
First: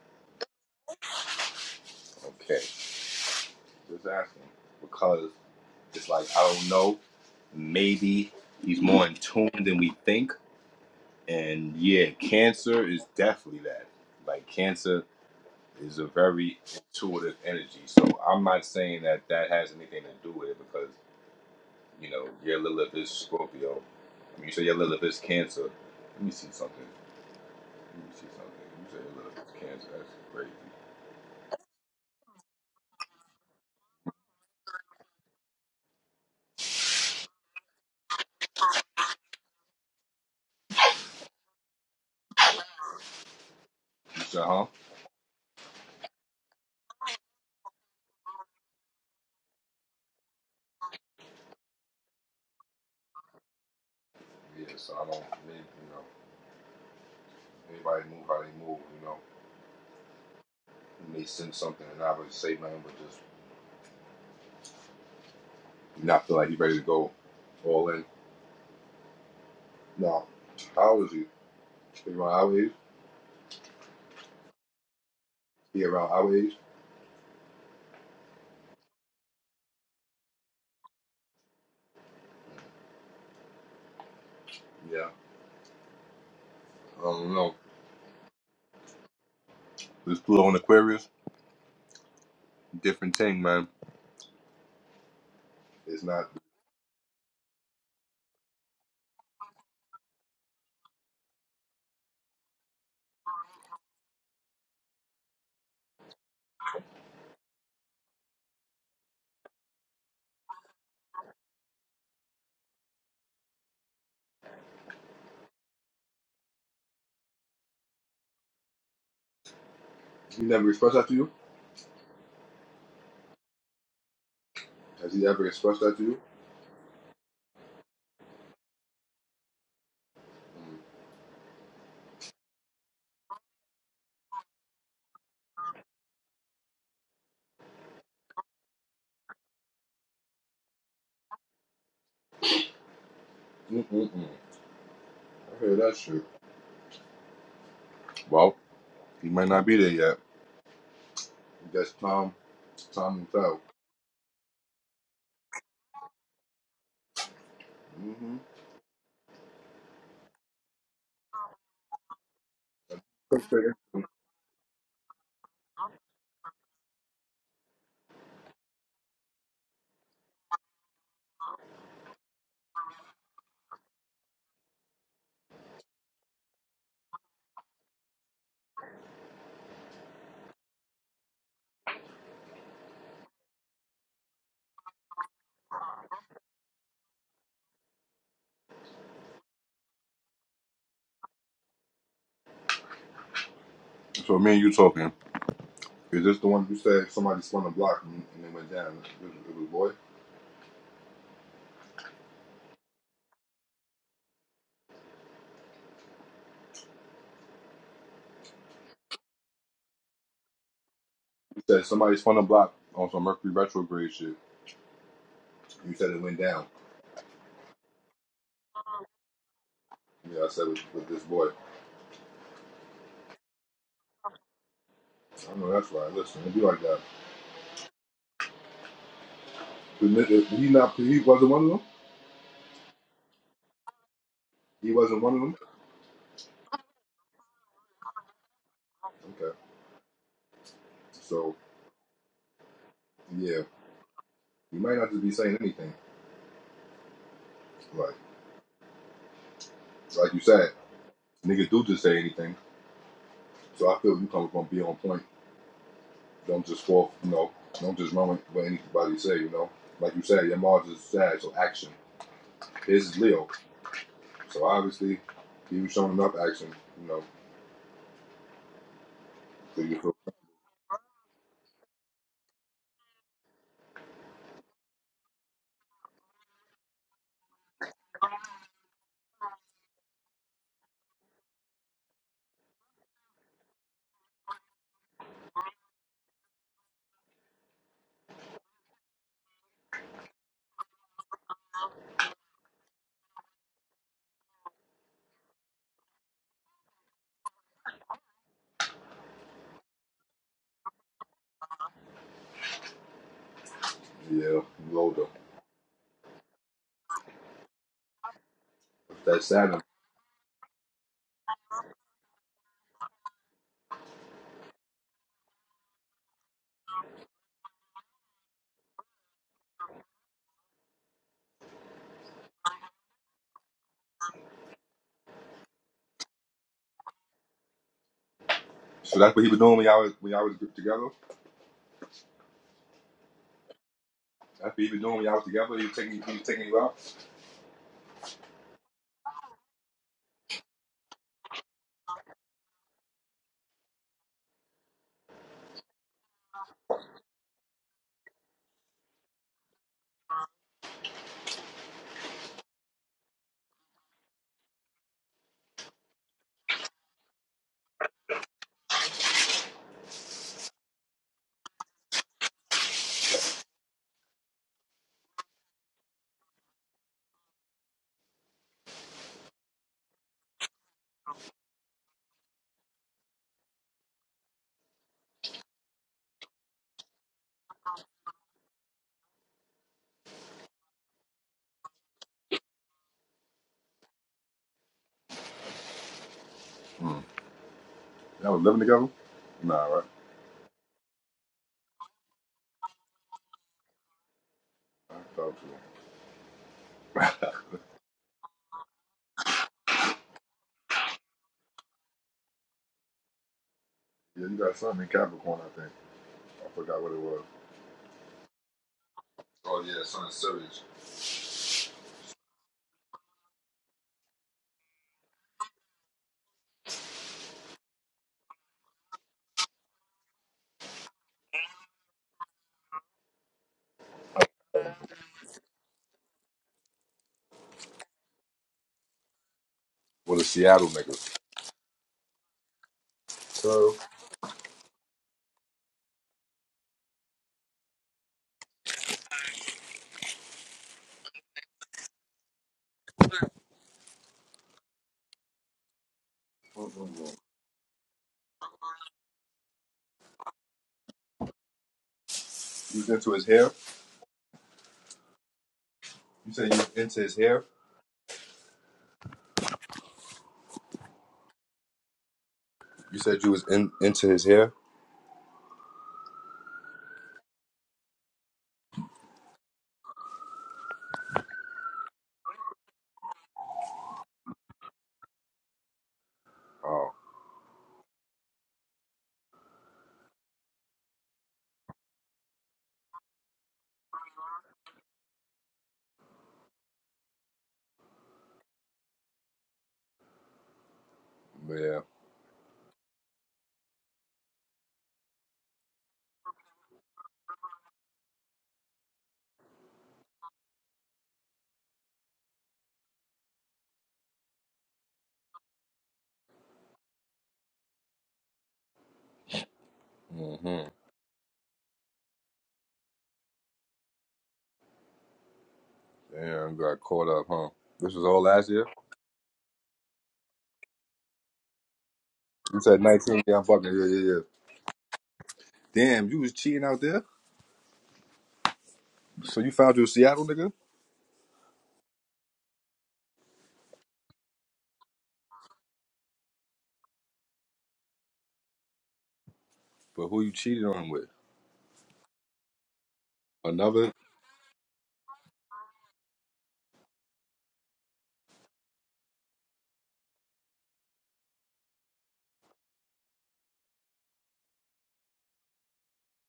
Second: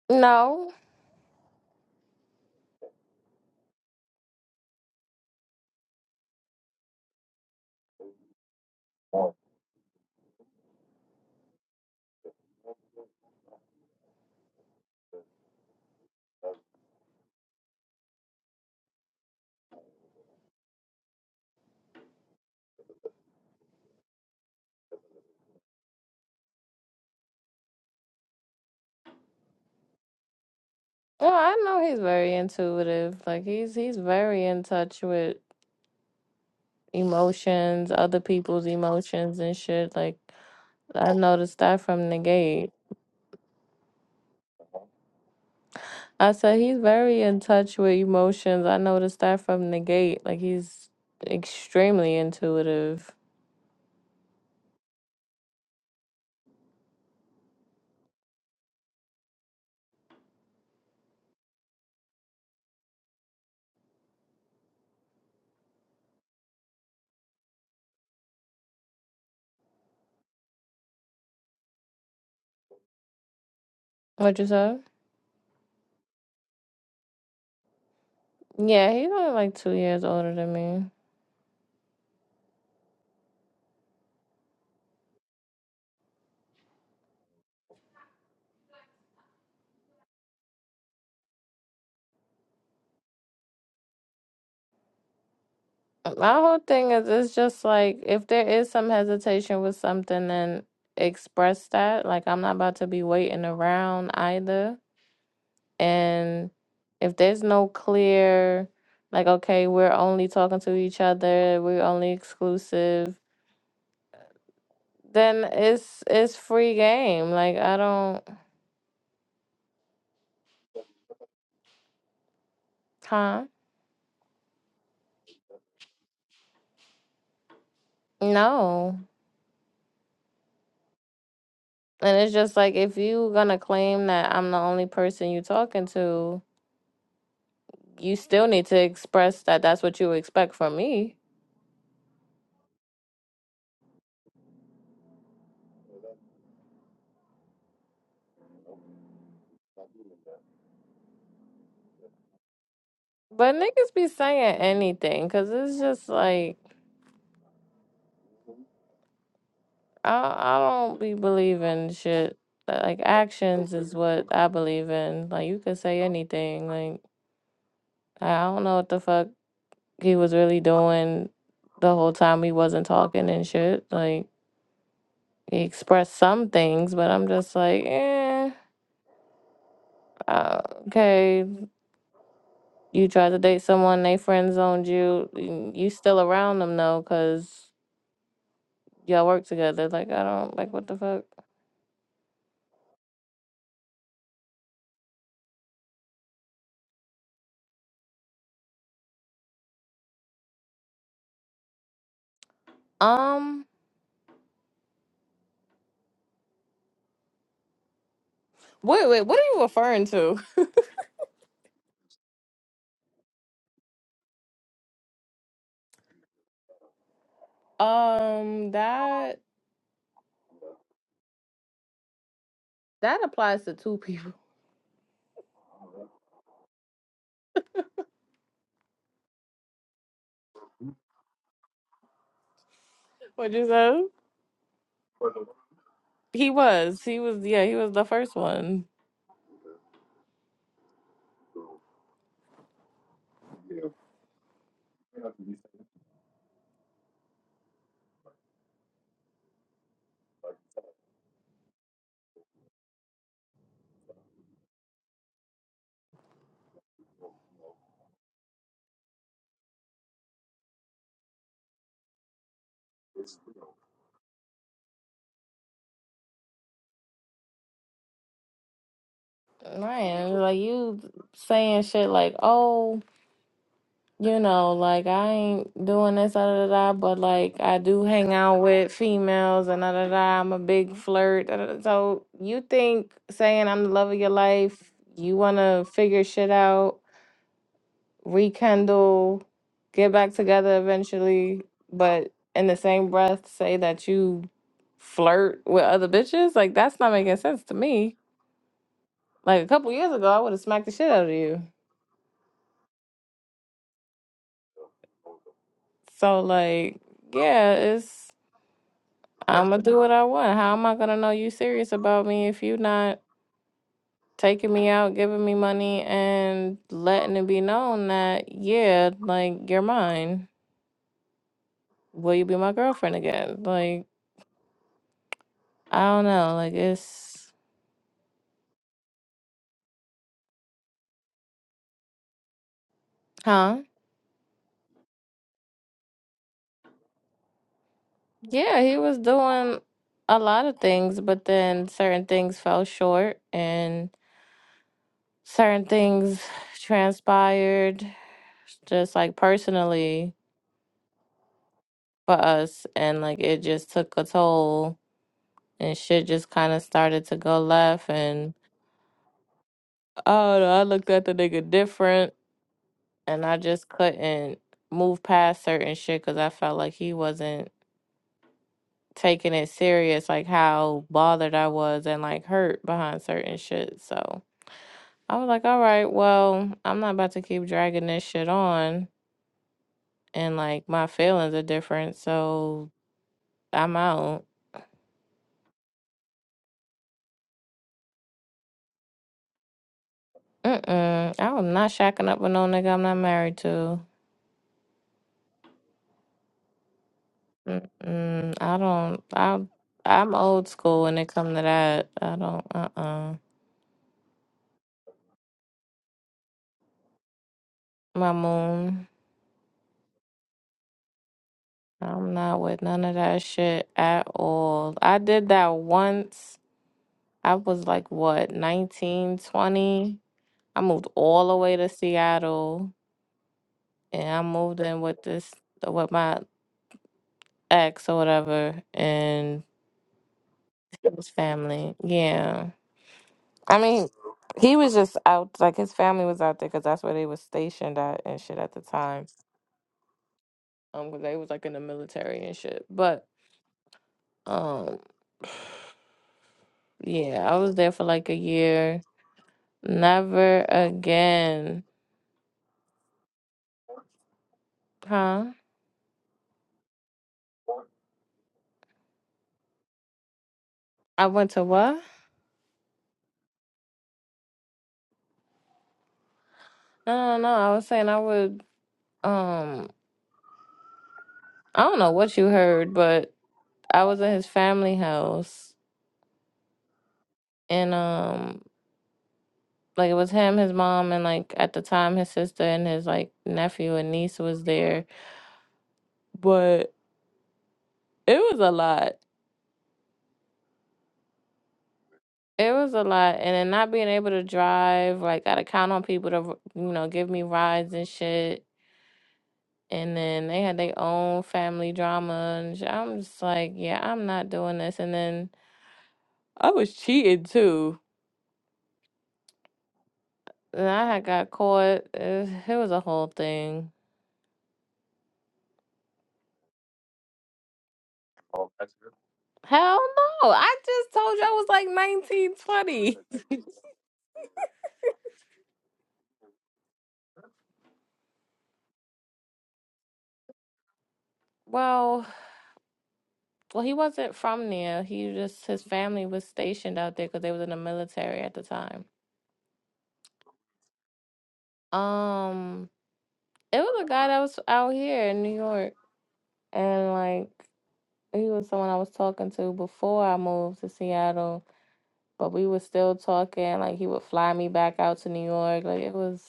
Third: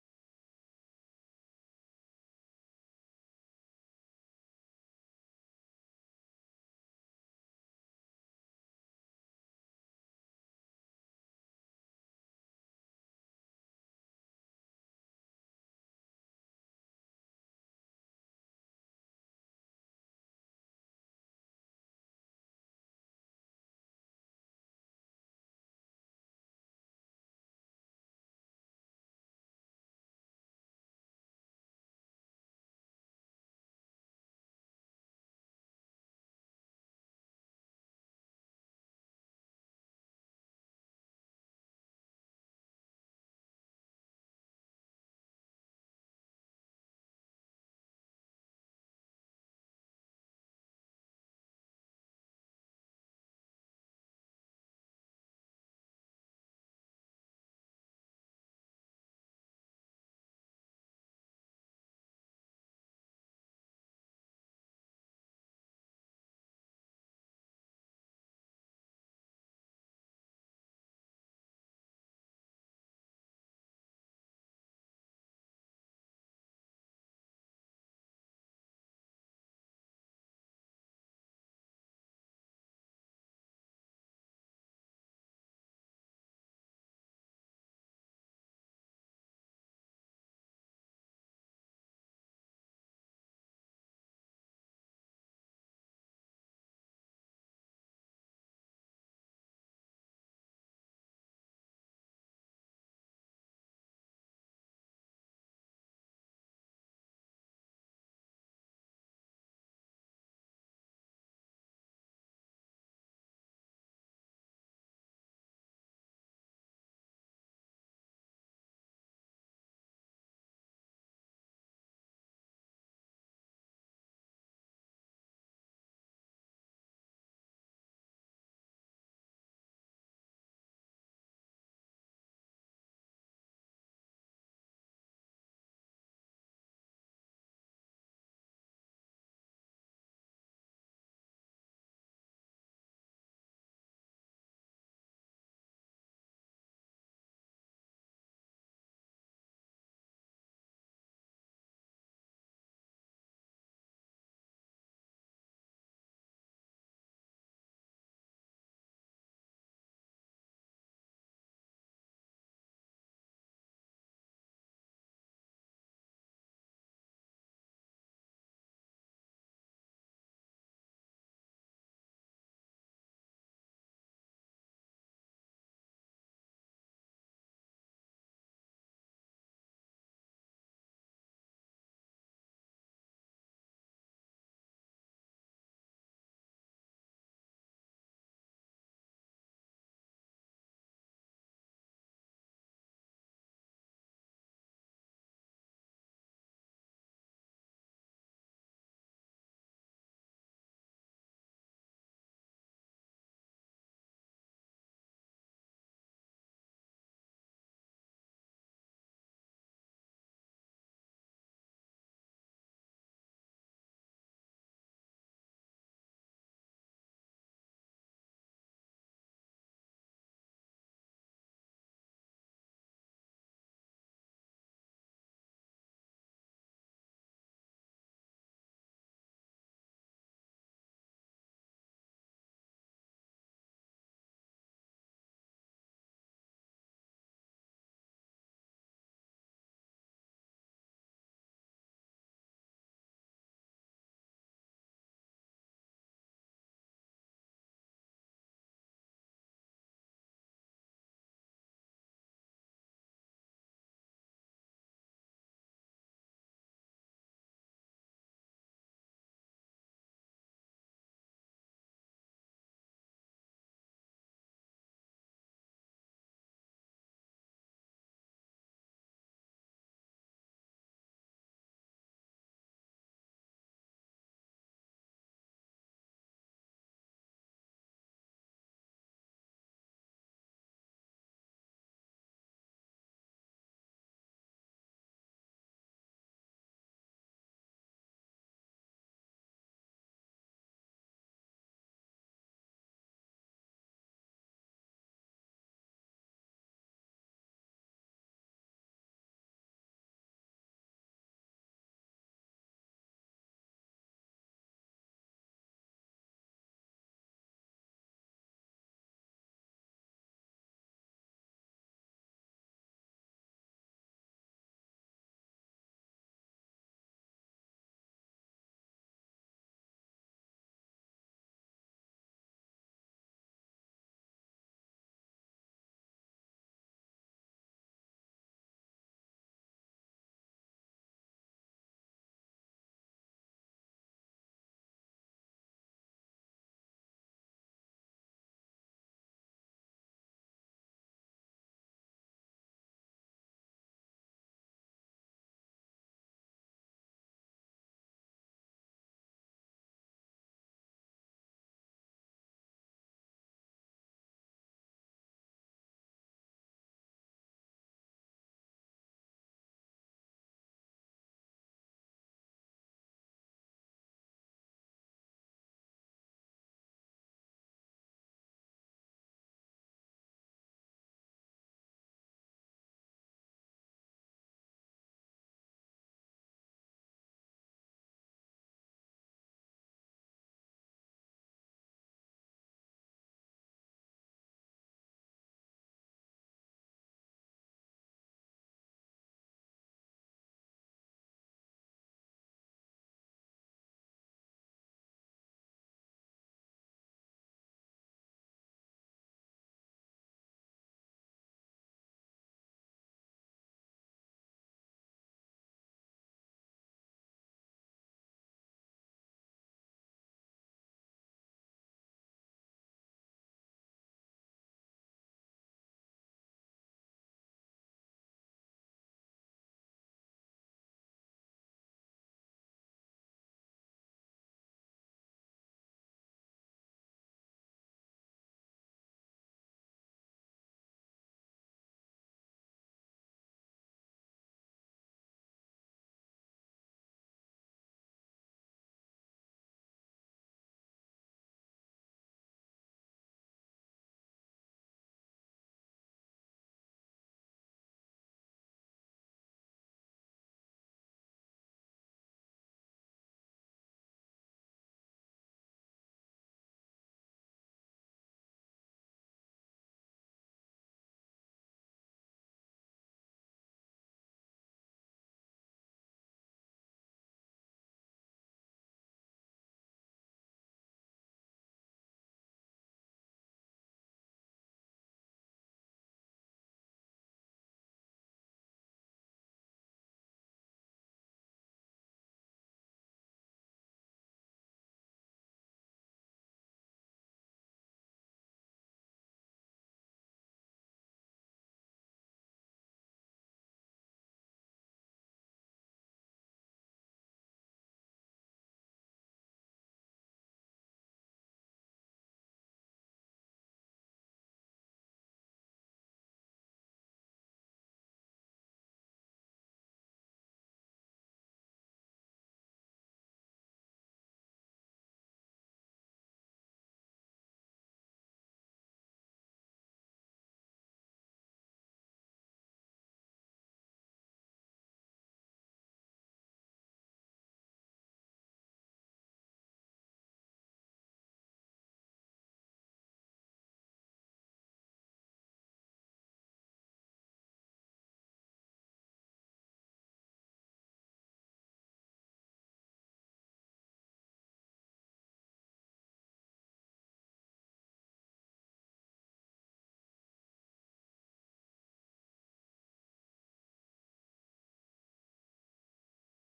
[SPEAKER 2] No.
[SPEAKER 1] Okay, just asking because it's like I don't know. Maybe he's more in tune than we think, and yeah, Cancer is definitely that. Like Cancer is a very intuitive energy, so I'm not saying that that has anything to do with it because you know your Lilith is Scorpio. I mean, you say your Lilith is Cancer. Let me see something. Let me see something. You say your Lilith is Cancer. That's crazy.
[SPEAKER 2] Well, I know he's very intuitive. Like he's he's very in touch with emotions, other people's emotions and shit. Like I noticed that from the gate.
[SPEAKER 1] You said, huh?
[SPEAKER 2] I said he's very in touch with emotions. I noticed that from the gate. Like he's extremely intuitive.
[SPEAKER 1] Yeah, so I don't, they, you know, everybody move how they move, you know. You may send something and not really say nothing, but just not feel like he ready to go all in. No. How old is he? He around our age?
[SPEAKER 2] What you say?
[SPEAKER 1] He around our age?
[SPEAKER 2] Yeah, he's only like two years older than me.
[SPEAKER 1] Yeah. I don't know. This Pluto and Aquarius, different thing, man. It's not,
[SPEAKER 2] My whole thing is it's just like if there is some hesitation with something, then express that. Like I'm not about to be waiting around either. And if there's no clear, like okay, we're only talking to each other, we're only exclusive then it's it's free game. Like I don't,
[SPEAKER 1] he never expressed that to you?
[SPEAKER 2] huh?
[SPEAKER 1] Has he ever expressed that to you?
[SPEAKER 2] No. And it's just like if you gonna claim that I'm the only person you talking to, you still need to express that that's what you expect from me.
[SPEAKER 1] Mm-mm-mm. I heard that shit. Well, he might not be there yet. That's Tom, Tom and
[SPEAKER 2] But
[SPEAKER 1] Phil.
[SPEAKER 2] niggas be saying anything, cause it's just like
[SPEAKER 1] Mm-hmm.
[SPEAKER 2] I I don't be believing shit. Like actions is what I believe in. Like you could say anything. Like I don't know what the fuck he was really doing the whole time he wasn't talking and shit. Like he expressed some things, but I'm just like, eh, uh, okay. You tried to date someone, they friend zoned you. and You still around them though, cause y'all work together. Like I don't like what the fuck.
[SPEAKER 1] So me and you talking. Is this the one you said somebody spun a block and, and it went down? It was, it was boy.
[SPEAKER 2] Um, wait, wait, what are you referring to?
[SPEAKER 1] You said somebody spun a block on some Mercury retrograde shit. You said it went down.
[SPEAKER 2] Um, that
[SPEAKER 1] Yeah, I said with, with this boy.
[SPEAKER 2] that applies to two people.
[SPEAKER 1] I know that's right. Listen, it'd be like that. He not. He wasn't one of them.
[SPEAKER 2] What you say?
[SPEAKER 1] He wasn't one of them.
[SPEAKER 2] He was, he was, yeah, he was the first one.
[SPEAKER 1] Okay. So yeah, you might not just be saying anything. Like like you said, niggas do just say anything. So I feel you come from be on point. Don't just fall. You know, don't just run with what anybody say. You know, like you said, your Mars is sad. So action. His is Leo. So obviously, he was showing enough action, you know. So you feel,
[SPEAKER 2] Man, like you saying shit like, oh, you know, like I ain't doing this, da da da, da, but like I do hang out with females and da da da. I'm a big flirt. Da, da, da. So you think saying I'm the love of your life, you wanna figure shit out, rekindle, get back together eventually, but in the same breath say that you flirt with other bitches? Like that's not making sense to me. Like a couple years ago, I would have smacked the shit out of you.
[SPEAKER 1] yeah, you older.
[SPEAKER 2] So like, yeah, it's
[SPEAKER 1] That's
[SPEAKER 2] I'm
[SPEAKER 1] sad.
[SPEAKER 2] gonna do what I want. How am I gonna know you serious about me if you not taking me out, giving me money, and letting it be known that yeah, like you're mine. Will you be my girlfriend again? Like I don't know. Like it's
[SPEAKER 1] So that's what he was doing when y'all was, when y'all was together.
[SPEAKER 2] huh?
[SPEAKER 1] That's what he was doing when y'all was together. He was taking he was taking you out.
[SPEAKER 2] Yeah, he was doing a lot of things, but then certain things fell short, and certain things transpired, just like personally for us and like it just took a toll and shit just kind of started to go left and oh no, I looked at the nigga different and I just couldn't move past certain shit because I felt like he wasn't taking it serious like how bothered I was and like hurt behind certain shit so I was like all right well I'm not about to keep dragging this shit on and like my feelings are different so I'm out
[SPEAKER 1] Y'all was living together. Nah, right?
[SPEAKER 2] Mm-mm. I am not shacking up with no nigga I'm not married to.
[SPEAKER 1] I thought so.
[SPEAKER 2] Mm-mm, I don't. I I'm old school when it come to that. I don't. Uh-uh.
[SPEAKER 1] Yeah, you got something in Capricorn, I think. I forgot what it was.
[SPEAKER 2] My moon.
[SPEAKER 1] Oh yeah, son Sirius.
[SPEAKER 2] I'm not with none of that shit at all. I did that once. I was like what, 19, 20? I moved all the way to Seattle and I moved in with this with my ex or whatever and
[SPEAKER 1] Well, the Seattle
[SPEAKER 2] his
[SPEAKER 1] nigga.
[SPEAKER 2] family. Yeah. I
[SPEAKER 1] So
[SPEAKER 2] mean, he was just out, like his family was out there because that's where they was stationed at and shit at the time. Um, 'cause they was like in the military and shit. But um, yeah, I was there for like a year. Never again,
[SPEAKER 1] you was into his hair.
[SPEAKER 2] huh?
[SPEAKER 1] You said you was into his hair.
[SPEAKER 2] I went to what?
[SPEAKER 1] You said you was in, into his hair.
[SPEAKER 2] No, no, no. I was saying I would. Um, I don't know what you heard, but I was in his family house
[SPEAKER 1] Oh
[SPEAKER 2] and um, like it was him, his mom, and like at the time his sister and his like nephew and niece was there but it was a lot.
[SPEAKER 1] yeah.
[SPEAKER 2] It was a lot, and then not being able to drive, like gotta count on people to, you know, give me rides and shit. And then they had their own family drama, and sh- I'm just like, yeah, I'm not doing this. And then I was cheating too.
[SPEAKER 1] Mm-hmm.
[SPEAKER 2] And I had got caught. It, it was a whole thing.
[SPEAKER 1] Damn, you got caught up, huh? This was all last year?
[SPEAKER 2] Hell no! I just told you I was like 19
[SPEAKER 1] You said
[SPEAKER 2] 20.
[SPEAKER 1] 19, yeah, I'm fucking, yeah, yeah, yeah. Damn, you was cheating out there? So you found you your Seattle nigga?
[SPEAKER 2] Well, well, he wasn't from there. He just his family was stationed out there because they was in the military at the time.
[SPEAKER 1] But who you cheated on with?
[SPEAKER 2] Um, it was a
[SPEAKER 1] Another?
[SPEAKER 2] guy that was out here in New York, and like he was someone I was talking to before I moved to Seattle, but we were still talking. Like he would fly me back out to New York. Like it was,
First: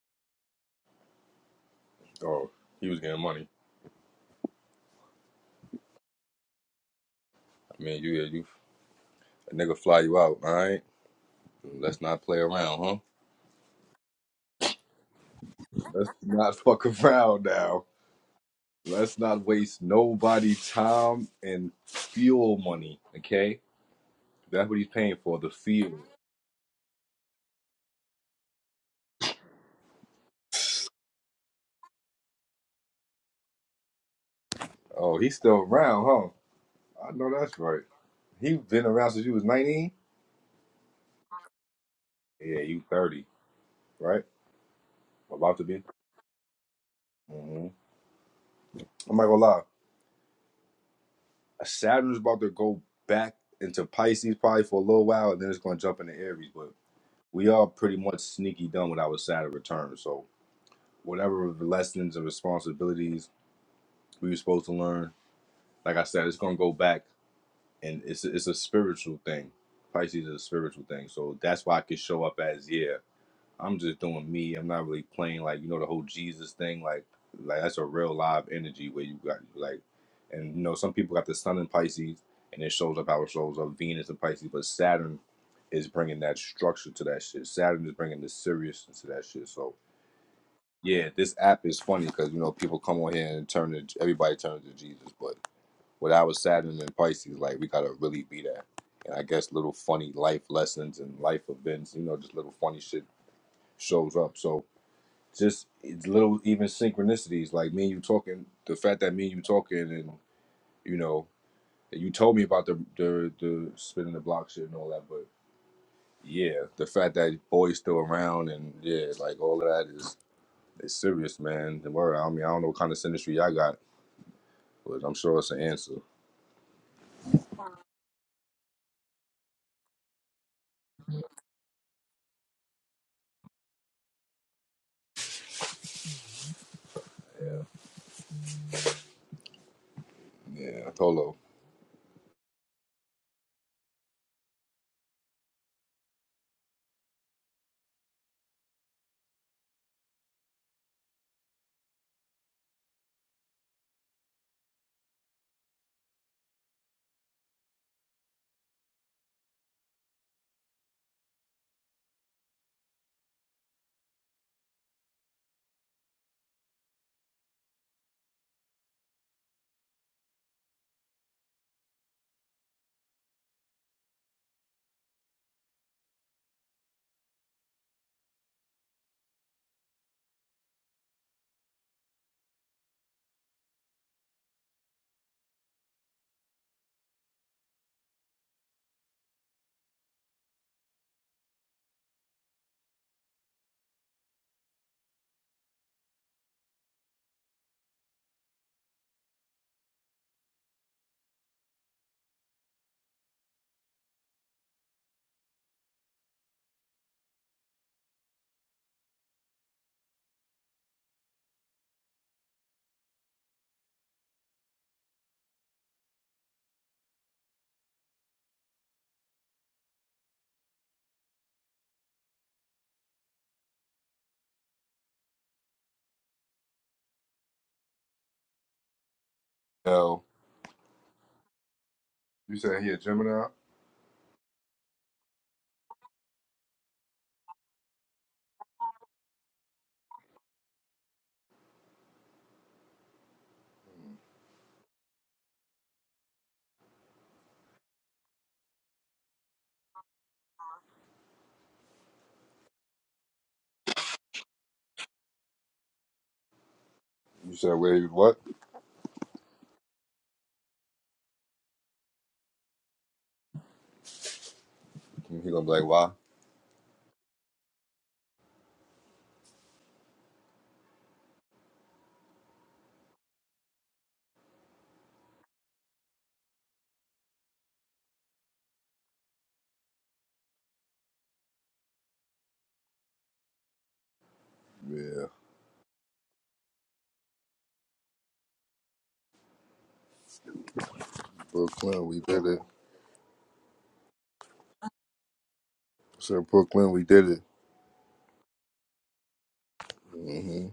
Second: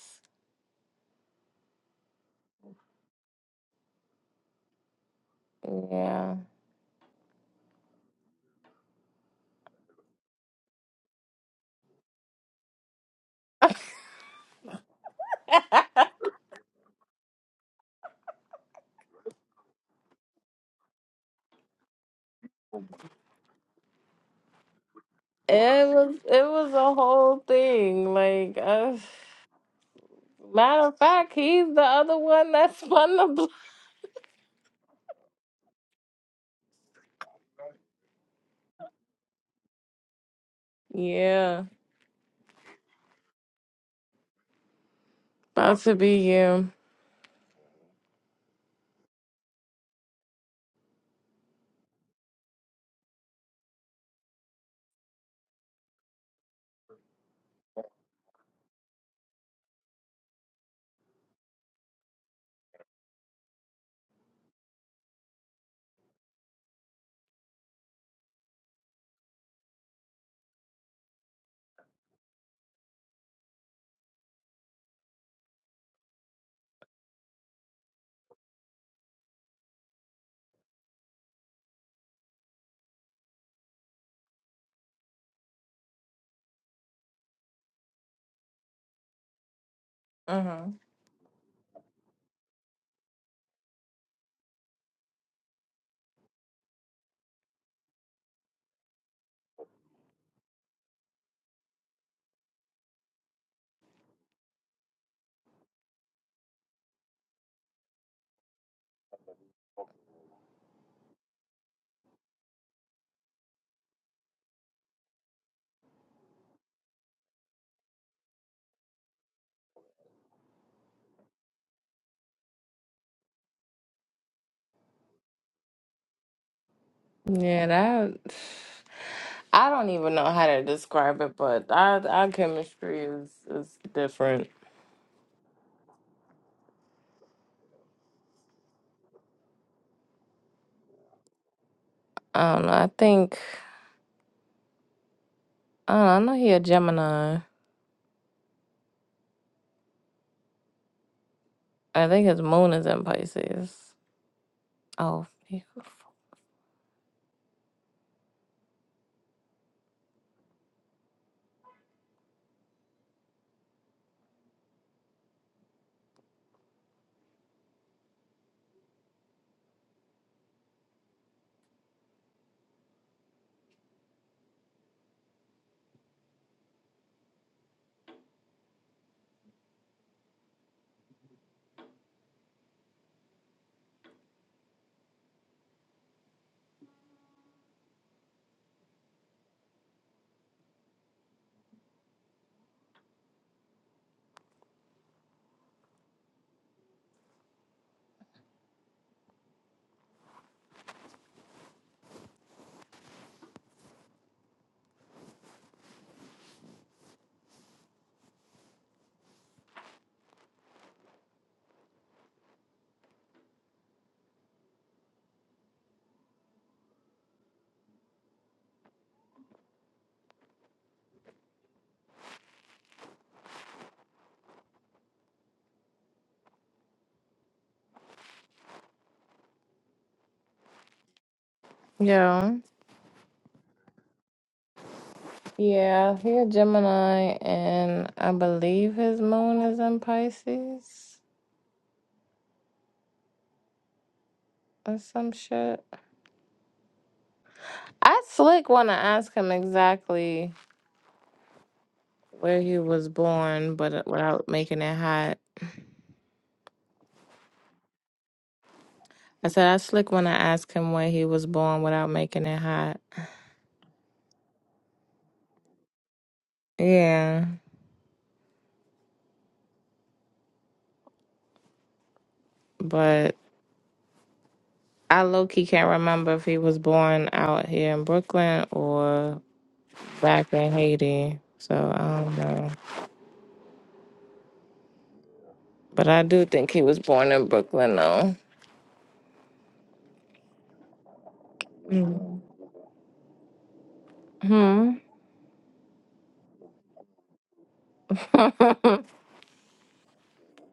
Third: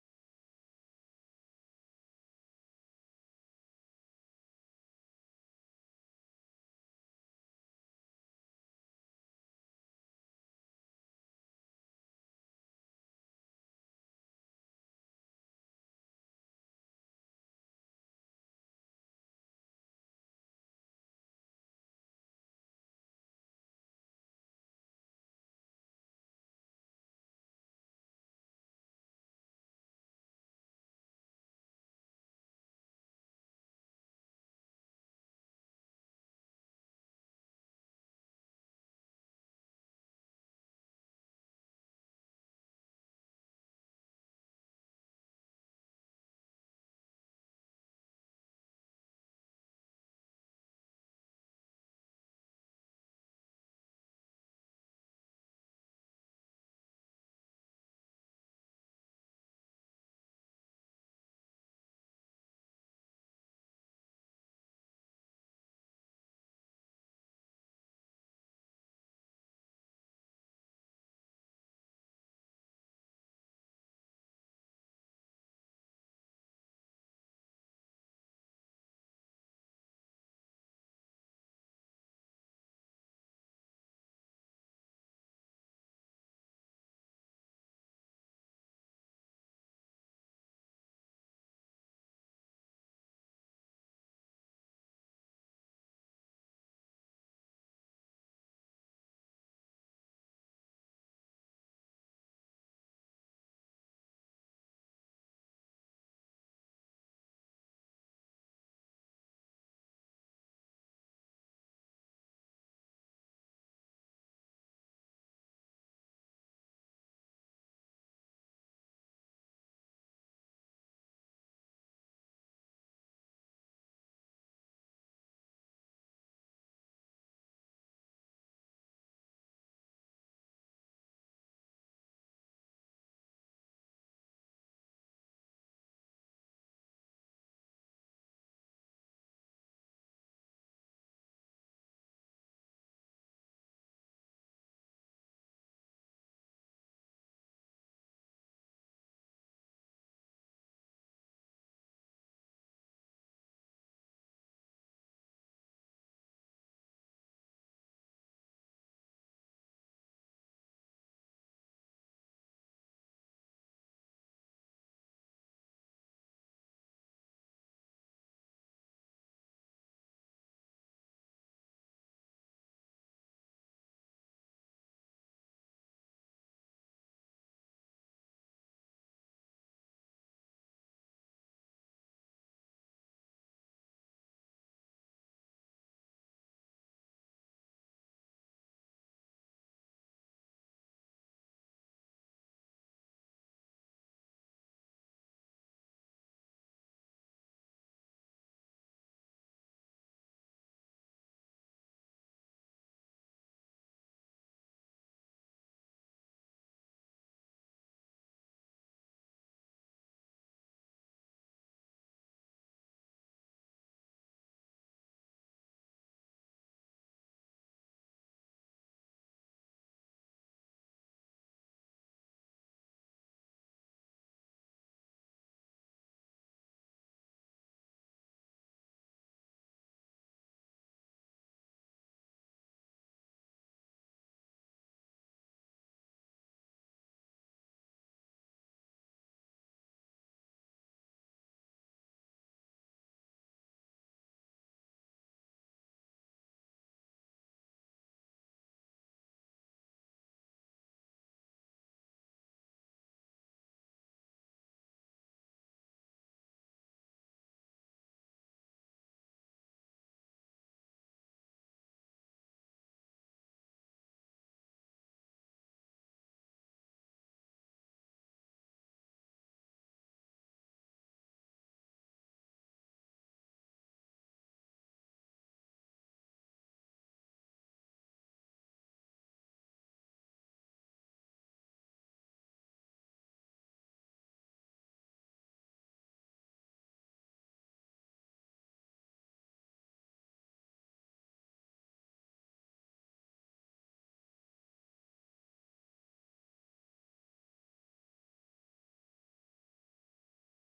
[SPEAKER 1] Oh, he was getting money.
[SPEAKER 2] yeah,
[SPEAKER 1] I mean, you, yeah, you, a nigga fly you out, all right? Let's not play around, huh?
[SPEAKER 2] it
[SPEAKER 1] Let's not fuck around now. Let's not waste nobody time and fuel money, okay? That's what he's paying for, the fuel.
[SPEAKER 2] was it was a whole thing. Like uh, matter of fact, he's the other one that spun the block.
[SPEAKER 1] Oh, he's still around, huh? I know that's right. He been around since you was 19?
[SPEAKER 2] Yeah,
[SPEAKER 1] Yeah, you 30, right? About to
[SPEAKER 2] about
[SPEAKER 1] be.
[SPEAKER 2] to be you.
[SPEAKER 1] hmm I'm not gonna lie. Saturn's about to go back into Pisces probably for a little while, and then it's gonna jump into Aries. But we are pretty much sneaky done with our Saturn return. So whatever lessons and responsibilities we were supposed to learn, like I said, it's gonna go back, and it's it's a spiritual thing. Pisces is a spiritual thing, so that's why I could show up as yeah. I'm just doing me. I'm not really playing like you know the whole Jesus thing. Like like that's a real live energy where you got like, and you know some people got the Sun in Pisces and it shows up how it shows up Venus in Pisces, but Saturn is bringing that structure to that shit. Saturn is bringing the seriousness to that shit. So
[SPEAKER 2] Uh huh.
[SPEAKER 1] yeah, this app is funny because you know people come on here and turn to everybody turns to Jesus, but with our Saturn and Pisces, like we gotta really be that. And I guess little funny life lessons and life events, you know, just little funny shit shows up. So just it's little even synchronicities like me and you talking the fact that me and you talking and you know you told me about the the the spinning the block shit and all that but yeah the fact that boy's still around and yeah like all of that is is serious man the word i mean i don't know what kind of synistry y'all got but i'm sure it's an answer
[SPEAKER 2] Yeah, that. I don't even know how to describe it, but our our chemistry is is different.
[SPEAKER 1] yeah polo
[SPEAKER 2] I don't know. I think I don't know. I know he a Gemini. I think his moon is in Pisces. Oh, he-
[SPEAKER 1] L.
[SPEAKER 2] yeah,
[SPEAKER 1] you said he a gemini
[SPEAKER 2] yeah. He a Gemini, and I believe his moon is in Pisces or some shit. I slick want to ask him exactly where he was born, but uh, without making it hot.
[SPEAKER 1] you said where he what
[SPEAKER 2] I said I slick want to ask him where he was born without making it hot.
[SPEAKER 1] he gonna be like why
[SPEAKER 2] Yeah, but I low key can't remember if he was born out here in Brooklyn or back in Haiti. So I don't know.
[SPEAKER 1] yeah
[SPEAKER 2] But I do think he was born in Brooklyn though.
[SPEAKER 1] brooklyn we
[SPEAKER 2] Mm.
[SPEAKER 1] did it
[SPEAKER 2] Hmm.
[SPEAKER 1] said brooklyn we did it
[SPEAKER 2] but I
[SPEAKER 1] hmm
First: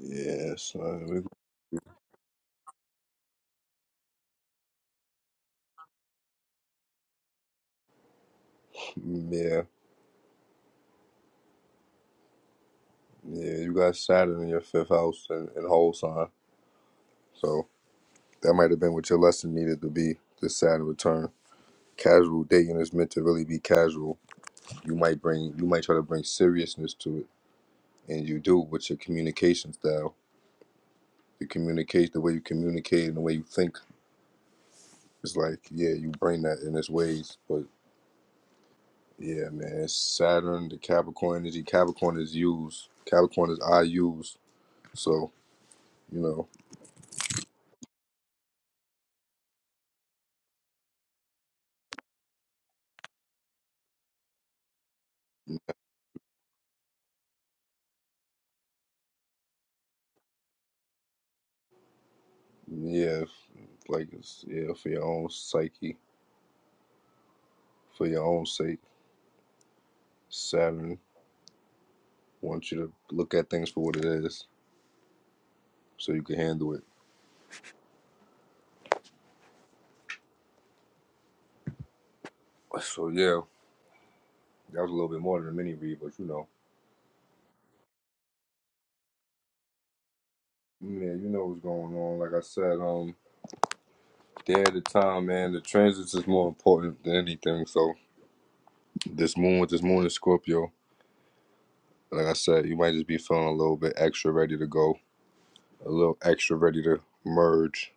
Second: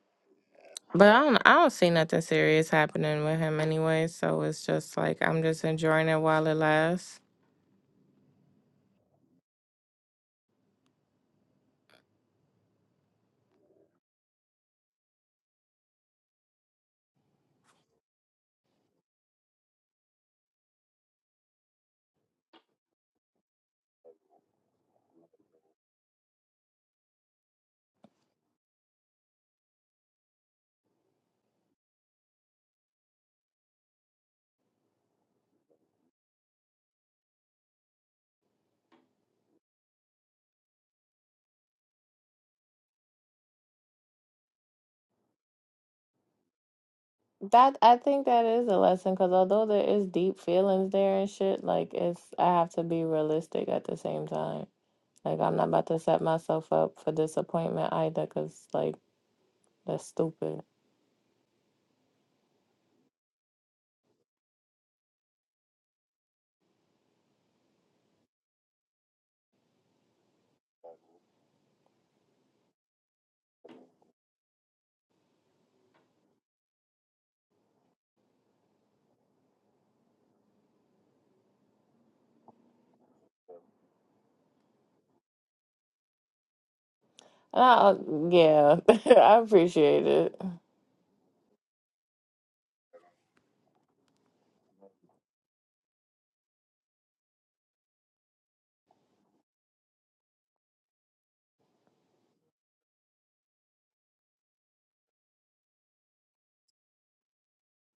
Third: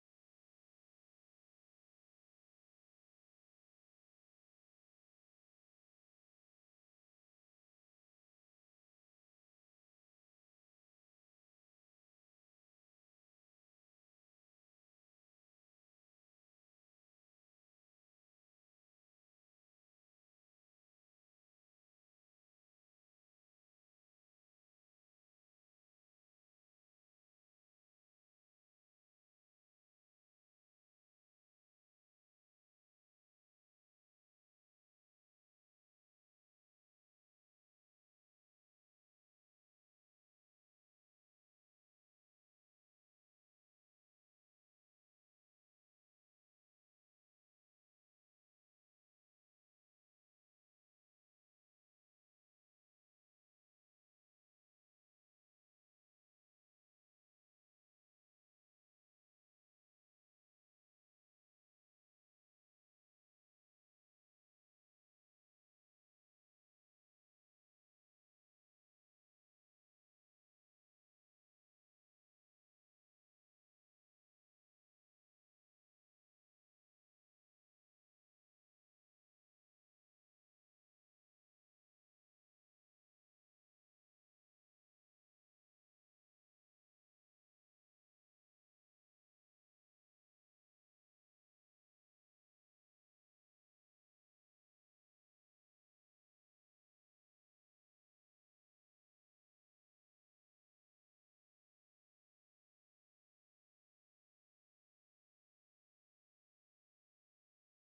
[SPEAKER 1] Yes,
[SPEAKER 2] don't I don't see nothing serious happening with him anyway, so it's just like I'm just enjoying it while it lasts.
[SPEAKER 1] Yeah, yeah. You got Saturn in your fifth house and, and whole sign, so that might have been what your lesson needed to be. This Saturn return. Casual dating is meant to really be casual. You might bring, you might try to bring seriousness to it, and you do with your communication style. You communicate the way you communicate and the way you think. It's like, yeah, you bring that in its ways, but yeah, man, it's Saturn, the Capricorn energy. Capricorn is used. Capricorn is I use. So you know.
[SPEAKER 2] That I think that is a lesson because although there is deep feelings there and shit, like it's I have to be realistic at the same time. Like I'm not about to set myself up for disappointment either, cause like that's stupid.
[SPEAKER 1] Yeah, like it's yeah for your own psyche, for your own sake. Saturn wants you to look at things for what it is, so you can handle it. So yeah, that was a little bit more than a mini read, but you know,
[SPEAKER 2] And I, uh, yeah, I appreciate it.
[SPEAKER 1] yeah, you know what's going on. Like I said, um, day at a time, man. The transits is more important than anything. So this moon with this moon in Scorpio, like I said, you might just be feeling a little bit extra ready to go, a little extra ready to merge.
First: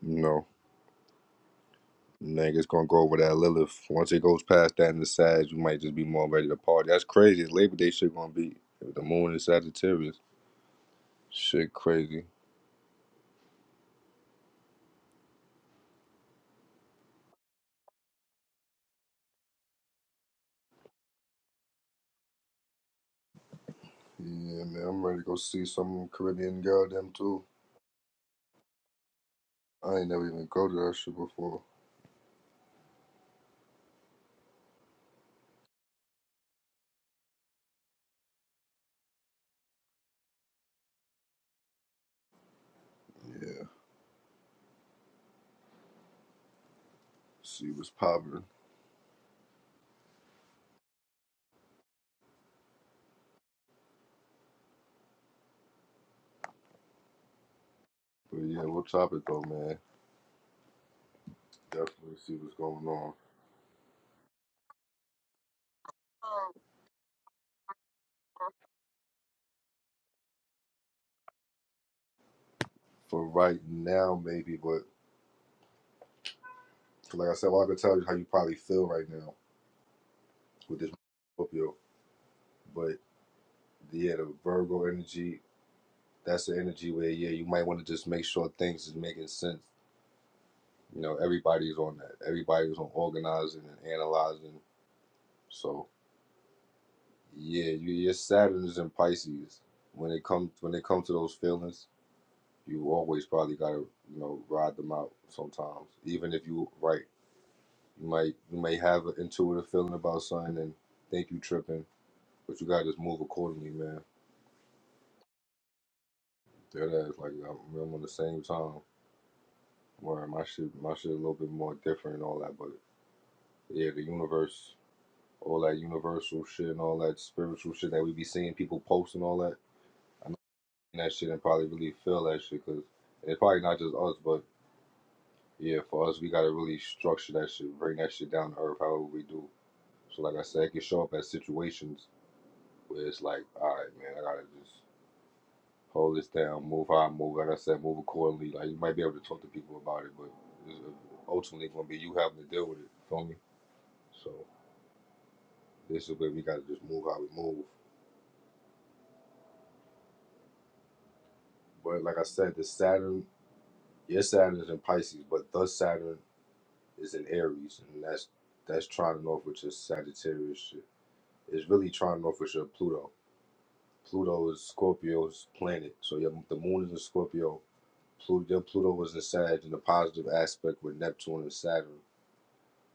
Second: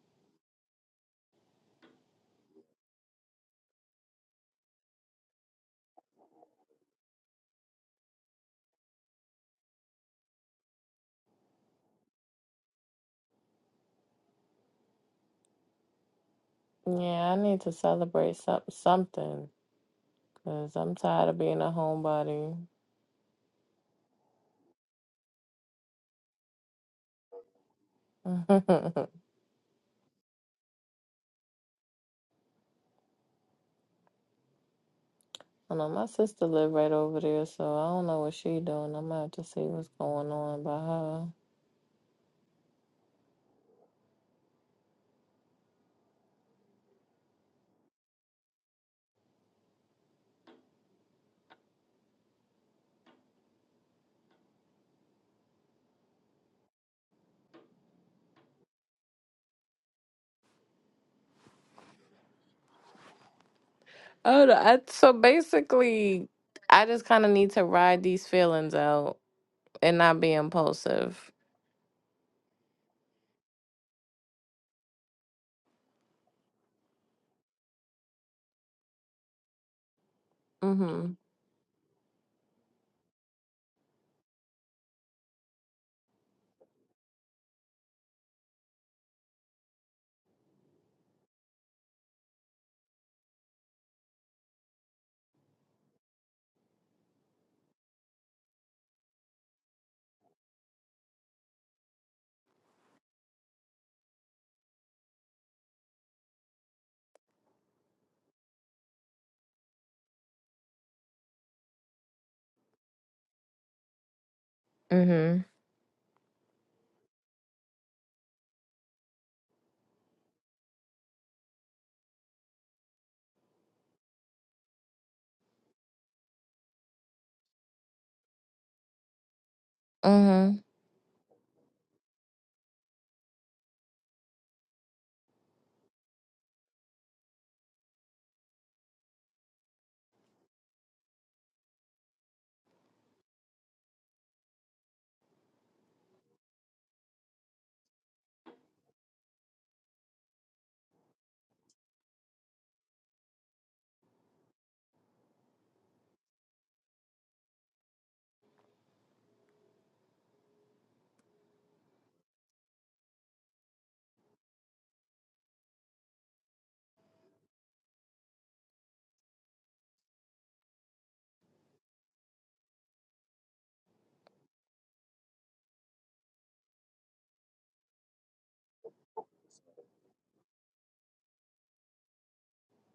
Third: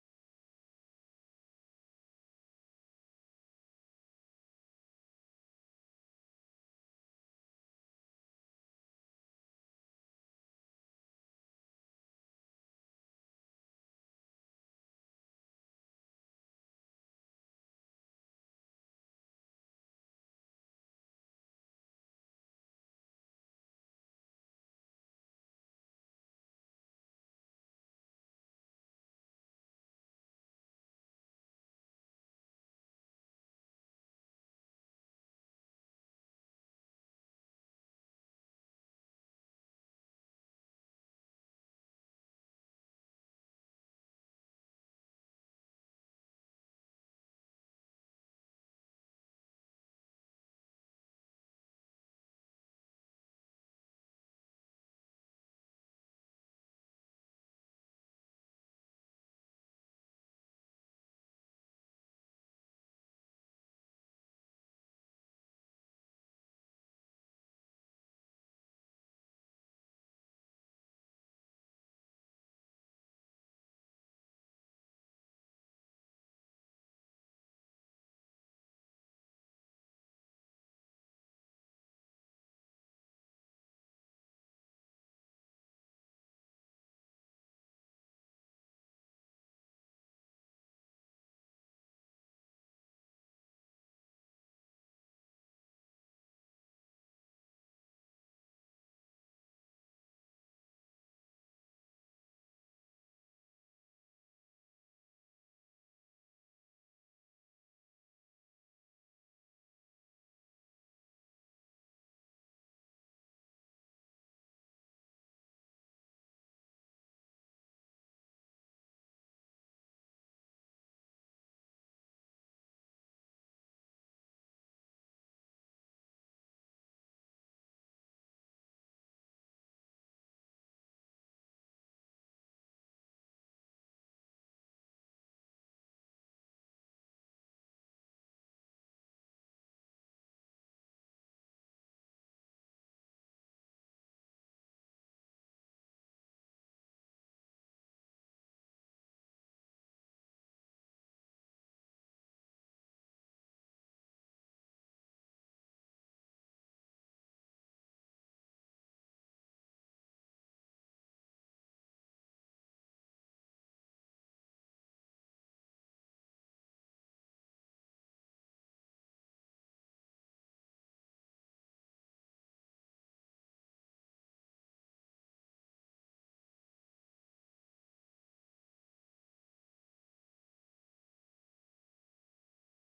[SPEAKER 1] You know. Niggas gonna go over that Lilith. Once it goes past that and the Sag, you might just be more ready to party. That's crazy. Labor Day shit gonna be with the moon in Sagittarius. Shit crazy.
[SPEAKER 2] Yeah, I need to celebrate some something, cause I'm tired of being a homebody.
[SPEAKER 1] Yeah, man, I'm ready to go see some Caribbean goddamn too. I ain't never even go to that shit before.
[SPEAKER 2] I know my sister live right over there, so I don't know what she doing. I'm gonna have to see what's going on by her.
[SPEAKER 1] Yeah, see what's poppin'. But yeah, we'll top it though, man. Definitely see what's going on.
[SPEAKER 2] Oh, no, I, so basically, I just kind of need to ride these feelings out and not be impulsive.
[SPEAKER 1] For right now, maybe, but like I said, all I can tell you how you probably feel right now with this
[SPEAKER 2] Mhm.
[SPEAKER 1] Scorpio. But yeah, the Virgo energy that's the energy where yeah, you might want to just make sure things is making sense. You know, everybody's on that. Everybody's on organizing and analyzing. So yeah, you, your Saturn is in Pisces. When it comes when it comes to those feelings, you always probably gotta you know ride them out sometimes. Even if you right, you might you may have an intuitive feeling about something and think you tripping, but you gotta just move accordingly, man.
[SPEAKER 2] Mhm.
[SPEAKER 1] That is like I'm, I'm on the same time where my shit my shit a little bit more different and all that, but Yeah, the universe, all that universal shit and all that spiritual shit that we be seeing people post and all that.
[SPEAKER 2] Mhm.
[SPEAKER 1] And that shit and probably really feel that shit because it's probably not just us, but yeah, for us, we gotta really structure that shit, bring that shit down to earth, however we do. So, like I said, it can show up as situations where it's like, all right, man, I gotta just hold this down, move how I move. Like I said, move accordingly. Like you might be able to talk to people about it, but it's uh, ultimately gonna be you having to deal with it. Feel me? So this is where we gotta just move how we move. But like I said, the Saturn, your Saturn is in Pisces, but the Saturn is in Aries, and that's that's trying off with your Sagittarius shit. It's really trying off with your Pluto. Pluto is Scorpio's planet, so your the moon is in Scorpio. Pluto, your Pluto was in Sag in a positive aspect with Neptune and Saturn,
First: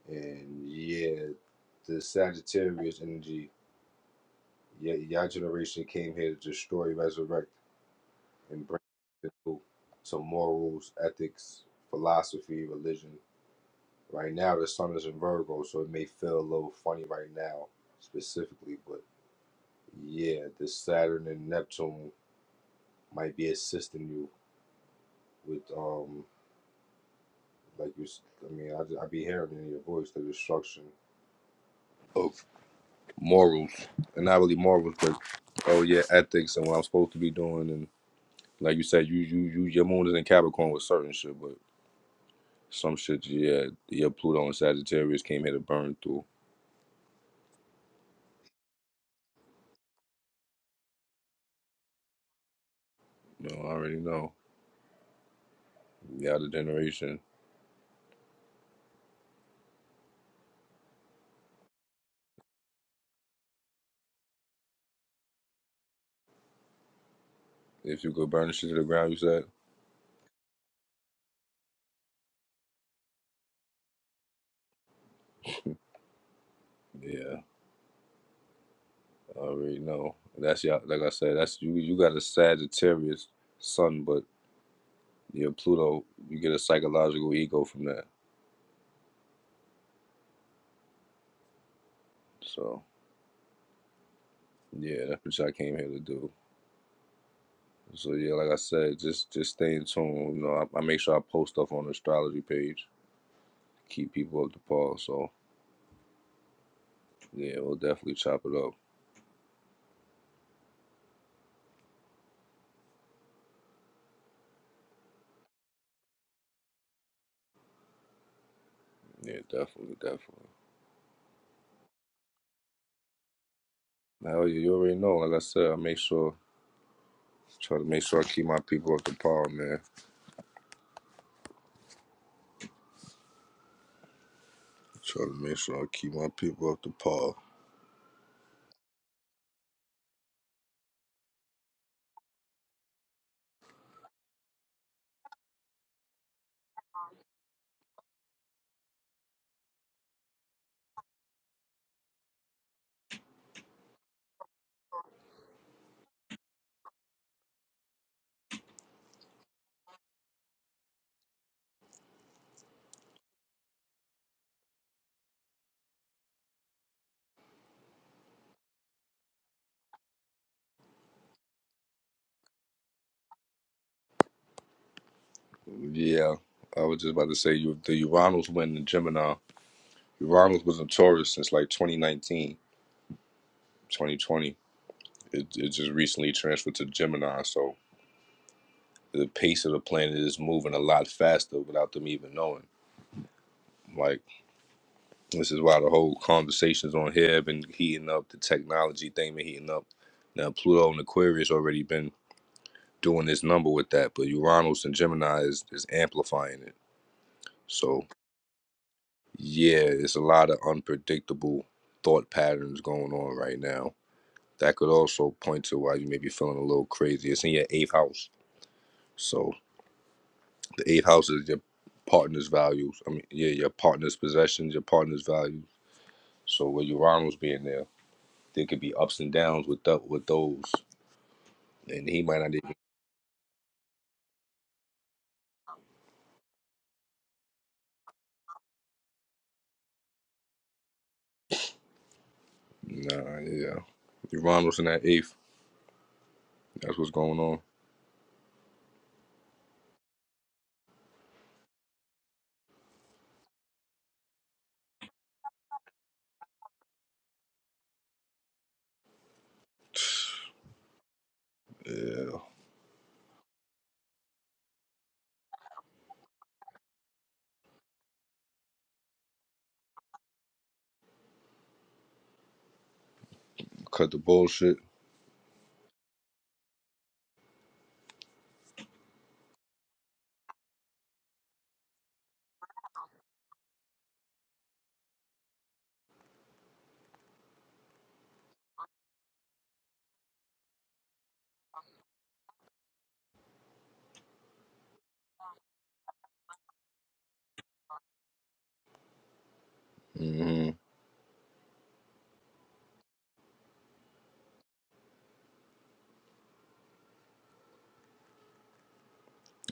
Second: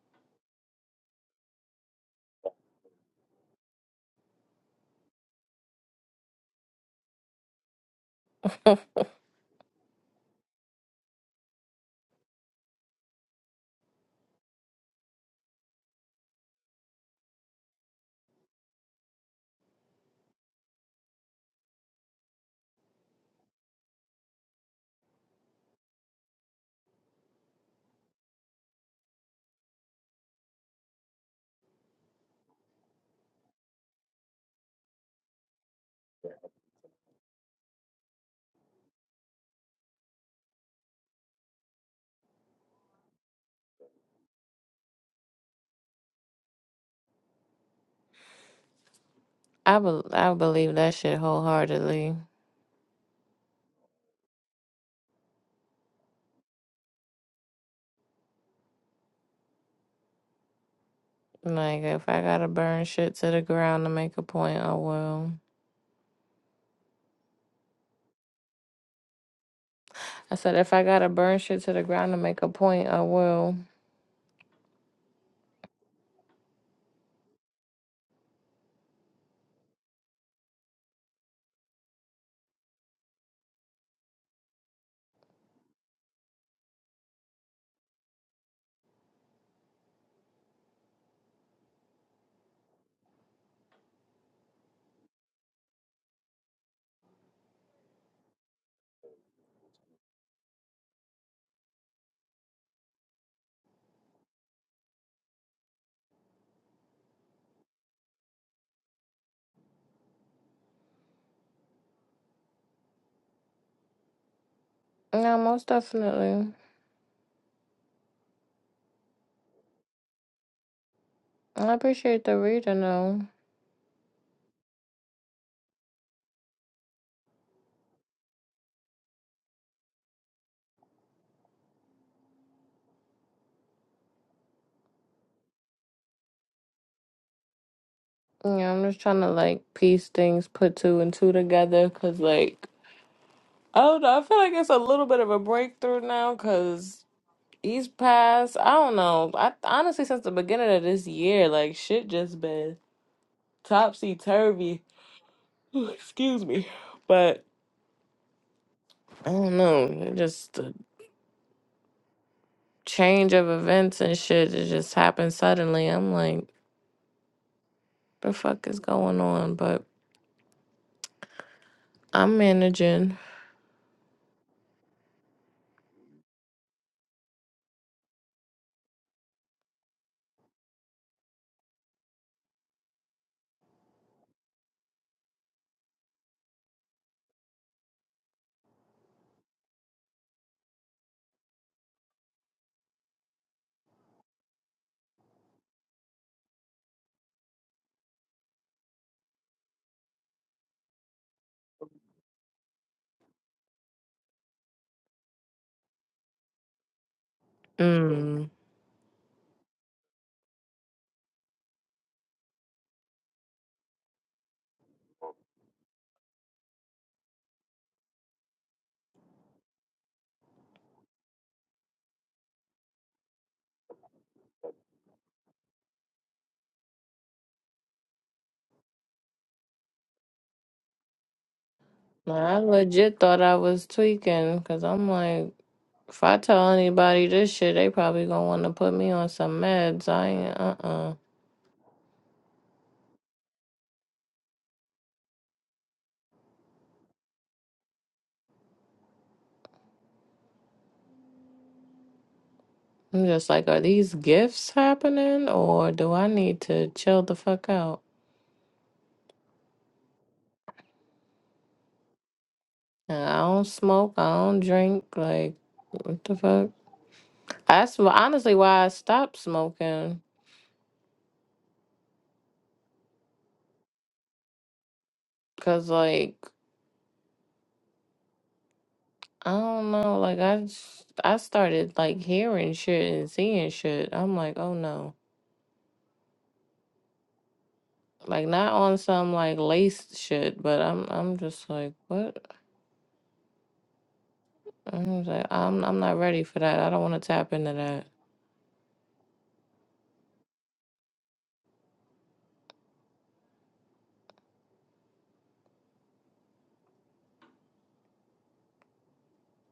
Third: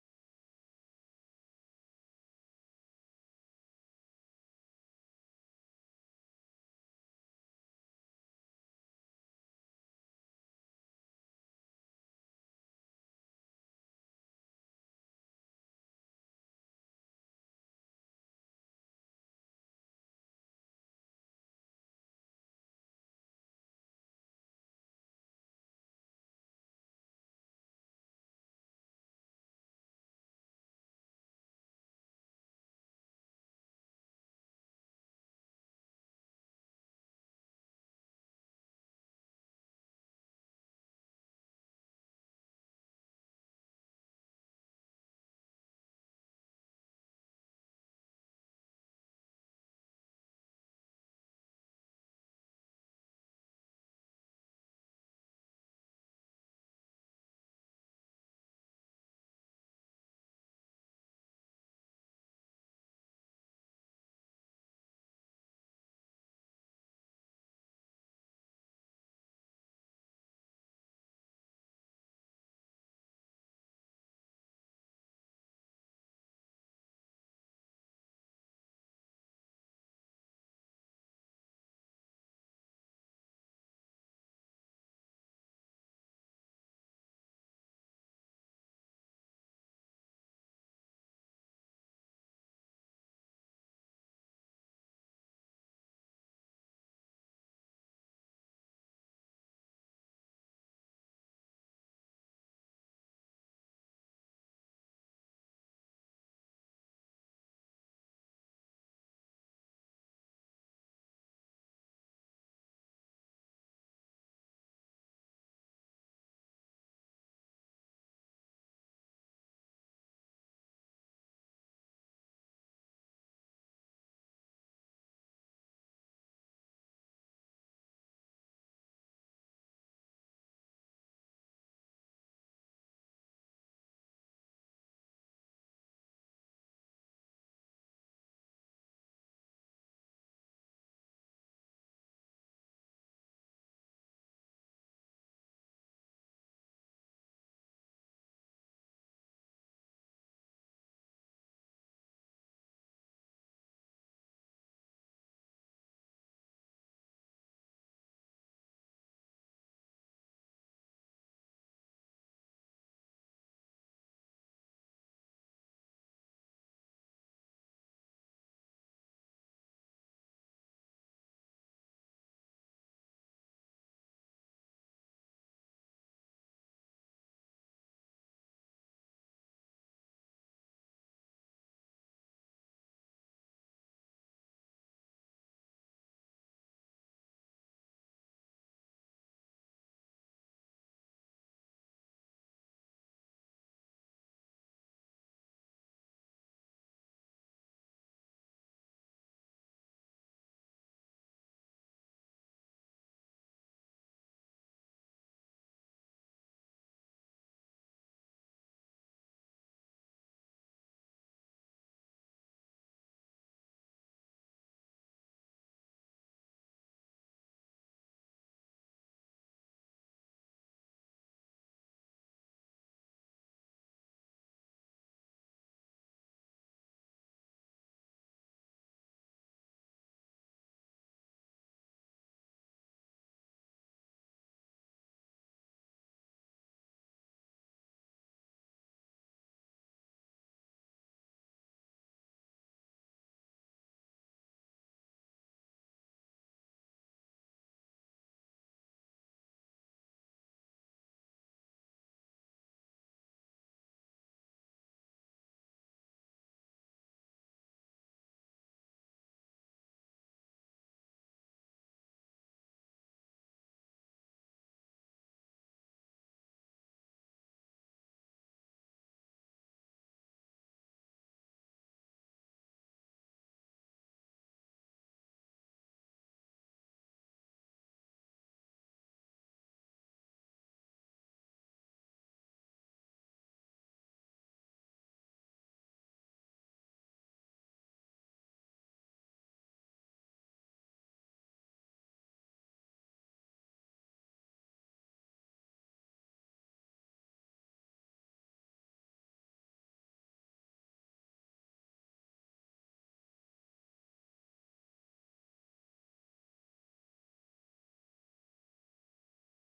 [SPEAKER 1] and yeah, the Sagittarius energy. Yeah, your generation came here to destroy, resurrect. and bring
[SPEAKER 2] If-
[SPEAKER 1] people to morals, ethics, philosophy, religion. Right now, the sun is in Virgo, so it may feel a little funny right now, specifically. But yeah, the Saturn and Neptune might be assisting you with, um, like you. I mean, I, I be hearing in your voice the destruction of morals, and not really morals, but oh yeah, ethics and what I'm supposed to be doing. And like you said, you you you your moon is in Capricorn with certain shit, but Some shit, yeah, yeah, Pluto and Sagittarius came here to burn through.
[SPEAKER 2] I bel I believe that shit wholeheartedly.
[SPEAKER 1] You know, I already know. The other generation.
[SPEAKER 2] Like if I gotta burn shit to the ground to make a point, I will.
[SPEAKER 1] If you could burn the shit to the ground, you said?
[SPEAKER 2] I said if I gotta burn shit to the ground to make a point, I will.
[SPEAKER 1] Yeah, I already know. That's y'all, like I said, that's you you got a Sagittarius sun, but your Pluto, you get a psychological ego from that. So, yeah, that's what y'all came here to do. So yeah, like I said, just just stay in tune. You know, I, I make sure I post stuff on the astrology page, keep people up to par. So yeah, we'll definitely chop it up.
[SPEAKER 2] Yeah, most definitely.
[SPEAKER 1] Yeah, definitely, definitely.
[SPEAKER 2] I appreciate the reading though.
[SPEAKER 1] Hell yeah, you already know. Like I said, I make sure try to make sure I keep my people up the par, man. Try to make sure I keep my people up the par.
[SPEAKER 2] Yeah, I'm just trying to like piece things, put two and two together, cause like I don't know. I feel like it's a little bit of a breakthrough now, cause he's passed. I don't know. I honestly since the beginning of this year, like shit just been topsy turvy Excuse me. But I don't know. it Just the change of events and shit. It just happened suddenly. I'm like, the fuck is going on? But I'm managing.
[SPEAKER 1] Yeah. I was just about to say you the Uranus went in Gemini. Uranus was in Taurus since like 2019, 2020. It it just recently transferred to Gemini, so the pace of the planet is moving a lot faster without them even knowing. Like this is why the whole conversations on here have been heating up, the technology thing been heating up. Now Pluto and Aquarius already been doing this number with that, but Uranus and Gemini is, is amplifying it. So
[SPEAKER 2] Mm.
[SPEAKER 1] yeah, it's a lot of unpredictable thought patterns going on right now. That could also point to why you may be feeling a little crazy. It's in your eighth house. So the eighth house is your partner's values. I mean, yeah, your partner's possessions, your partner's values. So with Uranus being there, there could be ups and downs with that with those. And he might not
[SPEAKER 2] I
[SPEAKER 1] even
[SPEAKER 2] legit thought I was tweaking because I'm like, if I tell anybody this shit, they probably gonna want to put me on some meds. I ain't, uh-uh.
[SPEAKER 1] Nah, yeah. Uranus in that eighth. That's what's going on.
[SPEAKER 2] I'm just like, are these gifts happening or do I need to chill the fuck out?
[SPEAKER 1] Yeah.
[SPEAKER 2] And I don't smoke. I don't drink. Like, what the fuck? That's wh- honestly why I stopped smoking.
[SPEAKER 1] cut the bullshit.
[SPEAKER 2] Cause like I don't know, like I just, I started like hearing shit and seeing shit. I'm like, oh no, like not on some like lace shit, but I'm I'm just like what? I'm just like I'm I'm not ready for that. I don't want to tap into that.
[SPEAKER 1] hmm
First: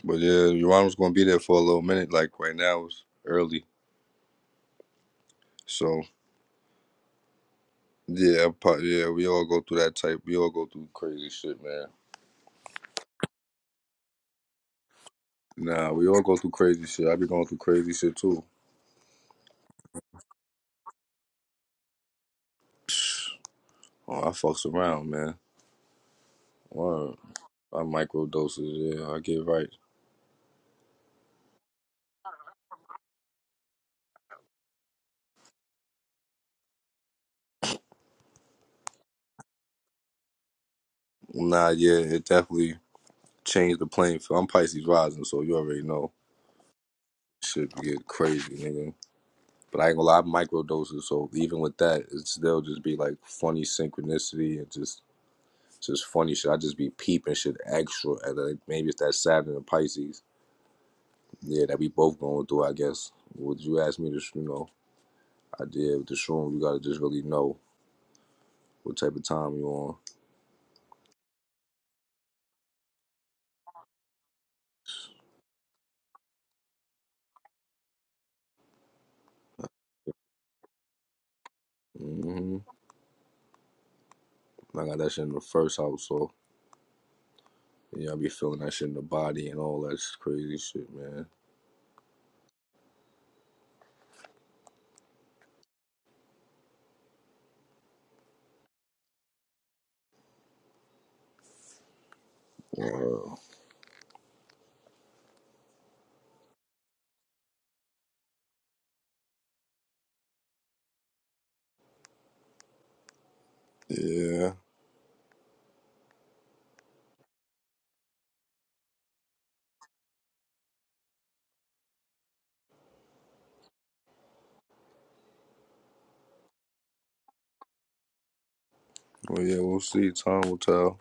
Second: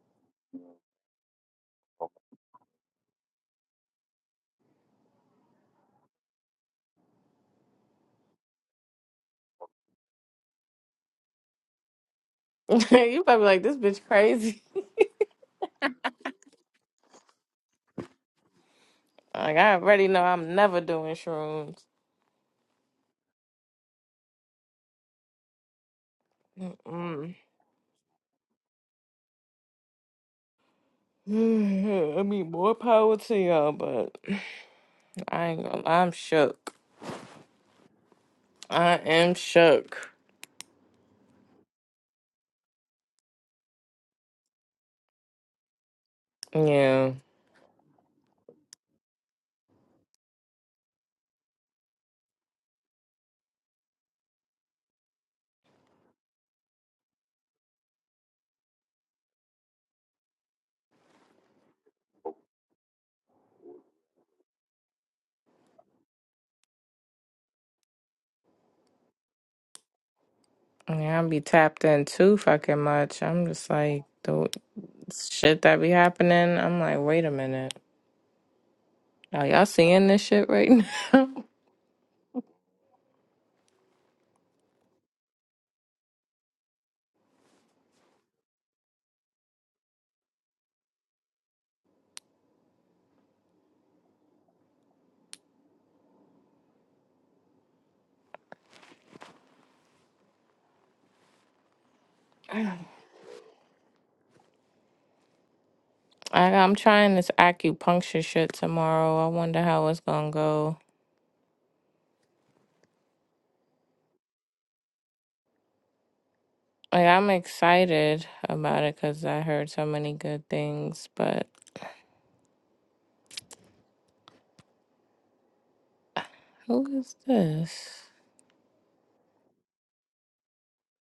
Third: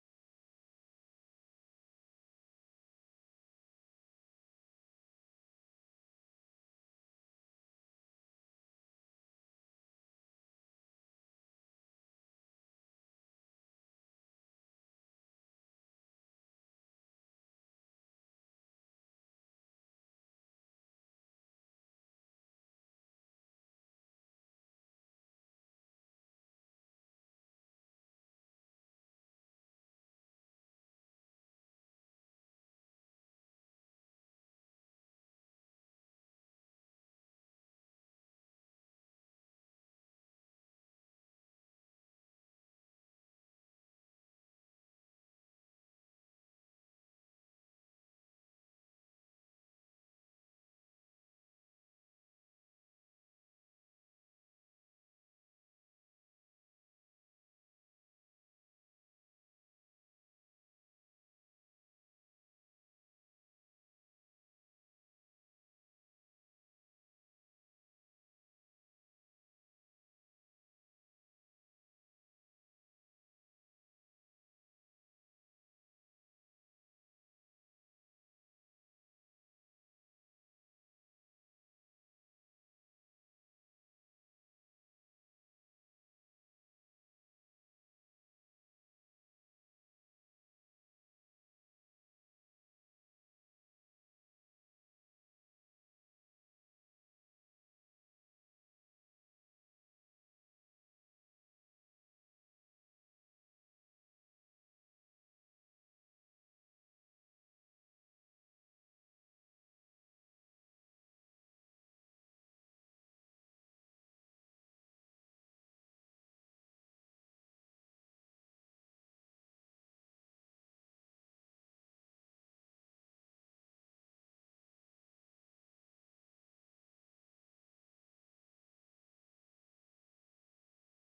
[SPEAKER 1] But yeah, Uranus gonna be there for a little minute. Like right now, it's early, so yeah, pro- yeah, we all go through that type. We all go through crazy shit, man.
[SPEAKER 2] you probably like this bitch crazy.
[SPEAKER 1] Nah, we all go through crazy shit. I be going through crazy shit too.
[SPEAKER 2] Like I already know I'm never doing shrooms.
[SPEAKER 1] Oh, I fucks around, man. Word.
[SPEAKER 2] Mm-mm.
[SPEAKER 1] I microdoses. Yeah, I get right.
[SPEAKER 2] I mean more power to y'all, but I ain't gonna, I'm shook. I am shook.
[SPEAKER 1] Nah, yeah, it definitely changed the playing field. I'm Pisces rising, so you already know
[SPEAKER 2] Yeah.
[SPEAKER 1] shit get crazy, nigga. But I ain't gonna lie, micro doses, so even with that, it still just be like funny synchronicity and just just funny shit. I just be peeping shit extra, and like maybe it's that Saturn and Pisces, yeah, that we both going through. I guess. Would you ask me to, you know, I did with the shroom. You gotta just really know what type of time you on.
[SPEAKER 2] Yeah, I be tapped in too fucking much. I'm just like, the shit that be happening, I'm like, wait a minute. Are y'all seeing this shit right now?
[SPEAKER 1] hmm I got that shit in the first house, so yeah, I be feeling that shit in the body and all that crazy shit, man. Wow.
[SPEAKER 2] I, I'm trying this acupuncture shit tomorrow. I wonder how it's gonna go.
[SPEAKER 1] Yeah.
[SPEAKER 2] Like, I'm excited about it because I heard so many good things, but who is this?
[SPEAKER 1] Well, yeah, we'll see. Time will tell.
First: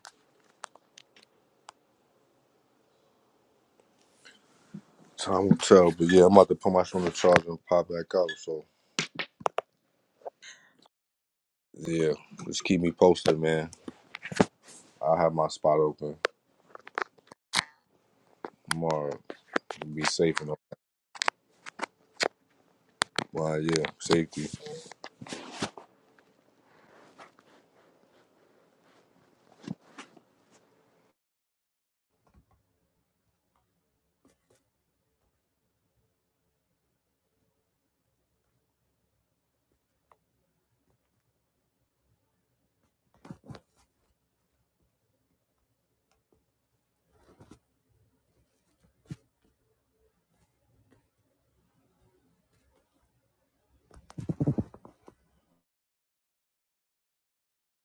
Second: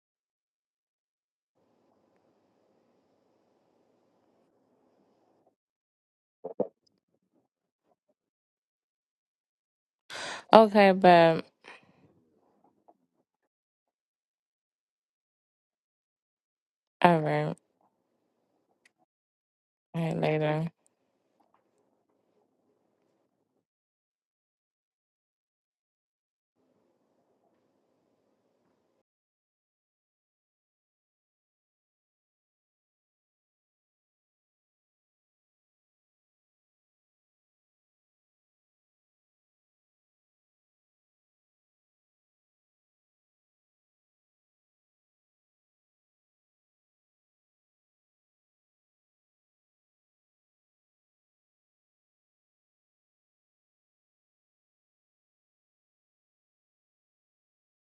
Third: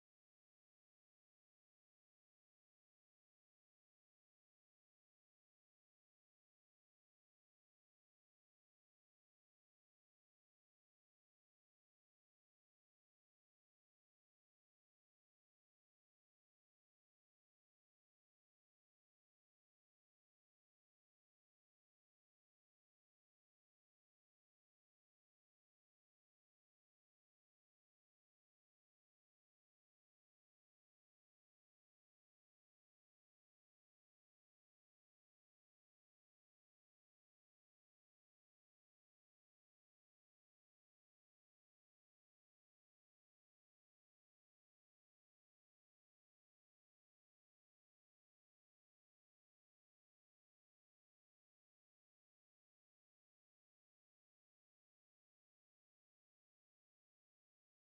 [SPEAKER 1] Time will tell, but yeah, I'm about to put my shit on the charger and pop back out. So
[SPEAKER 2] Okay, but
[SPEAKER 1] yeah, just keep me posted, man. I will have my spot open
[SPEAKER 2] all right.
[SPEAKER 1] tomorrow. Be
[SPEAKER 2] All right,
[SPEAKER 1] safe and all.
[SPEAKER 2] later.
[SPEAKER 1] Well, yeah, safety.